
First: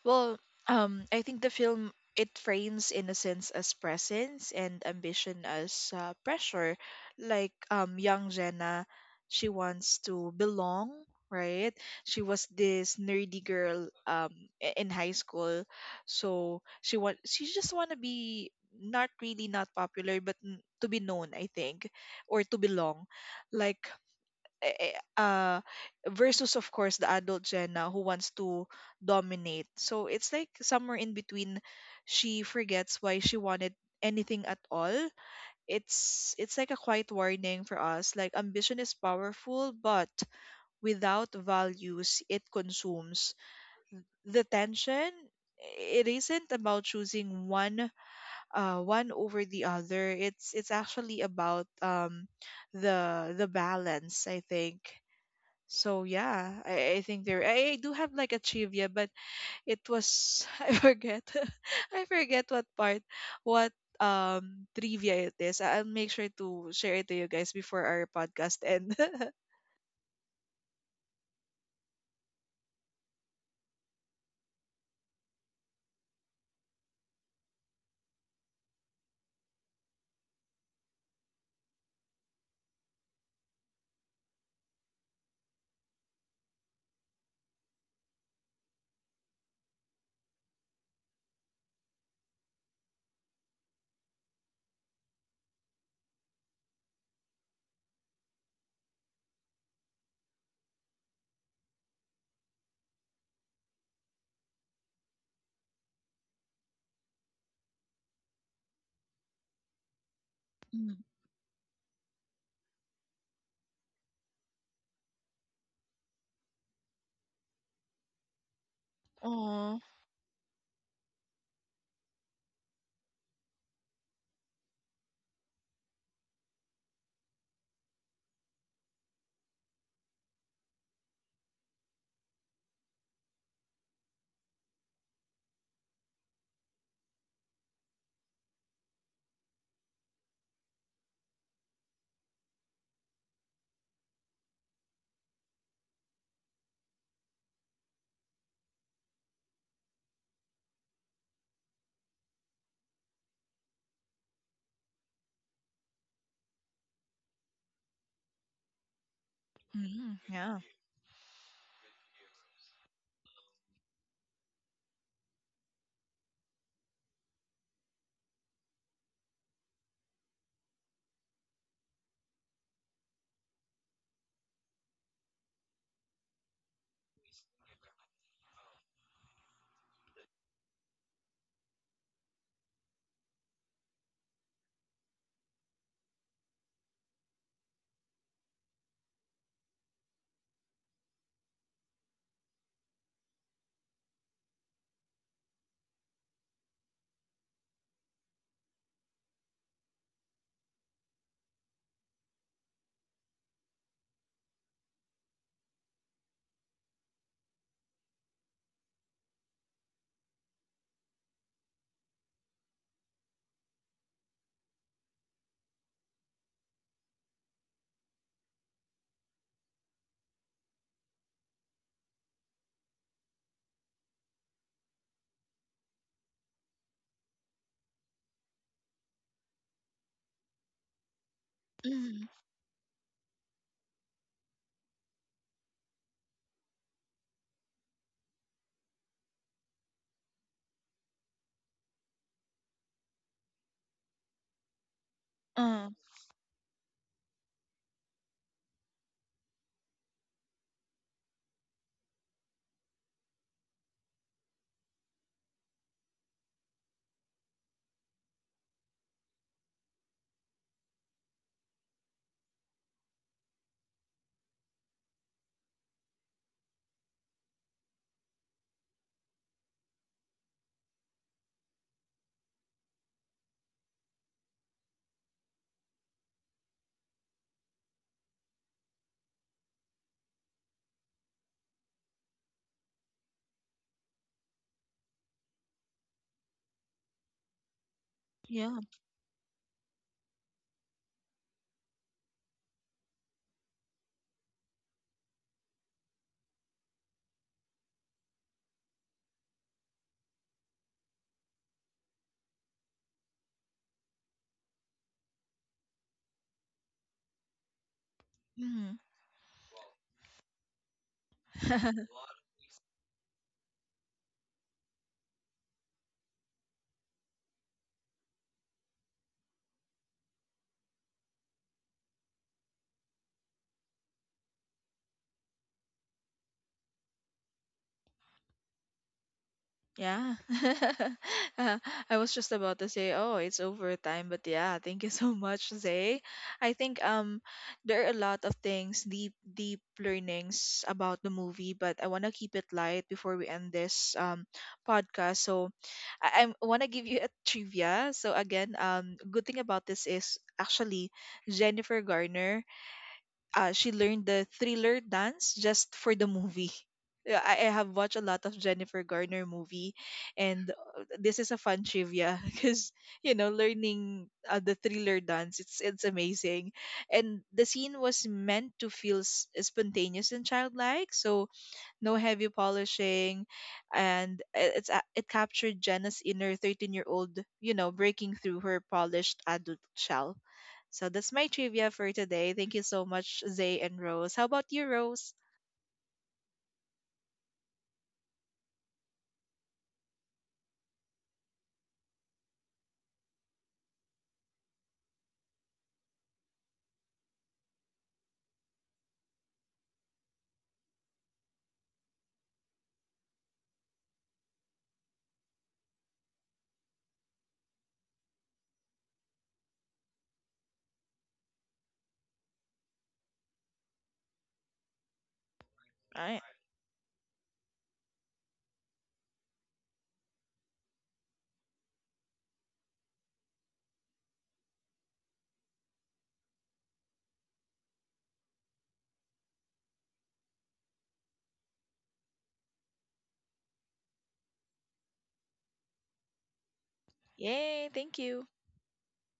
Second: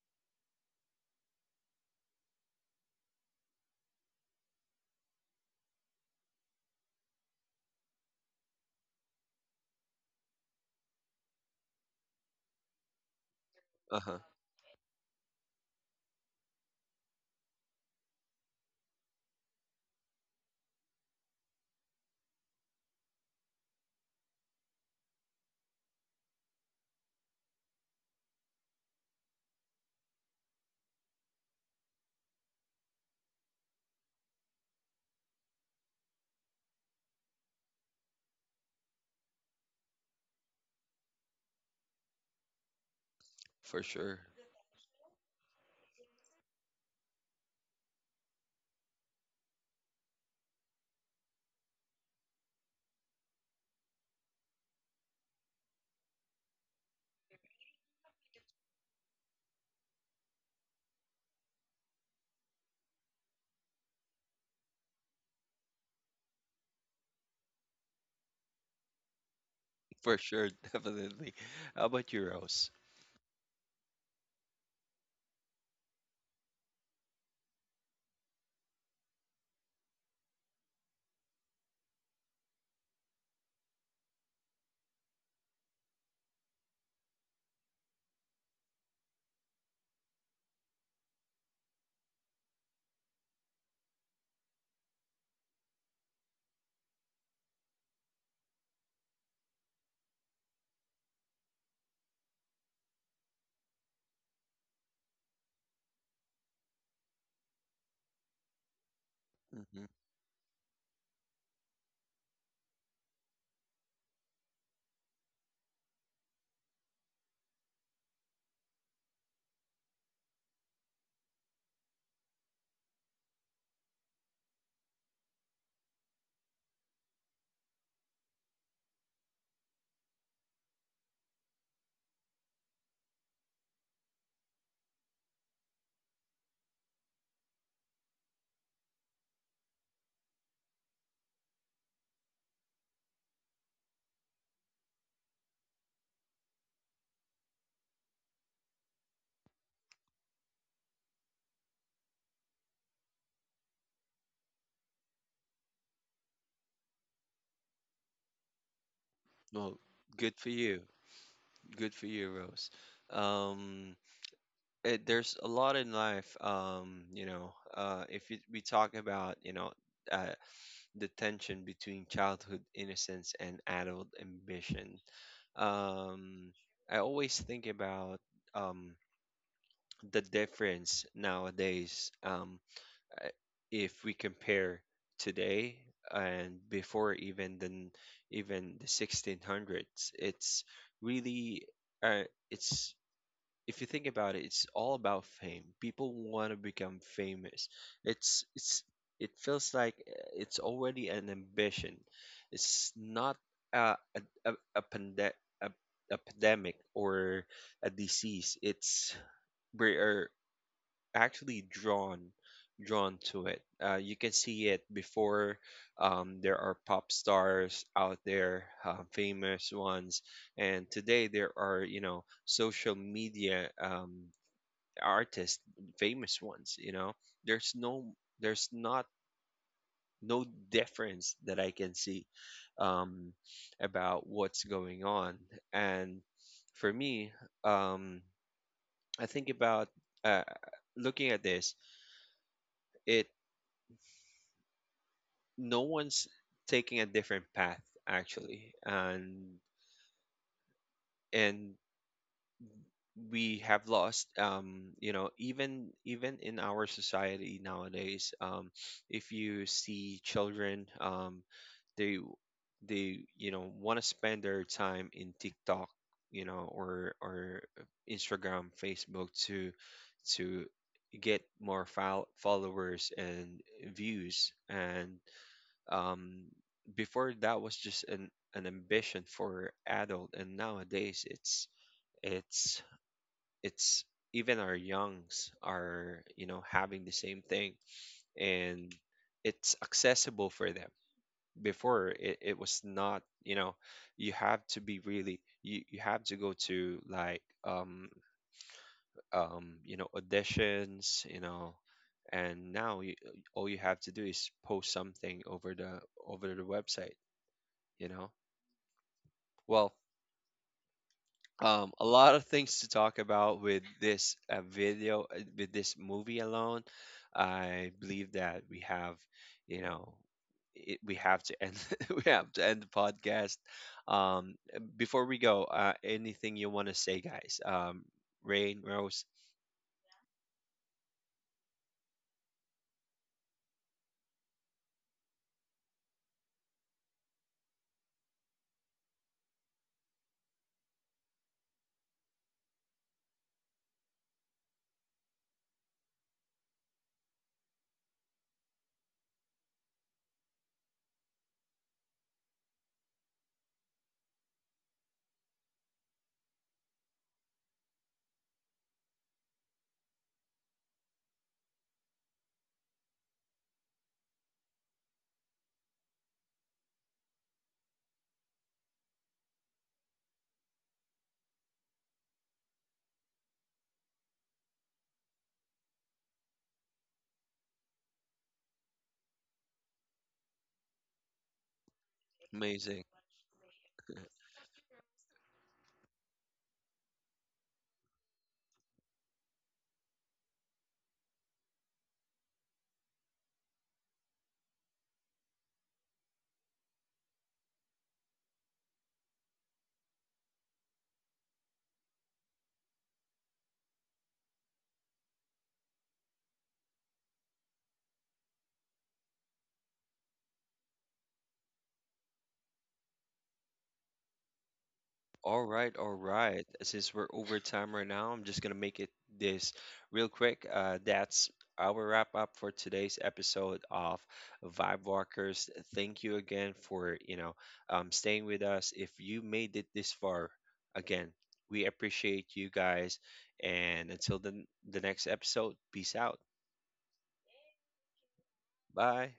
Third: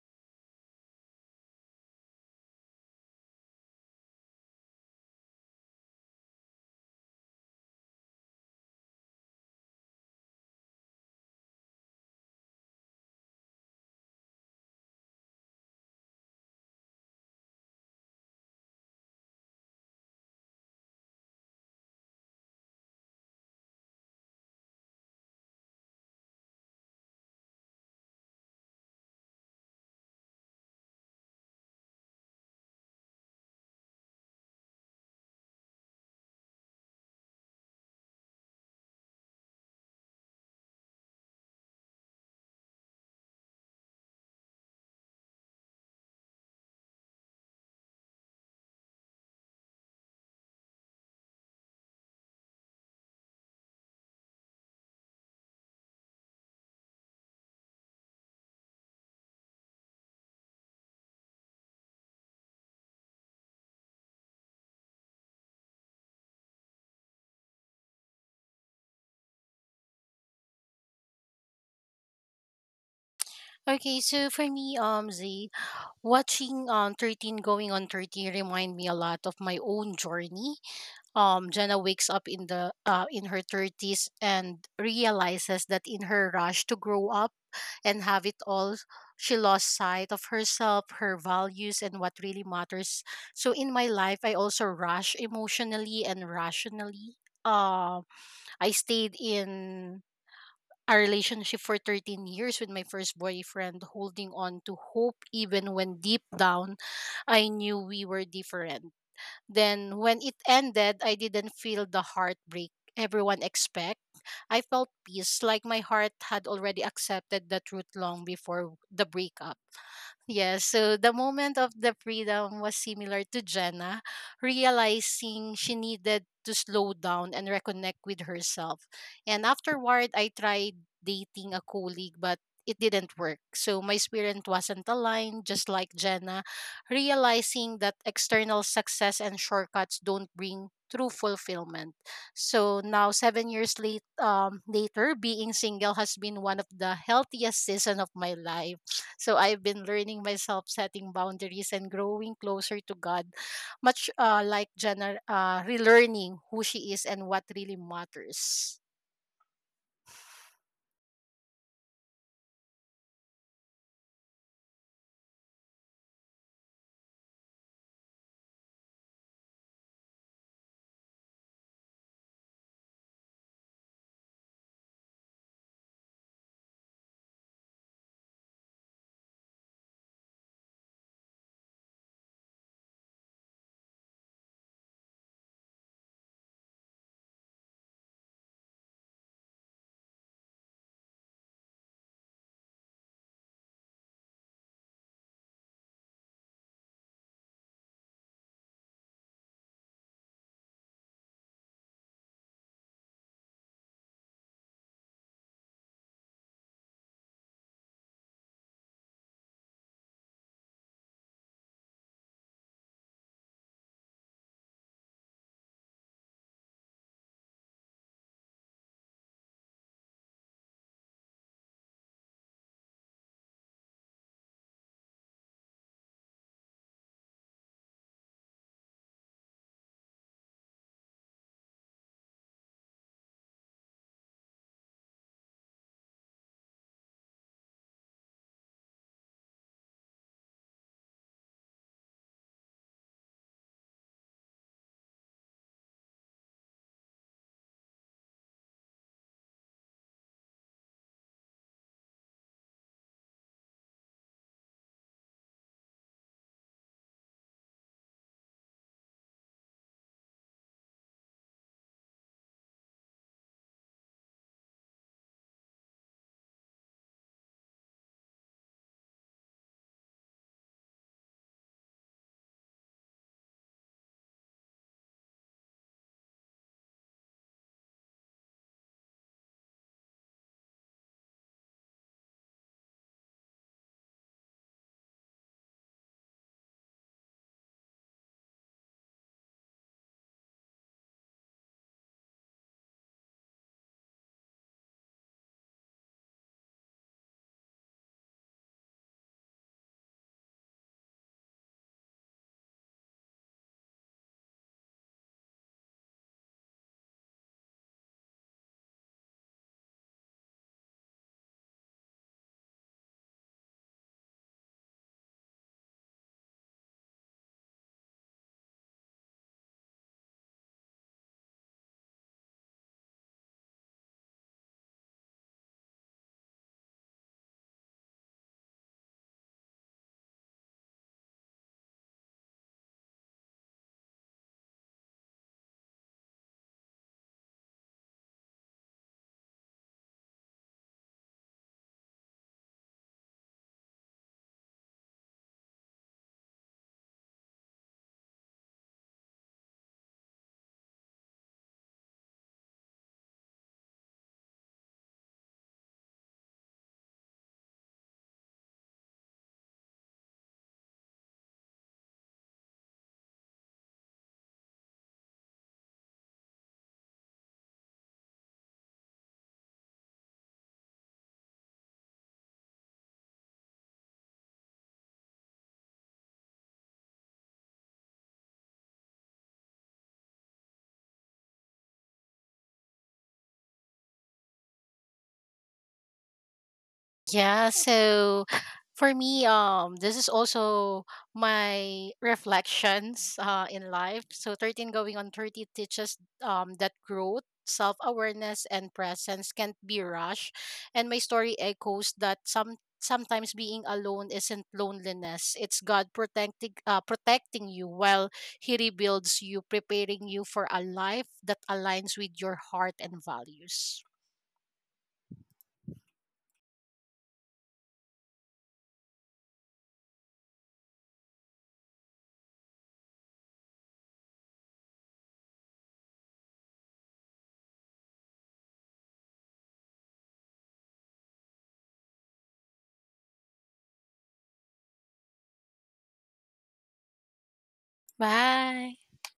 Speaker 2: well, I think the film, it frames innocence as presence and ambition as, pressure. Like, young Jenna, she wants to belong, right? She was this nerdy girl,
Speaker 1: Uh huh.
Speaker 2: in high school. So she just want to be, not really not popular, but to be known, I think, or to belong, like, eh, eh, uh versus, of course, the adult Gen now, who wants to dominate. So it's like somewhere in between, she forgets why she wanted anything at all. It's like a quiet warning for us, like, ambition is powerful but without values, it consumes.
Speaker 1: For sure.
Speaker 2: The tension, it isn't about choosing one— one over the other. It's actually about, the balance, I think. So yeah, I think there— I do have like a trivia, but it was I forget. I forget what part, what trivia it is. I'll make sure to share it to you guys before our podcast end.
Speaker 1: For sure, definitely. How about you, Rose?
Speaker 3: Okay, so for me, Z, watching 13 going on 30 remind me a lot of my own journey Jenna wakes up in the in her 30s and realizes that in her rush to grow up and have it all, she lost sight of herself, her values, and what really matters. So in my life, I also rush emotionally and rationally. Uh, I stayed in a relationship for 13 years with my first boyfriend, holding on to hope even when deep down I knew we were different.
Speaker 1: Hmm.
Speaker 3: Then when it
Speaker 2: Mm.
Speaker 3: ended, I didn't feel the heartbreak everyone expect. I felt peace, like my heart had already accepted the truth long before the breakup.
Speaker 2: Oh.
Speaker 3: Yes, so the moment of the freedom was similar to Jenna, realizing she needed to slow down and reconnect with herself. And afterward, I tried dating a colleague, but it didn't work. So my spirit wasn't aligned, just like Jenna, realizing that external success and shortcuts don't bring true fulfillment. So now, 7 years later, being single has been one of the healthiest season of my life so I've been learning myself setting boundaries and growing closer to God, much like Jenna relearning who she is and what really matters.
Speaker 1: Well,
Speaker 2: Mm,
Speaker 1: good for
Speaker 2: yeah.
Speaker 1: you. Good for you, Rose. Um, it, there's a lot in life. You know, if you, we talk about, you know, uh, the tension between childhood innocence and adult ambition. Um, I always think about um, the difference nowadays, uh, if we compare today and before, even the even the 1600s. It's really, uh, it's, if you think about it, it's all about fame. People want to become famous. It's it feels like, it's already an ambition. It's not a a a, a, pande- a, a pandemic or a disease. It's we are actually drawn to it. You can see it before, there are pop stars out there, famous ones. And today there are, you know, social media artists, famous ones, you know. there's no, there's not no difference that I can see
Speaker 2: Mm.
Speaker 1: um, about what's going on. And for me, um, I think about, uh, looking at this, it no
Speaker 2: Uh,
Speaker 1: one's taking a different path actually. And we have lost, you know, even in our society nowadays, if you see children, they they you know, want to spend their time in TikTok, you know, or Instagram, Facebook to get more followers and views. And um before, that was just an ambition for adult, and nowadays it's, it's it's even our youngs are, you know, having the same thing.
Speaker 2: yeah.
Speaker 1: And it's accessible for them. Before it, it was not, you know. You have to be really, you have to go to, like, you know, auditions, you know. And now you, all you have to do is post something over the website, you know.
Speaker 2: Mm.
Speaker 1: Well, a lot of things to talk about with this video with this movie alone. I believe that we have, you know, it, we have to end, we have to end the podcast, um before we go. Anything you want to say, guys? Rain, Rose?
Speaker 2: Yeah. Uh, I was just about to say, oh, it's overtime, but yeah, thank you so much, Zay. I think, there are a lot of things, deep, deep learnings about the movie, but I wanna keep it light before we end this, podcast. So I wanna give you a trivia. So again, good thing about this is actually, Jennifer Garner, she learned the Thriller dance just for the movie. Yeah, I have watched a lot of Jennifer Garner movie, and, this is a fun trivia because, you know, learning, the Thriller dance, it's amazing, and the scene was meant to feel spontaneous and childlike. So no heavy polishing, and it captured Jenna's inner 13-year old, you know, breaking through her polished adult shell. So that's my trivia for today. Thank you
Speaker 1: Amazing.
Speaker 2: so much, Zay and Rose. How about you, Rose?
Speaker 3: Yeah, so for me, this is also my reflections in life. So 13 going on 30 teaches that growth, self awareness, and presence can't be rushed. And my story echoes that some sometimes being alone isn't loneliness it's god protecting protecting you while he rebuilds you, preparing you for a life that aligns with your heart and values.
Speaker 1: All right, all
Speaker 2: All right.
Speaker 1: right. Since we're over time right now, I'm just gonna make it this real quick. That's our wrap up for today's episode of Vibe Walkers. Thank you again for, you know, staying with us. If you made it this far, again, we appreciate you guys. And until the next episode, peace out.
Speaker 2: Yay, thank you.
Speaker 3: Bye.
Speaker 1: Bye.